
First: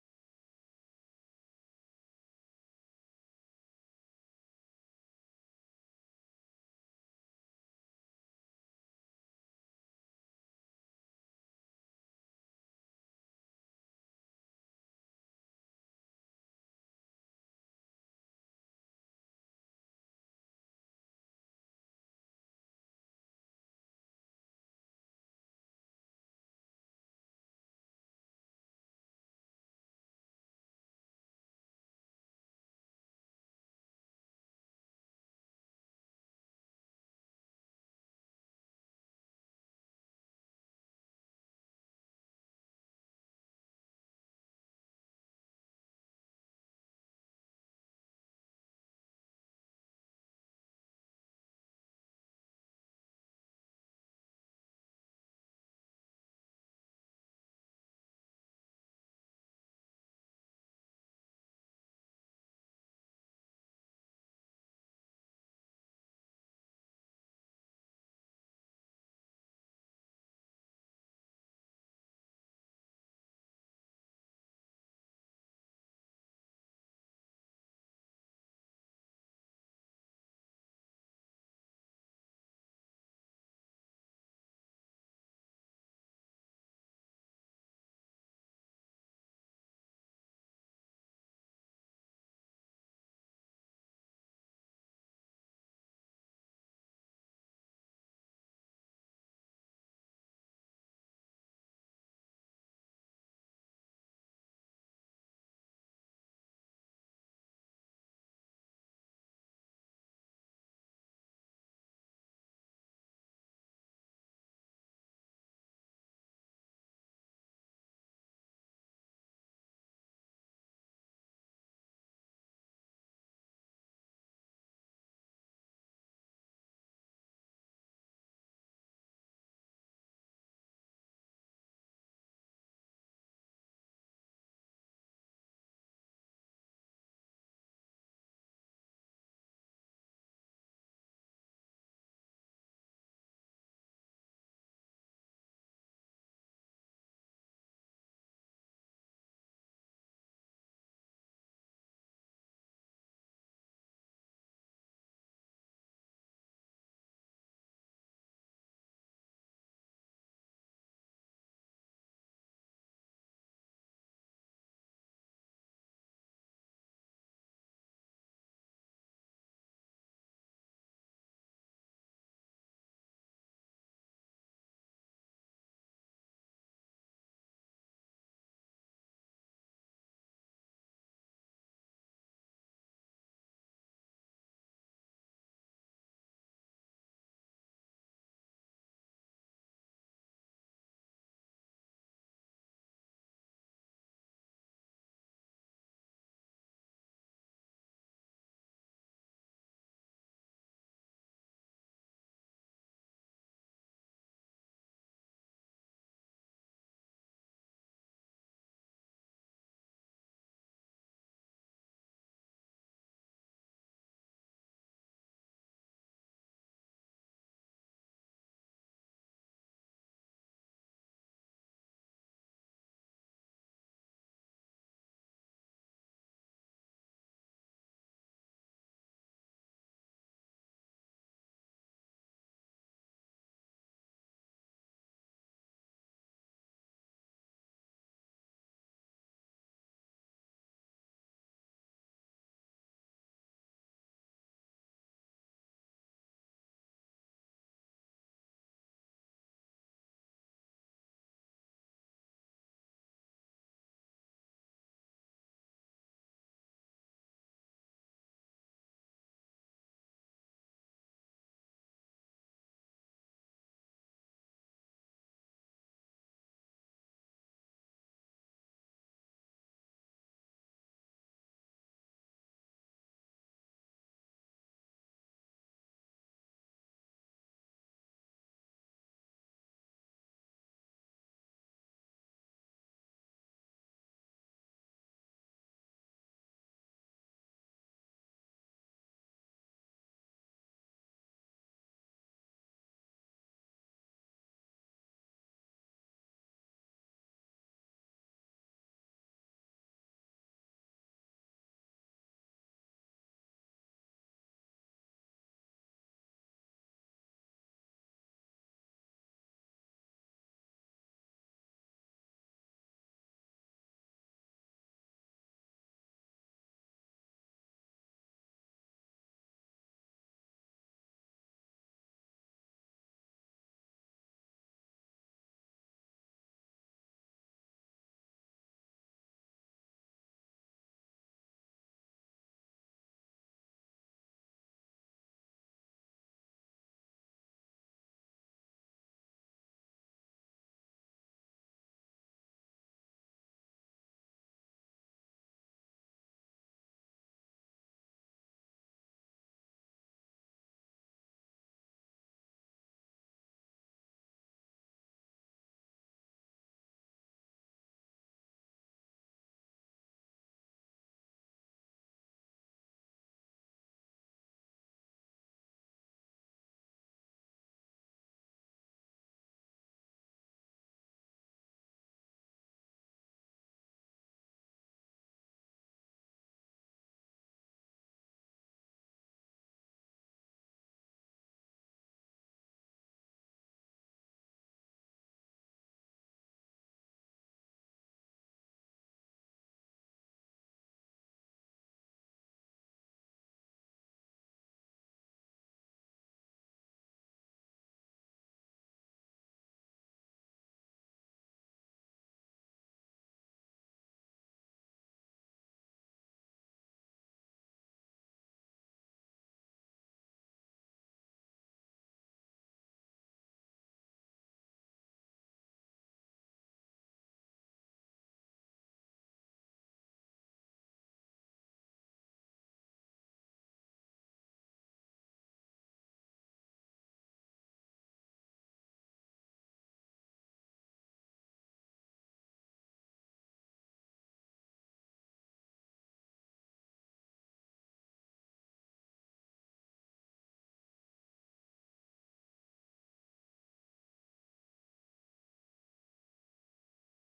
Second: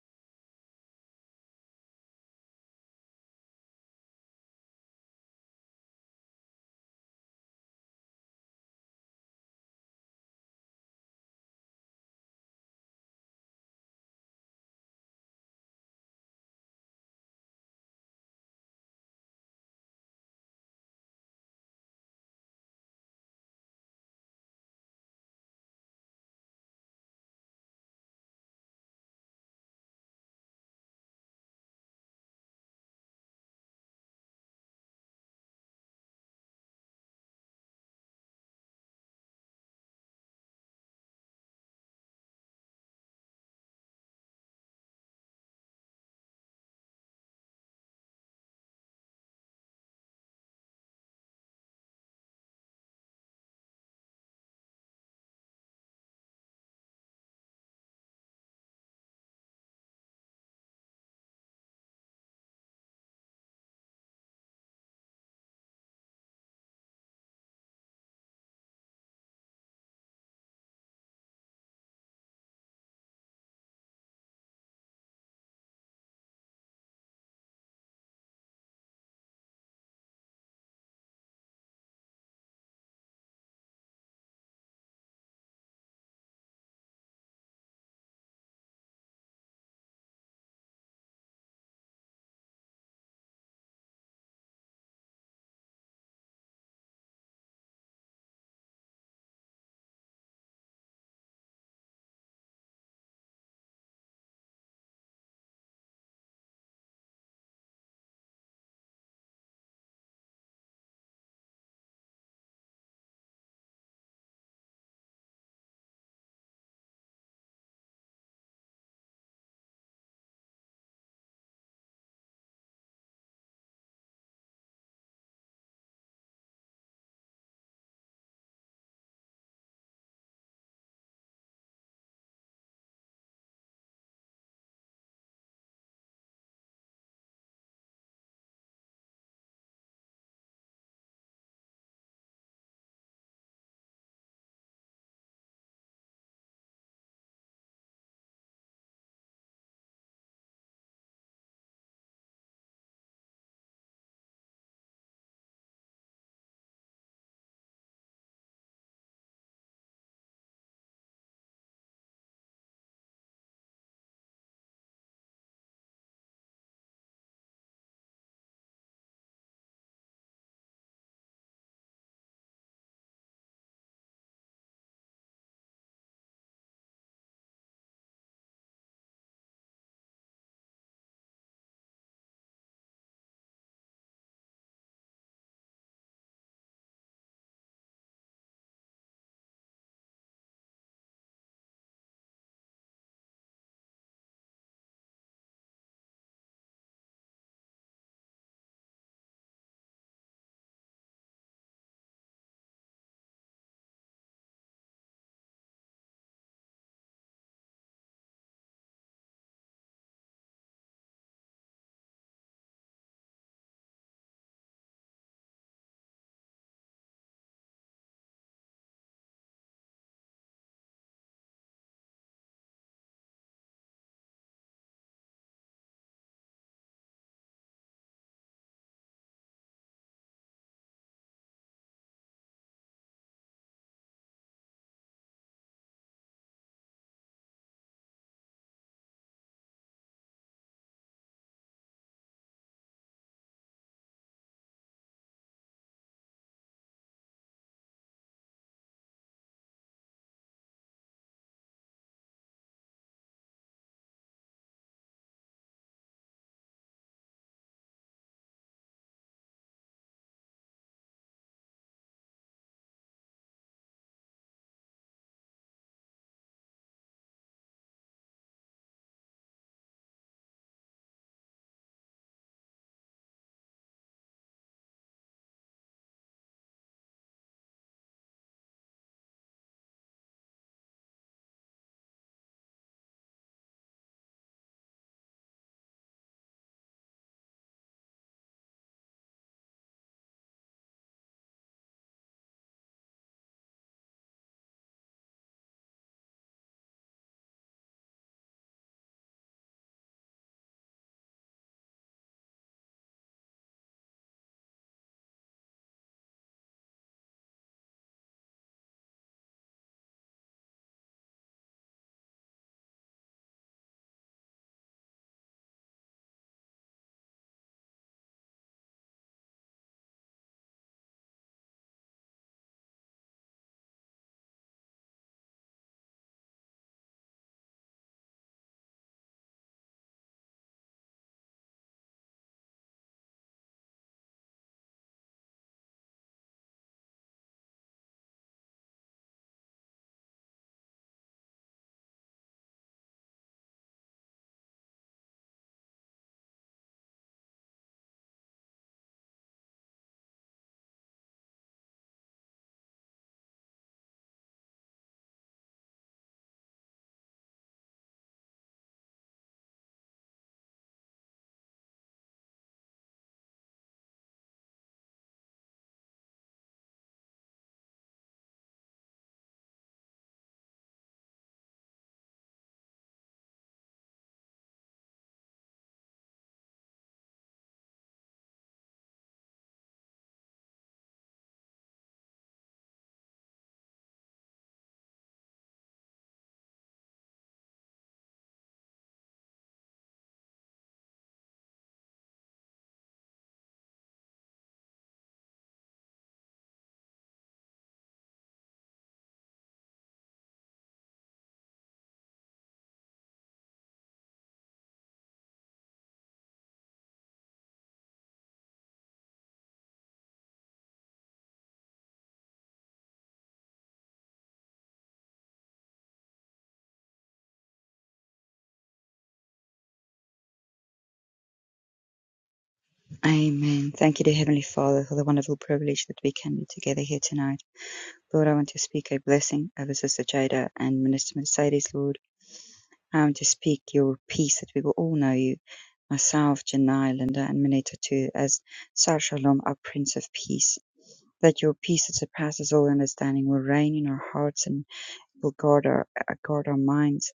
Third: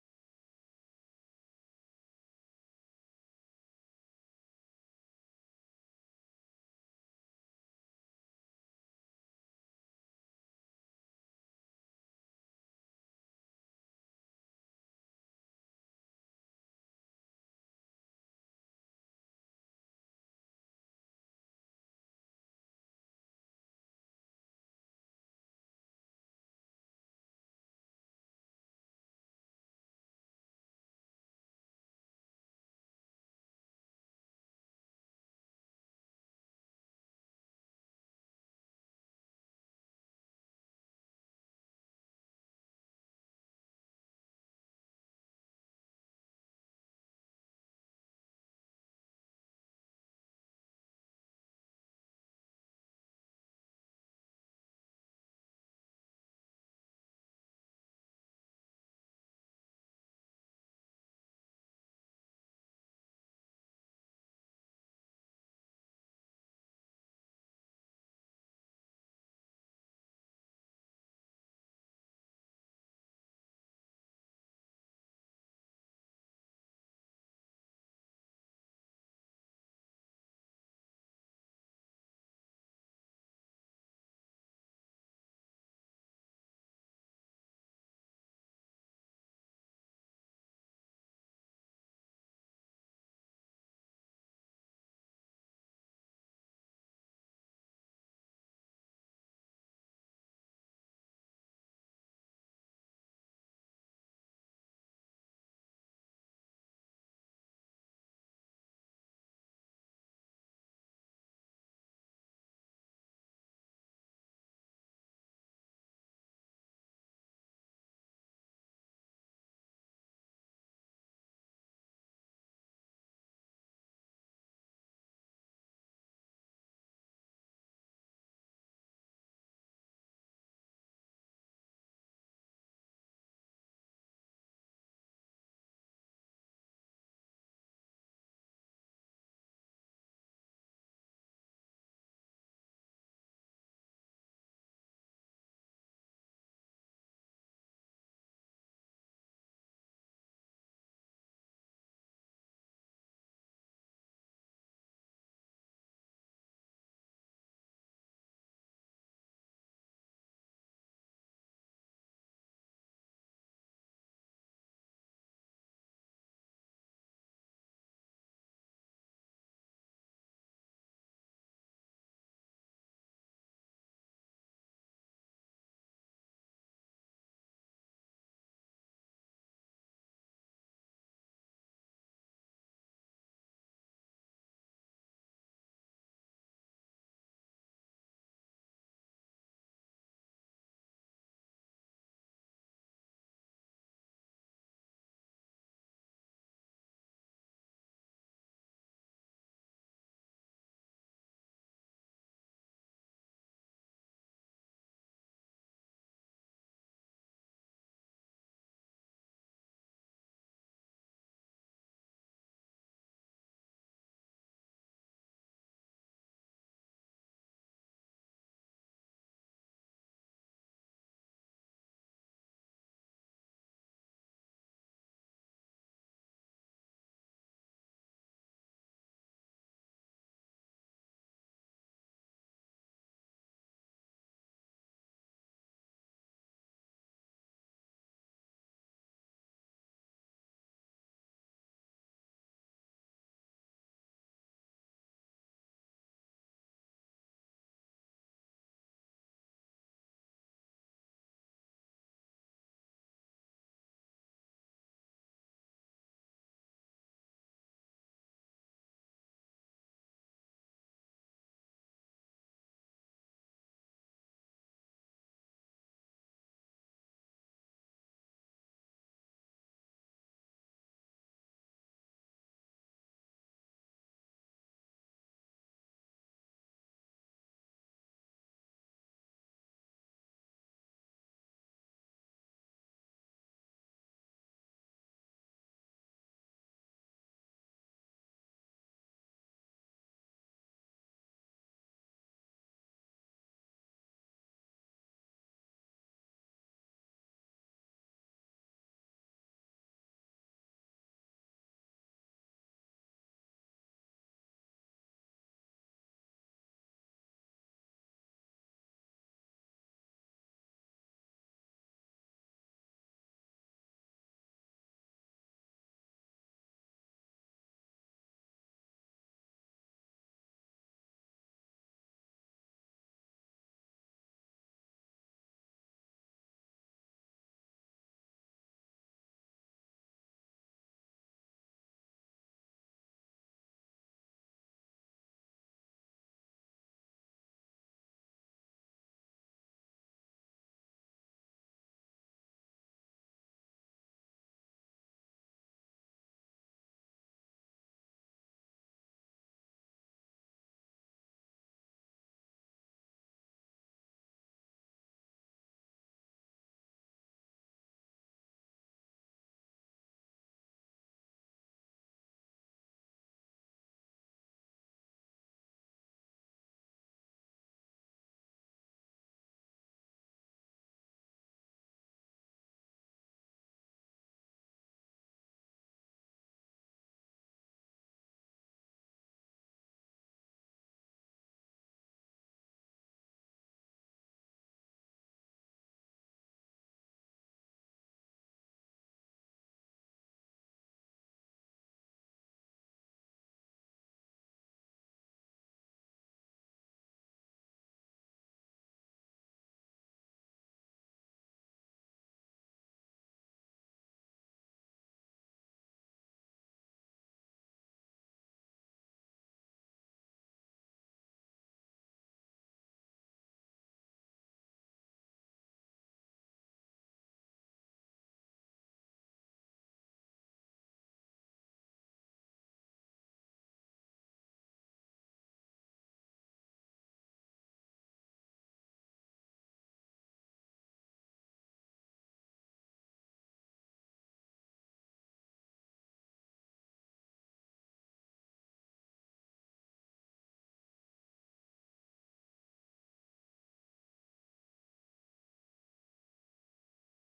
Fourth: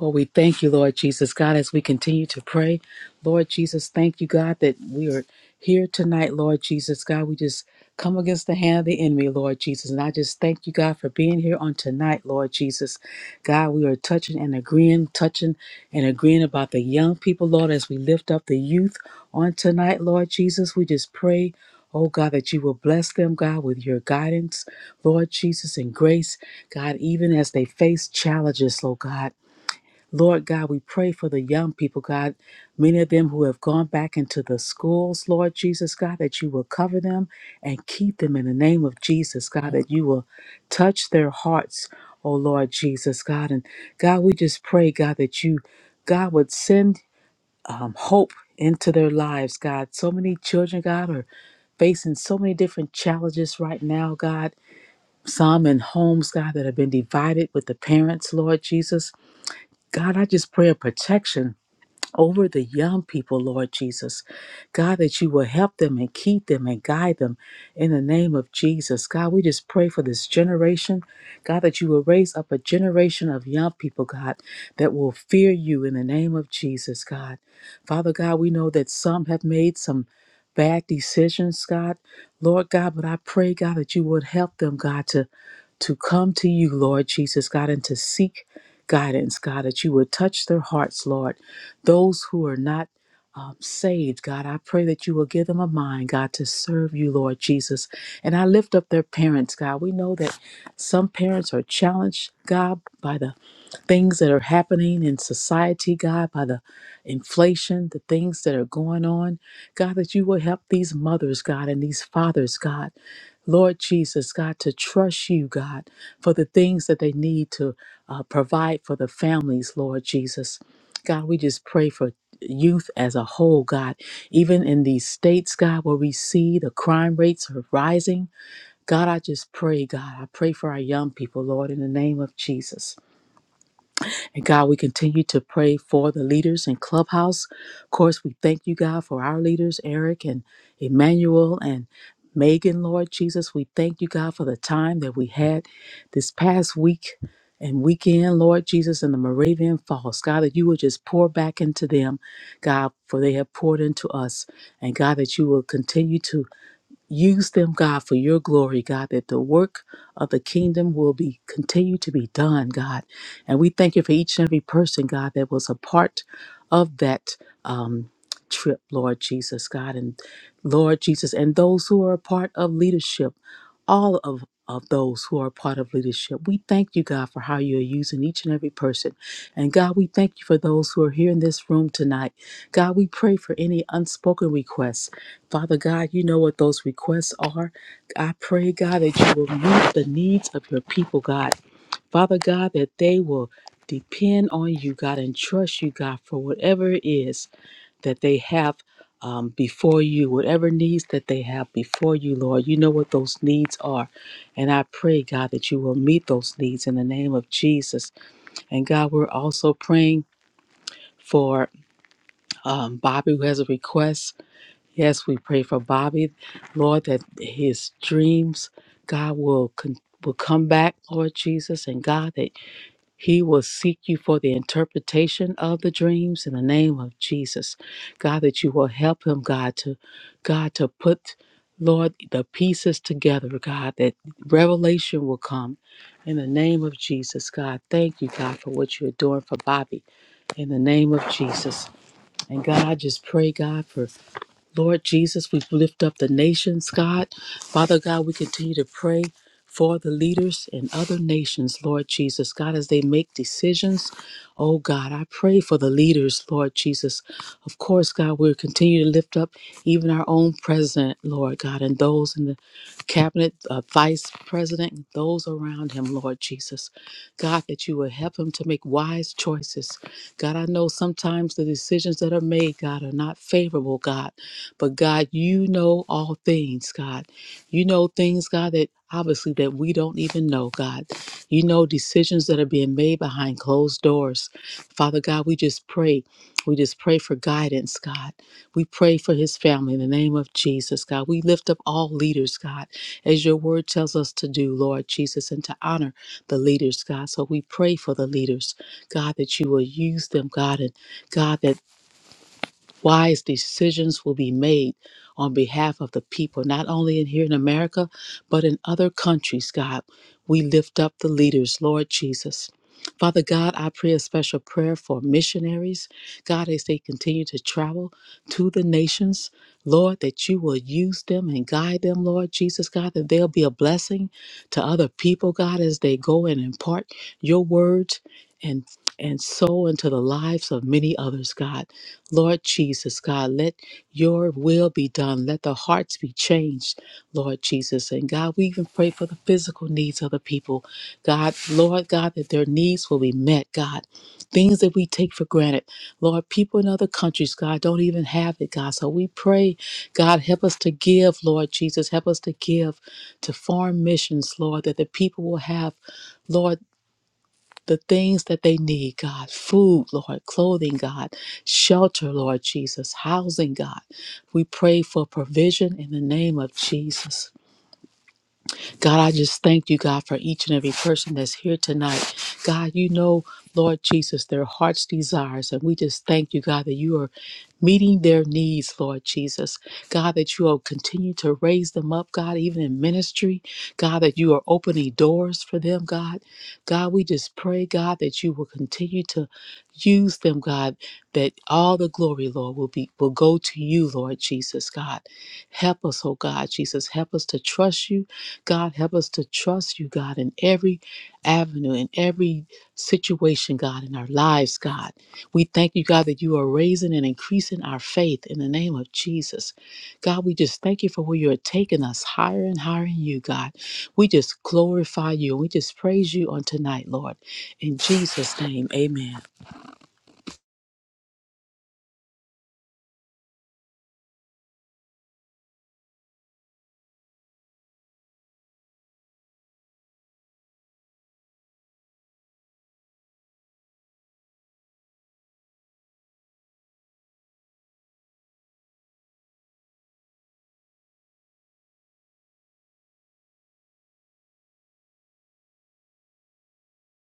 Lord, we thank you, Lord Jesus. God, as we continue to pray, Lord Jesus, thank you, God, that we are here tonight, Lord Jesus. God, we just come against the hand of the enemy, Lord Jesus. And I just thank you, God, for being here on tonight, Lord Jesus. God, we are touching and agreeing, touching and agreeing about the young people, Lord, as we lift up the youth on tonight, Lord Jesus. We just pray. Oh God, that you will bless them, God, with your guidance, Lord Jesus, and grace, God, even as they face challenges, Lord God. Lord God, we pray for the young people, God, many of them who have gone back into the schools, Lord Jesus, God, that you will cover them and keep them in the name of Jesus, God, that you will touch their hearts, oh Lord Jesus, God. And God, we just pray, God, that you, God, would send um, hope into their lives, God. So many children, God, are facing so many different challenges right now, God. Some in homes, God, that have been divided with the parents, Lord Jesus. God, I just pray a protection over the young people, Lord Jesus. God, that you will help them and keep them and guide them in the name of Jesus. God, we just pray for this generation. God, that you will raise up a generation of young people, God, that will fear you in the name of Jesus, God. Father God, we know that some have made some bad decisions, God. Lord God, but I pray, God, that you would help them, God, to to come to you, Lord Jesus, God, and to seek guidance, God, that you would touch their hearts, Lord. Those who are not um, saved, God, I pray that you will give them a mind, God, to serve you, Lord Jesus. And I lift up their parents, God. We know that some parents are challenged, God, by the things that are happening in society, God, by the inflation, the things that are going on. God, that you will help these mothers, God, and these fathers, God. Lord Jesus, God, to trust you, God, for the things that they need to uh, provide for the families, Lord Jesus. God, we just pray for youth as a whole, God. Even in these states, God, where we see the crime rates are rising, God, I just pray, God, I pray for our young people, Lord, in the name of Jesus. And God, we continue to pray for the leaders in Clubhouse. Of course, we thank you, God, for our leaders, Eric and Emmanuel and Megan, Lord Jesus. We thank you, God, for the time that we had this past week and weekend, Lord Jesus, in the Moravian Falls. God, that you will just pour back into them, God, for they have poured into us. And God, that you will continue to Use them, God, for your glory, God, that the work of the kingdom will be continue to be done, God. And we thank you for each and every person, God, that was a part of that um, trip, Lord Jesus, God, and Lord Jesus, and those who are a part of leadership, all of of those who are a part of leadership. We thank you, God, for how you're using each and every person. And God, we thank you for those who are here in this room tonight. God, we pray for any unspoken requests. Father God, you know what those requests are. I pray, God, that you will meet the needs of your people, God. Father God, that they will depend on you, God, and trust you, God, for whatever it is that they have um, before you, whatever needs that they have before you, Lord. You know what those needs are. And I pray, God, that you will meet those needs in the name of Jesus. And God, we're also praying for um, Bobby, who has a request Yes, we pray for Bobby, Lord, that his dreams, God, will con- will come back, Lord Jesus, and God, that he will seek you for the interpretation of the dreams in the name of Jesus. God, that you will help him, God, to God to put Lord the pieces together, God, that revelation will come in the name of Jesus. God, thank you, God, for what you're doing for Bobby in the name of Jesus. And God, I just pray, God, for Lord Jesus, we lift up the nations, God. Father God, we continue to pray for the leaders in other nations, Lord Jesus. God, as they make decisions, oh God, I pray for the leaders, Lord Jesus. Of course, God, we'll continue to lift up even our own president, Lord God, and those in the cabinet, uh, vice president, and those around him, Lord Jesus. God, that you will help him to make wise choices. God, I know sometimes the decisions that are made, God, are not favorable, God. But God, you know all things, God. You know things, God, that obviously that we don't even know, God. You know decisions that are being made behind closed doors. Father God, we just pray. We just pray for guidance, God. We pray for his family in the name of Jesus, God. We lift up all leaders, God, as your word tells us to do, Lord Jesus, and to honor the leaders, God. So we pray for the leaders, God, that you will use them, God, and God, that wise decisions will be made on behalf of the people, not only in here in America, but in other countries, God. We lift up the leaders, Lord Jesus. Father God, I pray a special prayer for missionaries, God, as they continue to travel to the nations. Lord, that you will use them and guide them, Lord Jesus, God, that they'll be a blessing to other people, God, as they go and impart your words and and sow into the lives of many others, God. Lord Jesus, God, let your will be done. Let the hearts be changed, Lord Jesus. And God, we even pray for the physical needs of the people. God, Lord God, that their needs will be met, God. Things that we take for granted. Lord, people in other countries, God, don't even have it, God. So we pray, God, help us to give, Lord Jesus. Help us to give to foreign missions, Lord, that the people will have. Lord, the things that they need, God food, Lord, clothing, God, shelter, Lord Jesus, housing, God. We pray for provision in the name of Jesus. God, I just thank you, God, for each and every person that's here tonight. God, you know, Lord Jesus, their heart's desires. And we just thank you, God, that you are meeting their needs, Lord Jesus. God, that you will continue to raise them up, God, even in ministry. God, that you are opening doors for them, God. God, we just pray, God, that you will continue to use them, God, that all the glory, Lord, will be will go to you, Lord Jesus, God. Help us, oh God, Jesus. Help us to trust you. God, help us to trust you, God, in every avenue, in every situation, God, in our lives, God. We thank you, God, that you are raising and increasing our faith in the name of Jesus. God, we just thank you for where you're taking us higher and higher in you, God. We just glorify you and we just praise you on tonight, Lord. In Jesus' name, amen.
Amen. Thank you, dear Heavenly Father, for the wonderful privilege that we can be together here tonight. Lord, I want to speak a blessing over Sister Jada and Minister Mercedes, Lord. I want to speak your peace that we will all know you. Myself, Janai, Linda, and Mineta too, as Sar Shalom, our Prince of Peace. That your peace that surpasses all understanding will reign in our hearts and will guard our, uh, guard our minds.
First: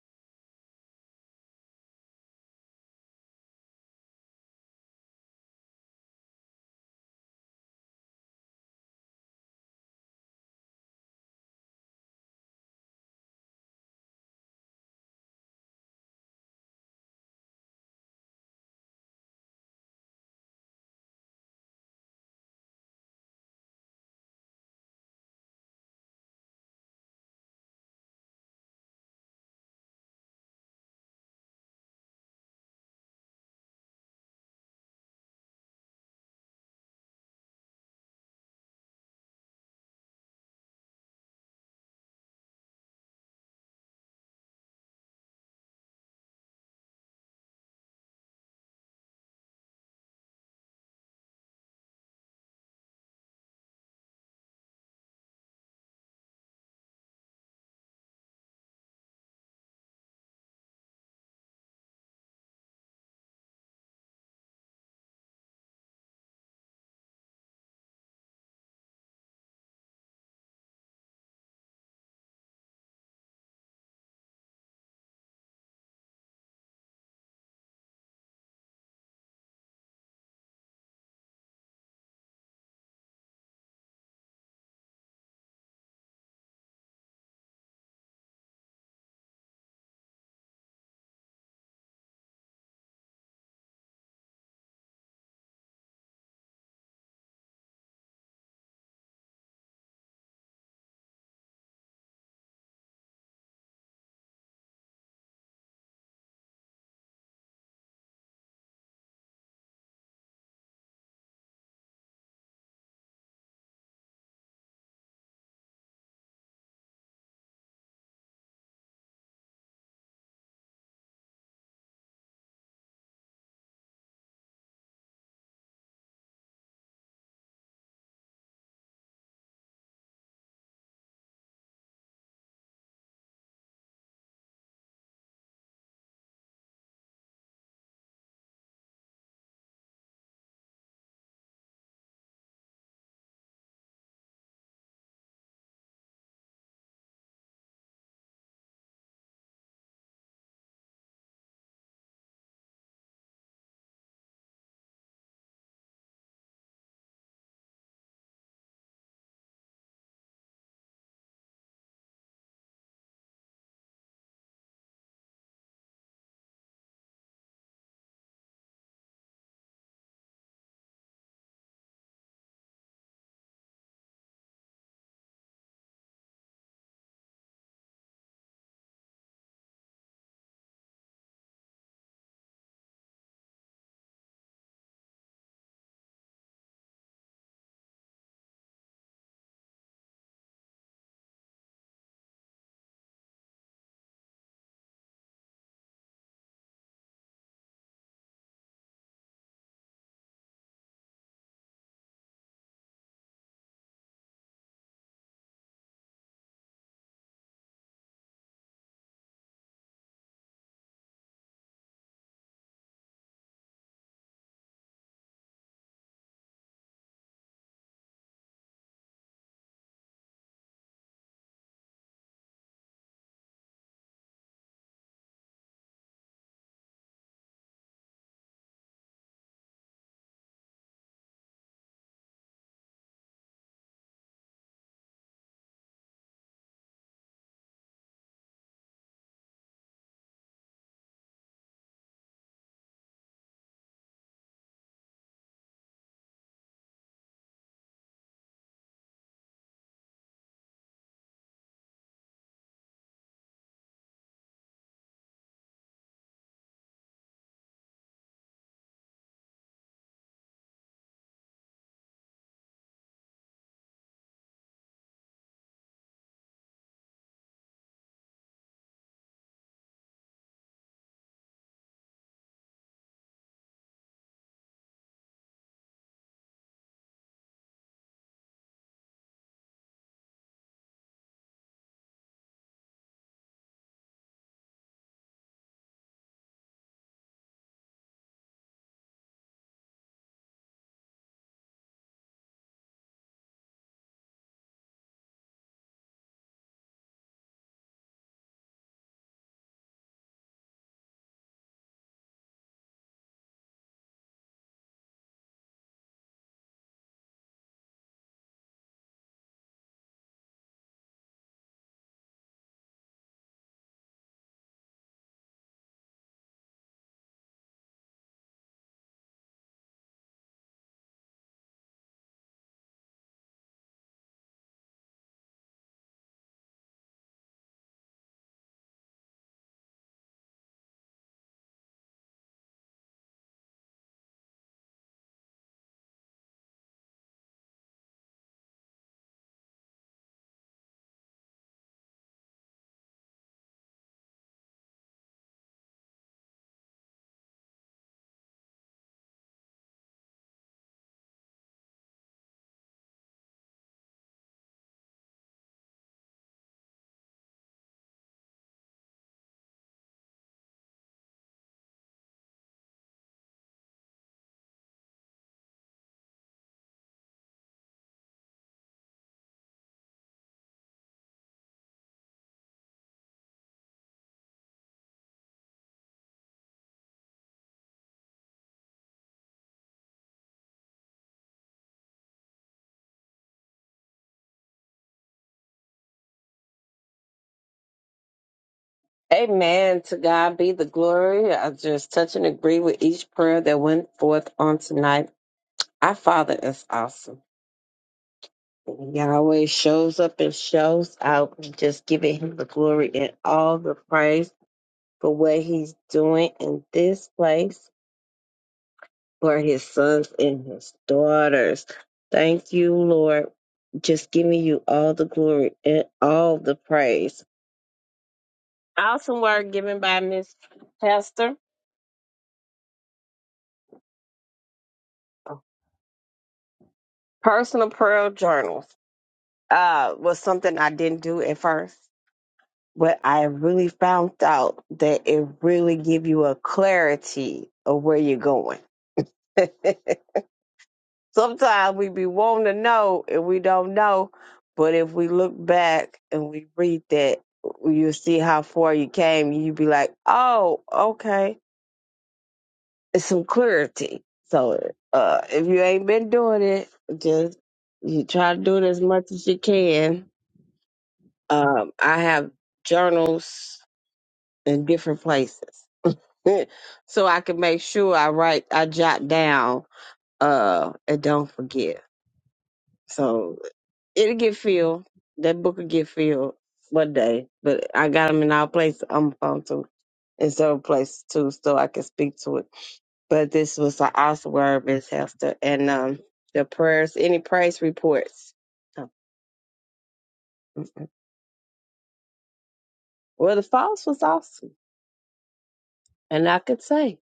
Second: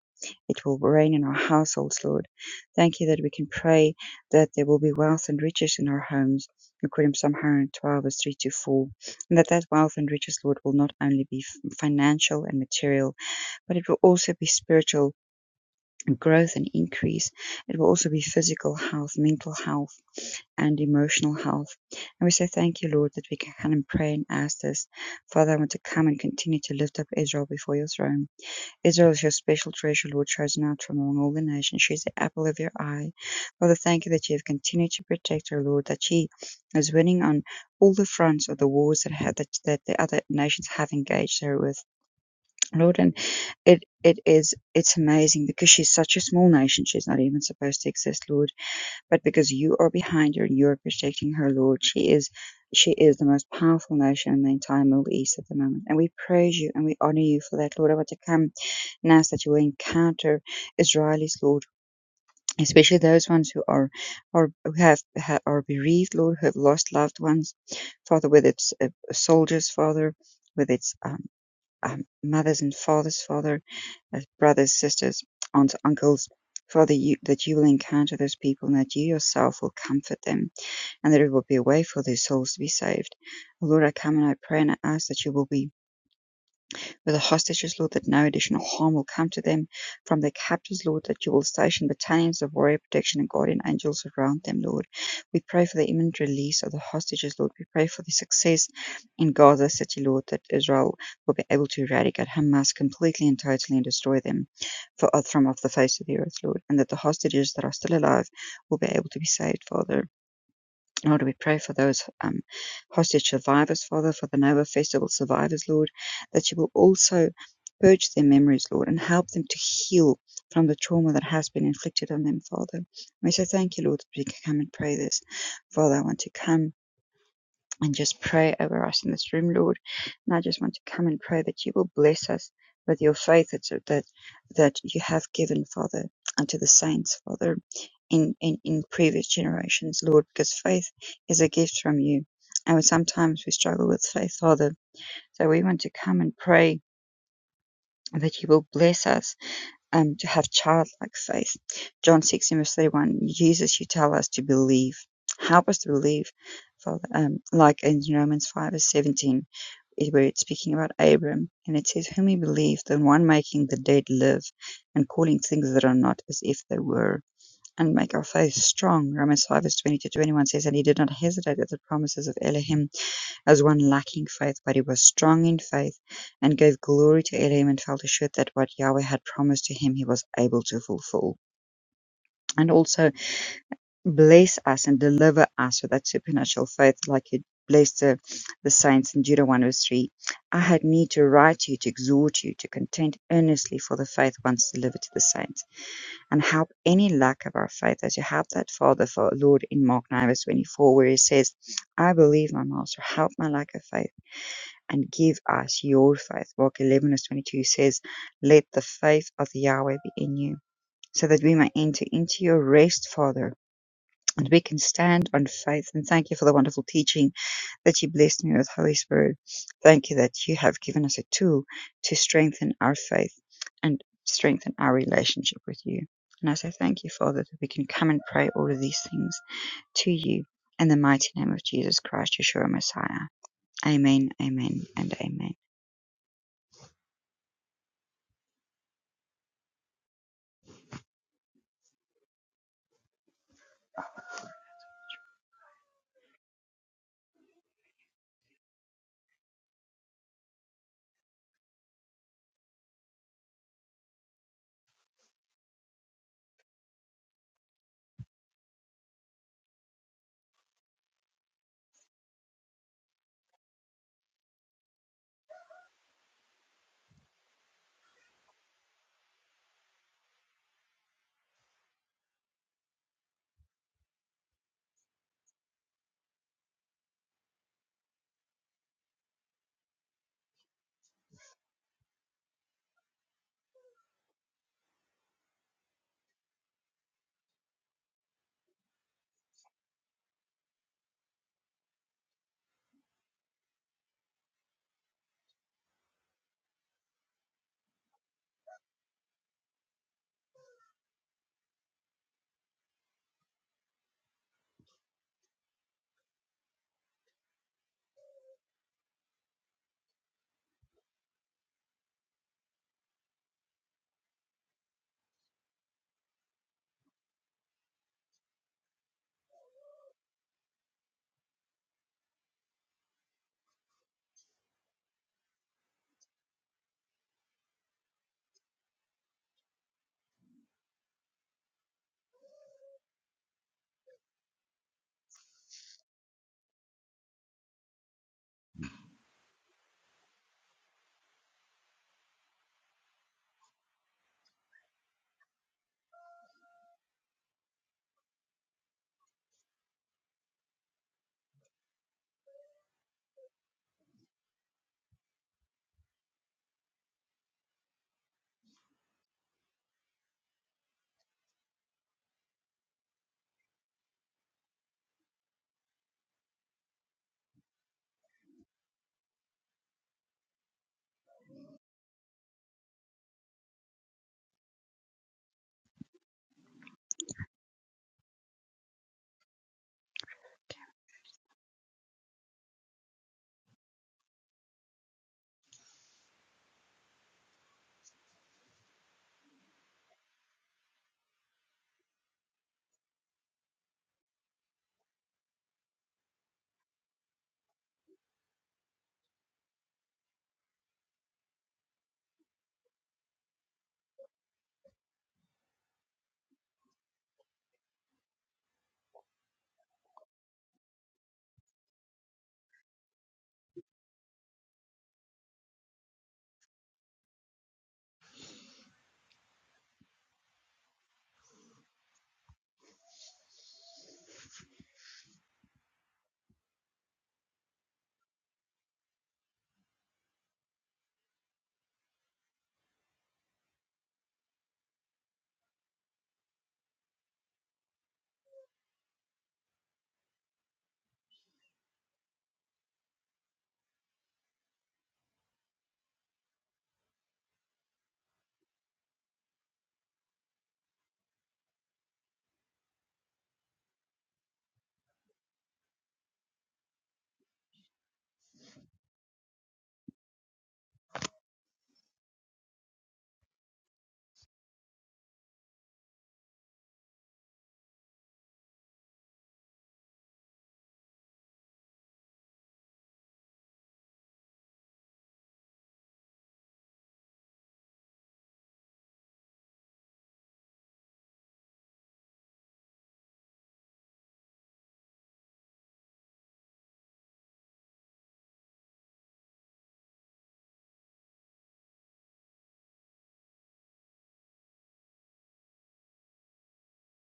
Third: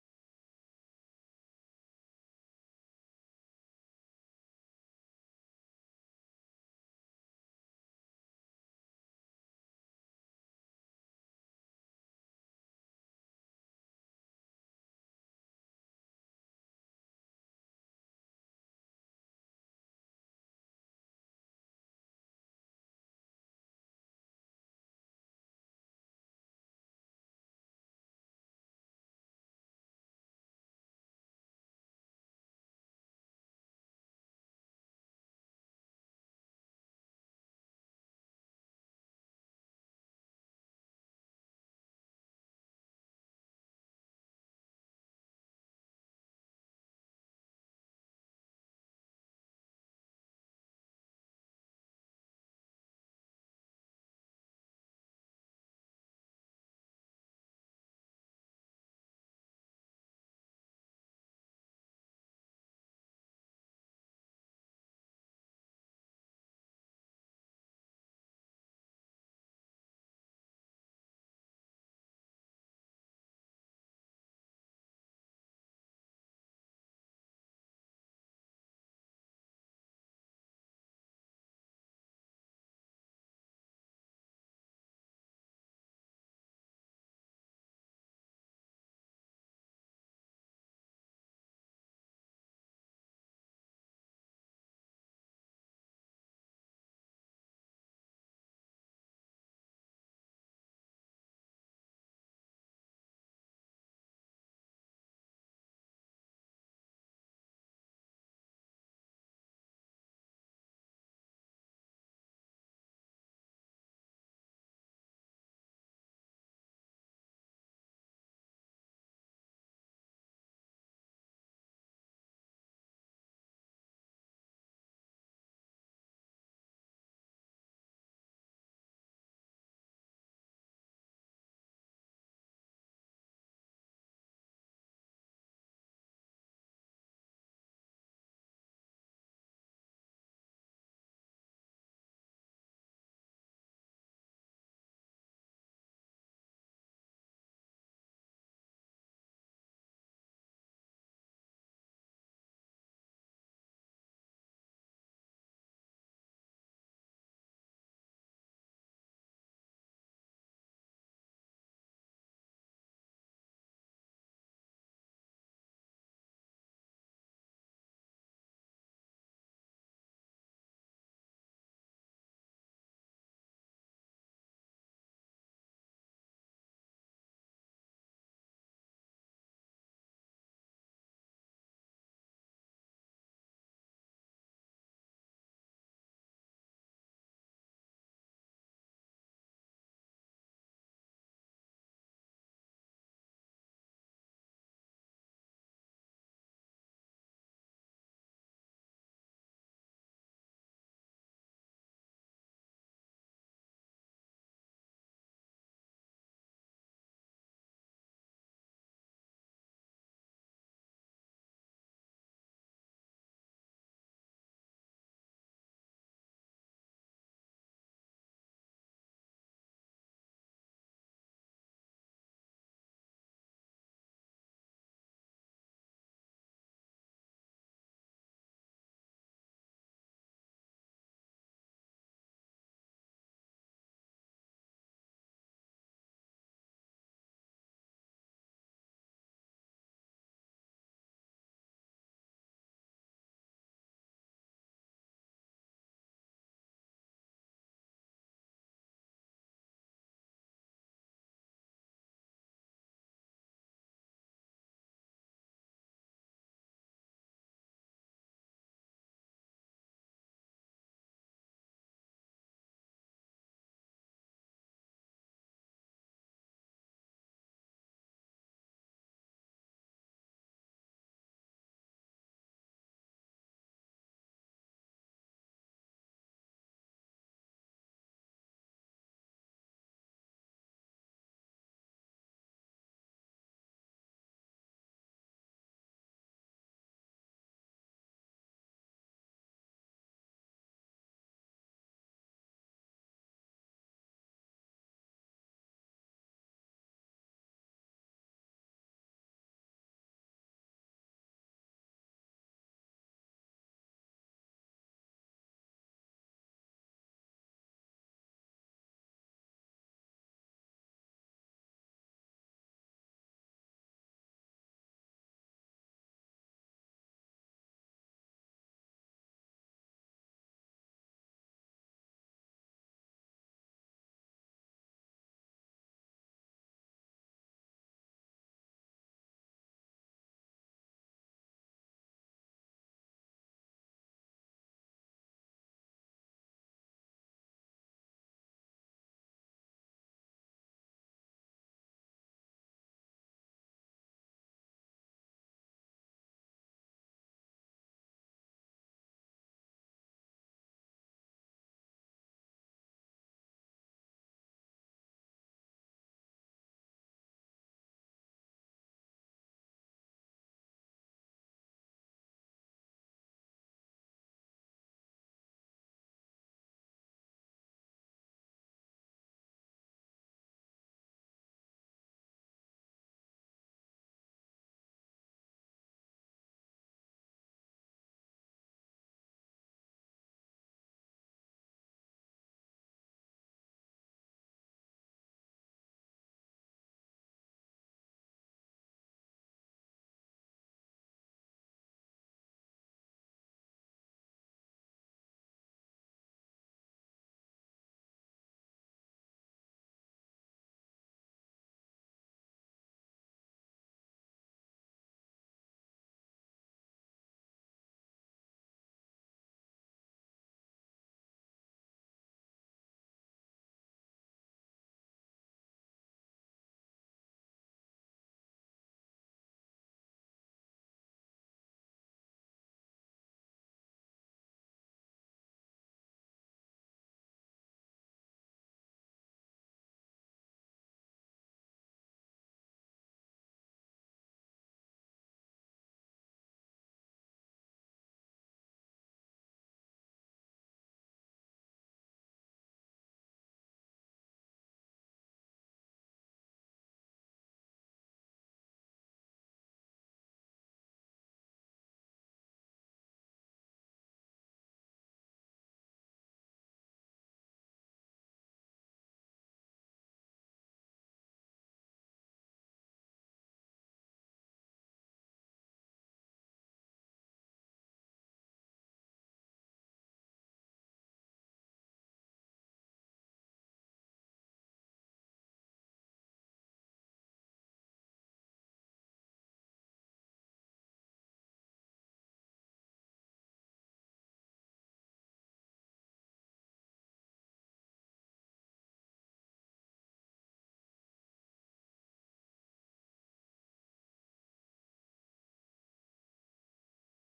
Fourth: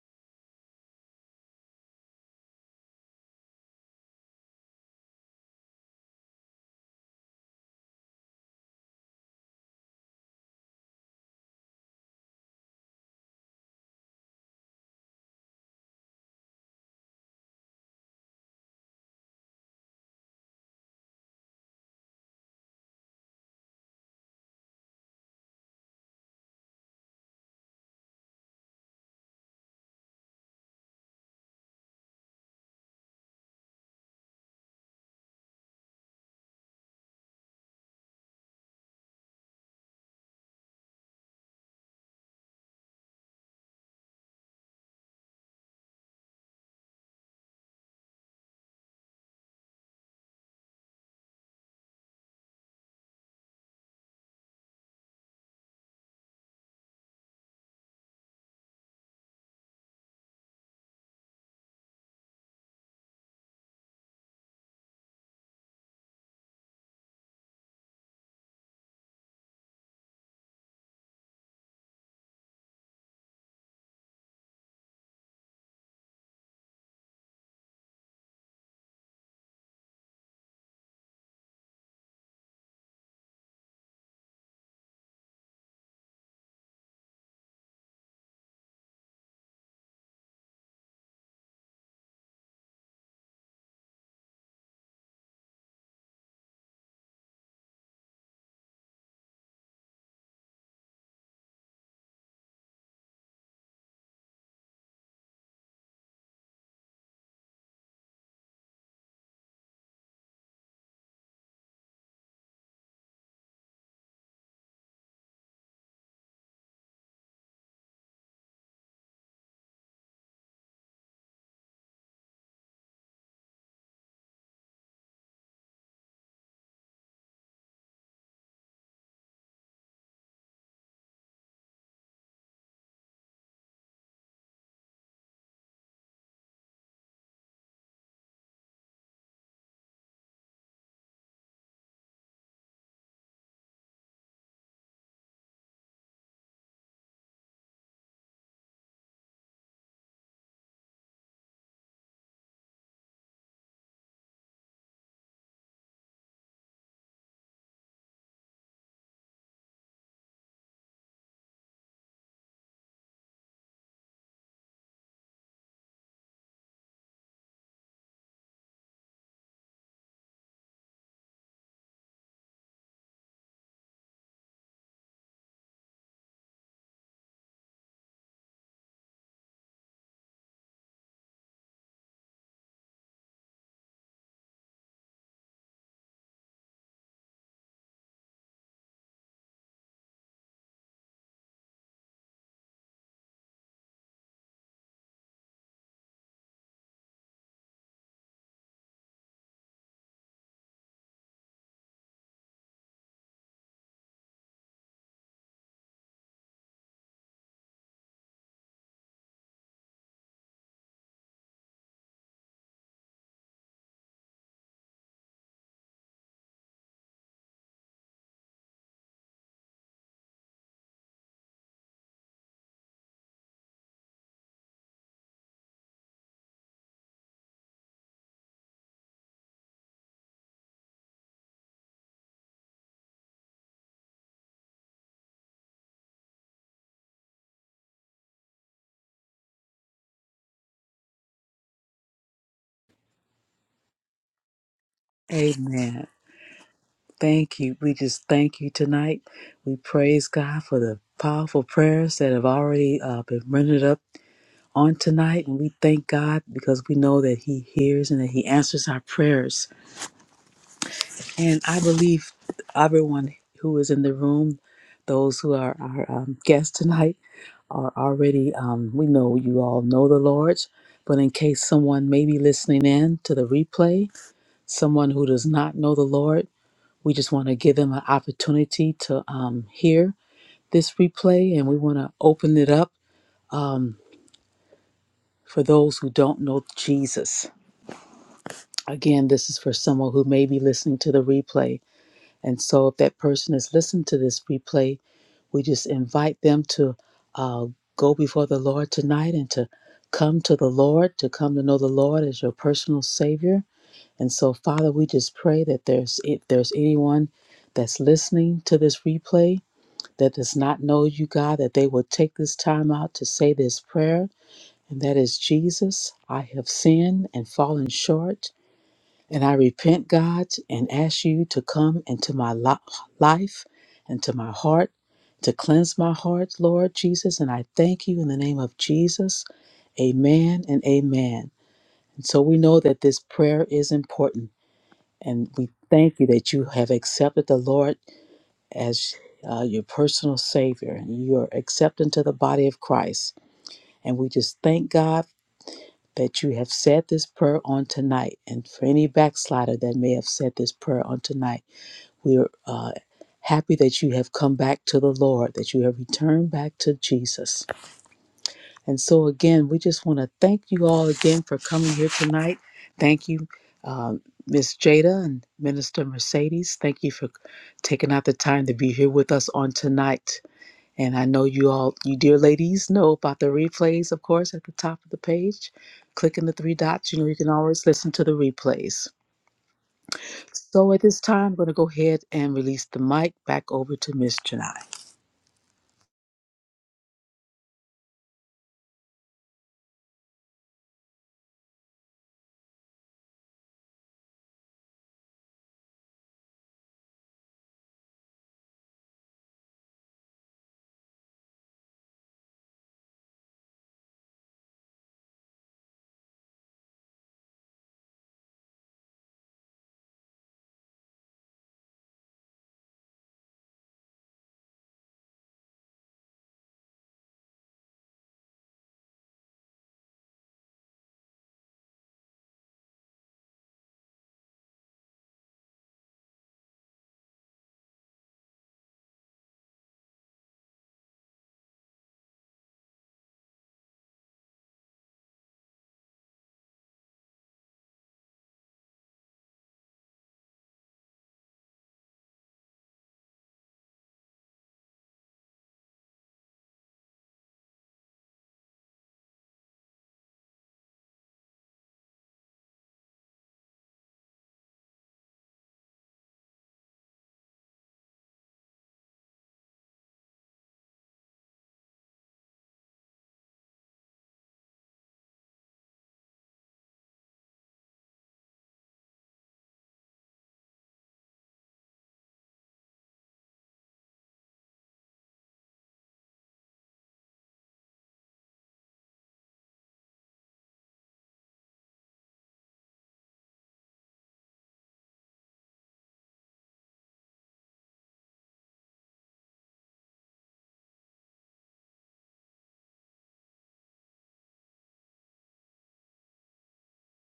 It will reign in our households, Lord. Thank you that we can pray that there will be wealth and riches in our homes, according to Psalm 112, verse 3 to 4. And that that wealth and riches, Lord, will not only be financial and material, but it will also be spiritual growth and increase. It will also be physical health, mental health. And emotional health. And we say thank you, Lord, that we can come and pray and ask this. Father, I want to come and continue to lift up Israel before your throne. Israel is your special treasure, Lord, chosen out from among all the nations. She is the apple of your eye. Father, thank you that you have continued to protect her, Lord, that she is winning on all the fronts of the wars that, ha- that, that the other nations have engaged her with. Lord, and it, it is, it's amazing because she's such a small nation. She's not even supposed to exist, Lord but because you are behind her and you are protecting her, Lord. She is she is the most powerful nation in the entire Middle East at the moment. And we praise you and we honor you for that, Lord. I want to come now so that you will encounter Israelis, Lord, especially those ones who are are who have, ha are bereaved, Lord, who have lost loved ones, Father, whether it's uh, soldiers, Father. Whether it's um, um, mother's and father's father, uh, brothers, sisters, aunts, uncles. Father, you, that you will encounter those people and that you yourself will comfort them and that it will be a way for their souls to be saved. Lord, I come and I pray and I ask that you will be with the hostages Lord, that no additional harm will come to them from their captors, Lord, that you will station battalions of warrior protection and guardian angels around them, Lord. We pray for the imminent release of the hostages, Lord. We pray for the success in Gaza City, Lord, that Israel will be able to eradicate Hamas completely and totally and destroy them for, from off the face of the earth, Lord, and that the hostages that are still alive will be able to be saved, Father. Lord, we pray for those um, hostage survivors, Father, for the Nova Festival survivors, Lord, that you will also purge their memories, Lord, and help them to heal from the trauma that has been inflicted on them, Father. We say thank you, Lord, that we can come and pray this. Father, I want to come and just pray over us in this room, Lord. And I just want to come and pray that you will bless us with your faith that that, that you have given, Father, unto the saints, Father, in, in, in previous generations, Lord, because faith is a gift from you. And sometimes we struggle with faith, Father. So we want to come and pray that you will bless us um, to have childlike faith. John 16, verse 31, Jesus, you tell us to believe. Help us to believe. Father, um, like in Romans 5, verse 17, where it's speaking about Abram, and it says, Whom he believed, the one making the dead live, and calling things that are not as if they were. And make our faith strong. Romans 5 verse 20 to 21 says, And he did not hesitate at the promises of Elohim as one lacking faith, but he was strong in faith and gave glory to Elohim and felt assured that what Yahweh had promised to him, he was able to fulfill. And also bless us and deliver us with that supernatural faith, like you blessed the, the saints in Judah 1 verse 3. I had need to write to you to exhort you to contend earnestly for the faith once delivered to the saints, and help any lack of our faith as you help that Father for Lord in Mark 9 verse 24, where he says, I believe, my master, help my lack of faith and give us your faith. While eleven verse twenty two says, Let the faith of Yahweh be in you, so that we may enter into your rest, Father, and we can stand on faith. And thank you for the wonderful teaching that you blessed me with, Holy Spirit. Thank you that you have given us a tool to strengthen our faith and strengthen our relationship with you. And I say thank you, Father, that we can come and pray all of these things to you in the mighty name of Jesus Christ, Yeshua Messiah. Amen, amen, and amen.
Amen. Thank you. We just thank you tonight. We praise God for the powerful prayers that have already uh, been rendered up on tonight and we thank God because we know that he hears and that he answers our prayers. And I believe everyone who is in the room, those who are our um, guests tonight, are already, um, we know you all know the Lord. But in case someone may be listening in to the replay, someone who does not know the Lord, we just want to give them an opportunity to um, hear this replay and we want to open it up um, for those who don't know Jesus Again, this is for someone who may be listening to the replay. And so, if that person is listening to this replay, we just invite them to uh, go before the Lord tonight and to come to the Lord, to come to know the Lord as your personal Savior. And so, Father, we just pray that there's if there's anyone that's listening to this replay that does not know you, God, that they will take this time out to say this prayer, and that is, Jesus, I have sinned and fallen short. And I repent, God, and ask you to come into my li- life, into my heart, to cleanse my heart, Lord Jesus. And I thank you in the name of Jesus. Amen and amen. And so we know that this prayer is important. And we thank you that you have accepted the Lord as uh, your personal Savior and you are accepted into the body of Christ. And we just thank God that you have said this prayer on tonight. And for any backslider that may have said this prayer on tonight, We're uh, happy that you have come back to the Lord, that you have returned back to Jesus. And so, again, we just want to thank you all again for coming here tonight. Thank you, um, Miss Jada and Minister Mercedes. Thank you for taking out the time to be here with us on tonight. And I know you all, you dear ladies, know about the replays, of course, at the top of the page. Clicking the three dots, you know, you can always listen to the replays. So at this time, I'm going to go ahead and release the mic back over to Miss Janai.
Amen. To God be the glory. I just touch and agree with each prayer that went forth on tonight. Our Father is awesome. He always shows up and shows out. We just giving him the glory and all the praise for what he's doing in this place for his sons and his daughters. Thank you, Lord. Just giving you all the glory and all the praise. Awesome word given by Miss Pastor. Personal prayer journals. uh, was something I didn't do at first, but I really found out that it really give you a clarity of where you're going. Sometimes we be wanting to know and we don't know, but if we look back and we read that, you see how far you came. You be like, oh, okay, it's some clarity. So uh, if you ain't been doing it, just you try to do it as much as you can Um, I have journals in different places, so I can make sure I write, I jot down, uh, and don't forget. So it'll get filled. That book will get filled one day, but I got them in our place on my phone too, in several places too, so I can speak to it. But this was an awesome word, Miss Hester, and um, the prayers, any praise reports. Oh, mm-mm. Well, the false was awesome, and I could say.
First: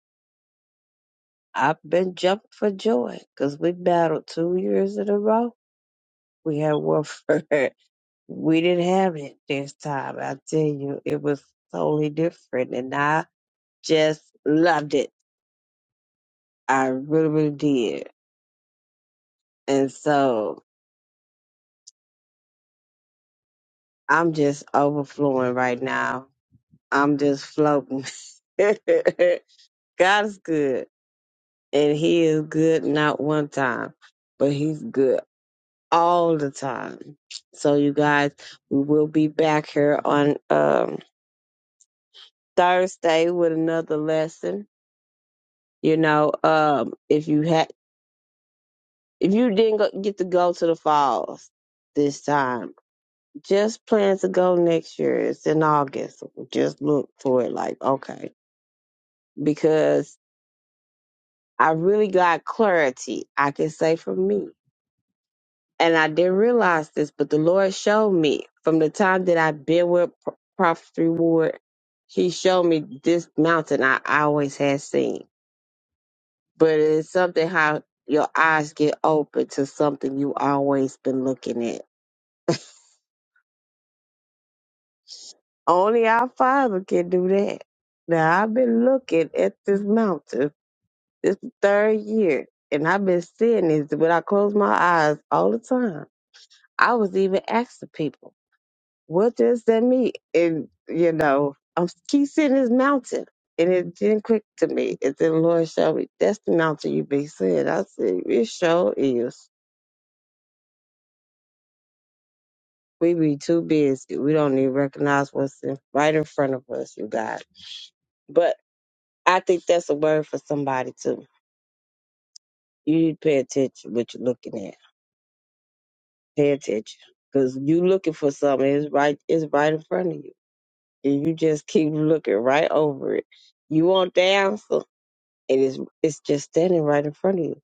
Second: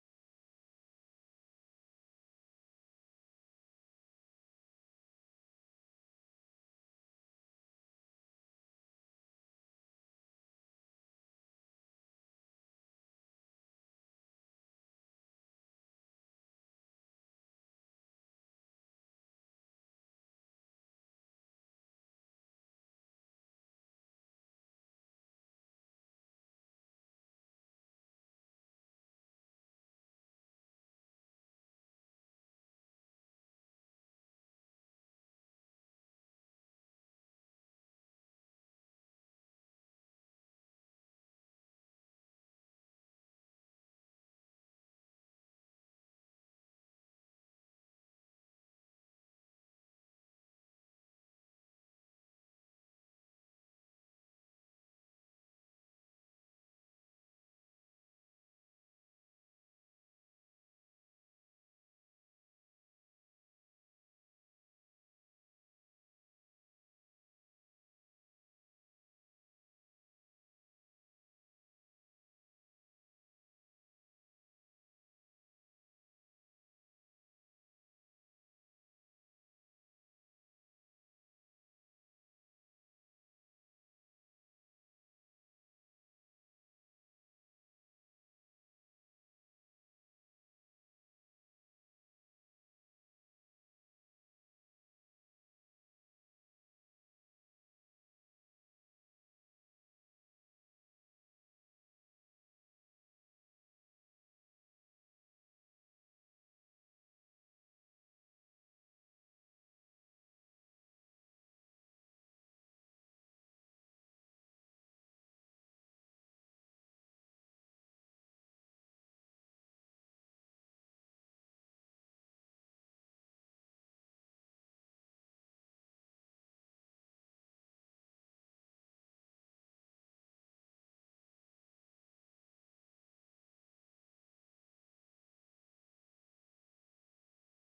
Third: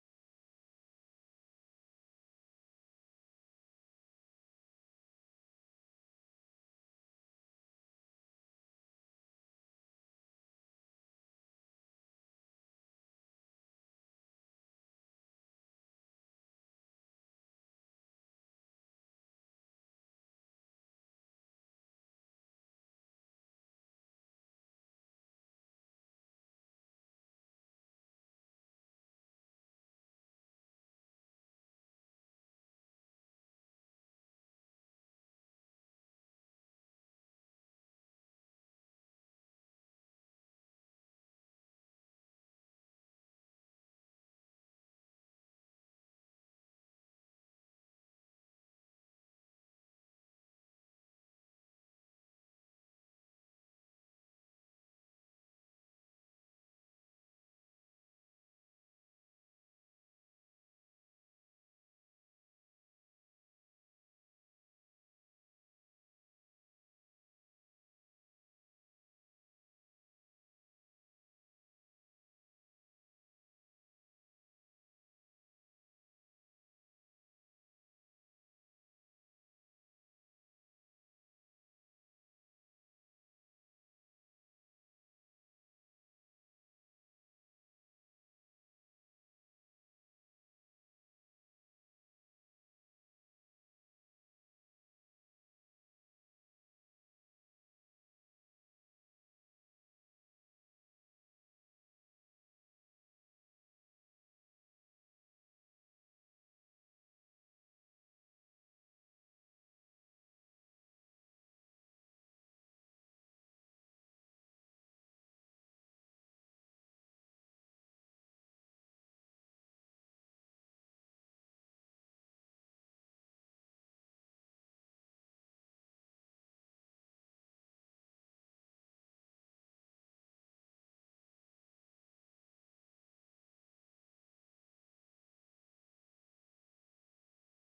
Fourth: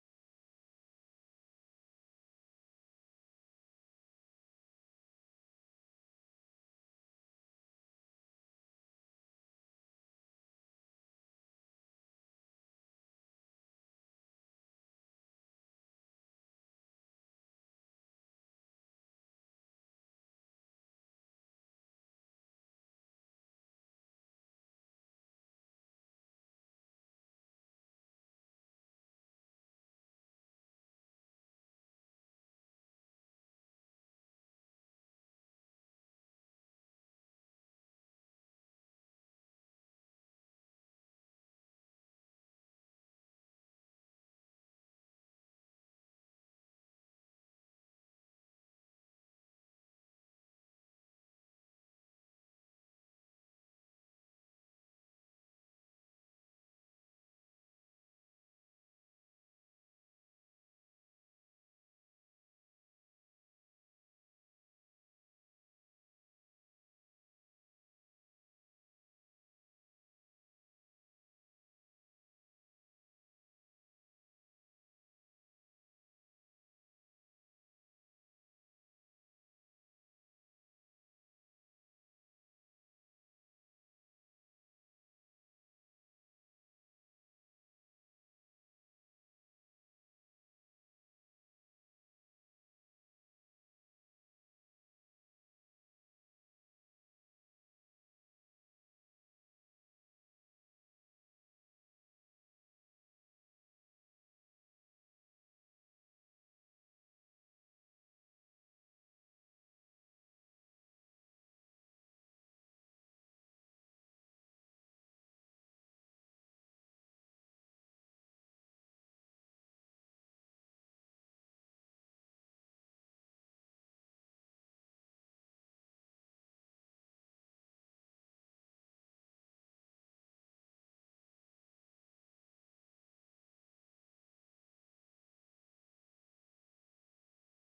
I've been jumping for joy because we battled two years in a row. We had Wilford. we didn't have it this time. I tell you, it was totally different, and I just loved it. I really, really did. And so I'm just overflowing right now. I'm just floating. God is good, and He is good not one time, but He's good all the time. So you guys, we will be back here on um Thursday with another lesson. You know, um if you had if you didn't go, get to go to the falls this time, just plan to go next year. It's in August. Just look for it like, okay, because I really got clarity. I can say for me and I didn't realize this, but the Lord showed me from the time that I've been with Pro- Prophet Reward, He showed me this mountain I always had seen. But it's something how your eyes get open to something you always been looking at. Only our Father can do that. Now I've been looking at this mountain this third year, and I've been seeing this when I close my eyes all the time. I was even asking people. what does that mean? And you know, I'm keep seeing this mountain, and it didn't click to me. And then Lord showed me that's the mountain you be seeing. I said, it sure is. We be too busy. We don't even recognize what's in, right in front of us, you guys. But I think that's a word for somebody too. You need to pay attention what you're looking at. Pay attention. Cause you looking for something, it's right it's right in front of you. And you just keep looking right over it. You want the answer? It is it's just standing right in front of you.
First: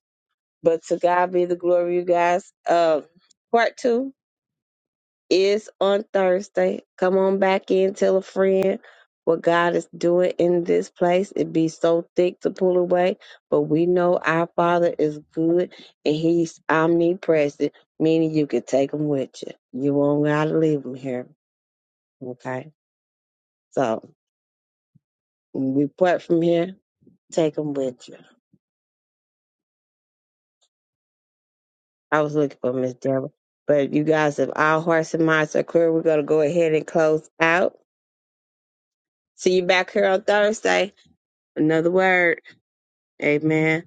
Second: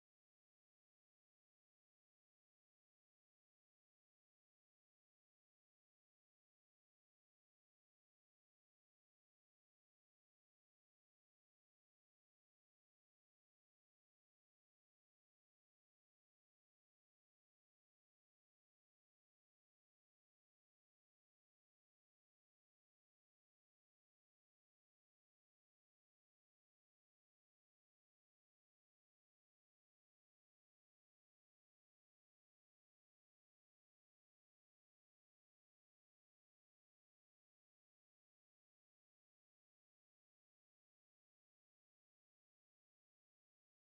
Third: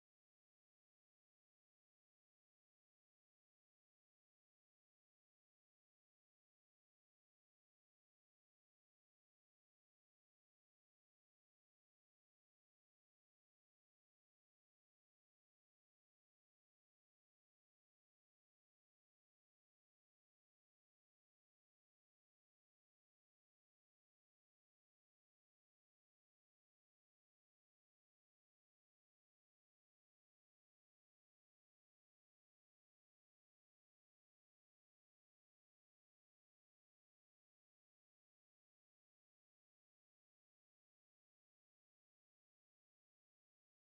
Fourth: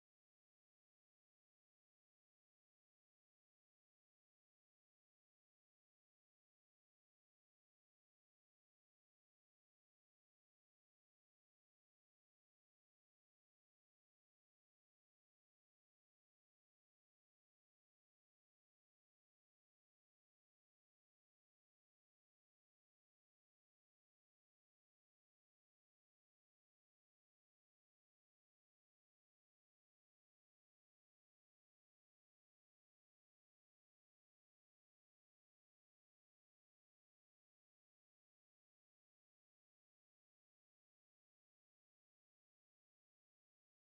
But to God be the glory, you guys. Um, part two is on Thursday. Come on back in, tell a friend what God is doing in this place. It be so thick to pull away, but we know our Father is good and He's omnipresent, meaning you can take Him with you. You won't gotta leave Him here. Okay, so when we part from here, take Him with you. I was looking for Miss Deborah. But you guys, if all hearts and minds are clear, we're gonna go ahead and close out. See you back here on Thursday. Another word. Amen.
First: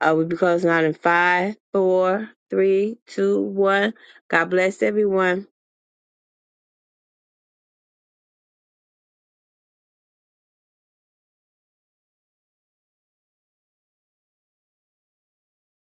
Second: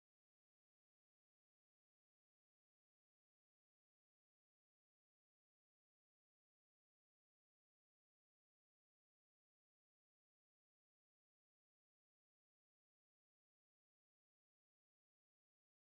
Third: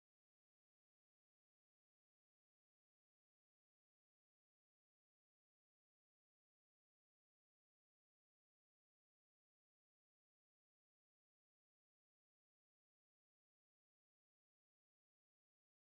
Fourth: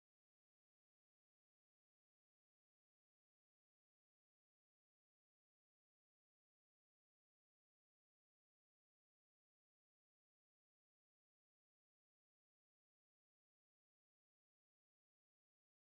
Uh, we'll be closing out in five, four, three, two, one. God bless everyone.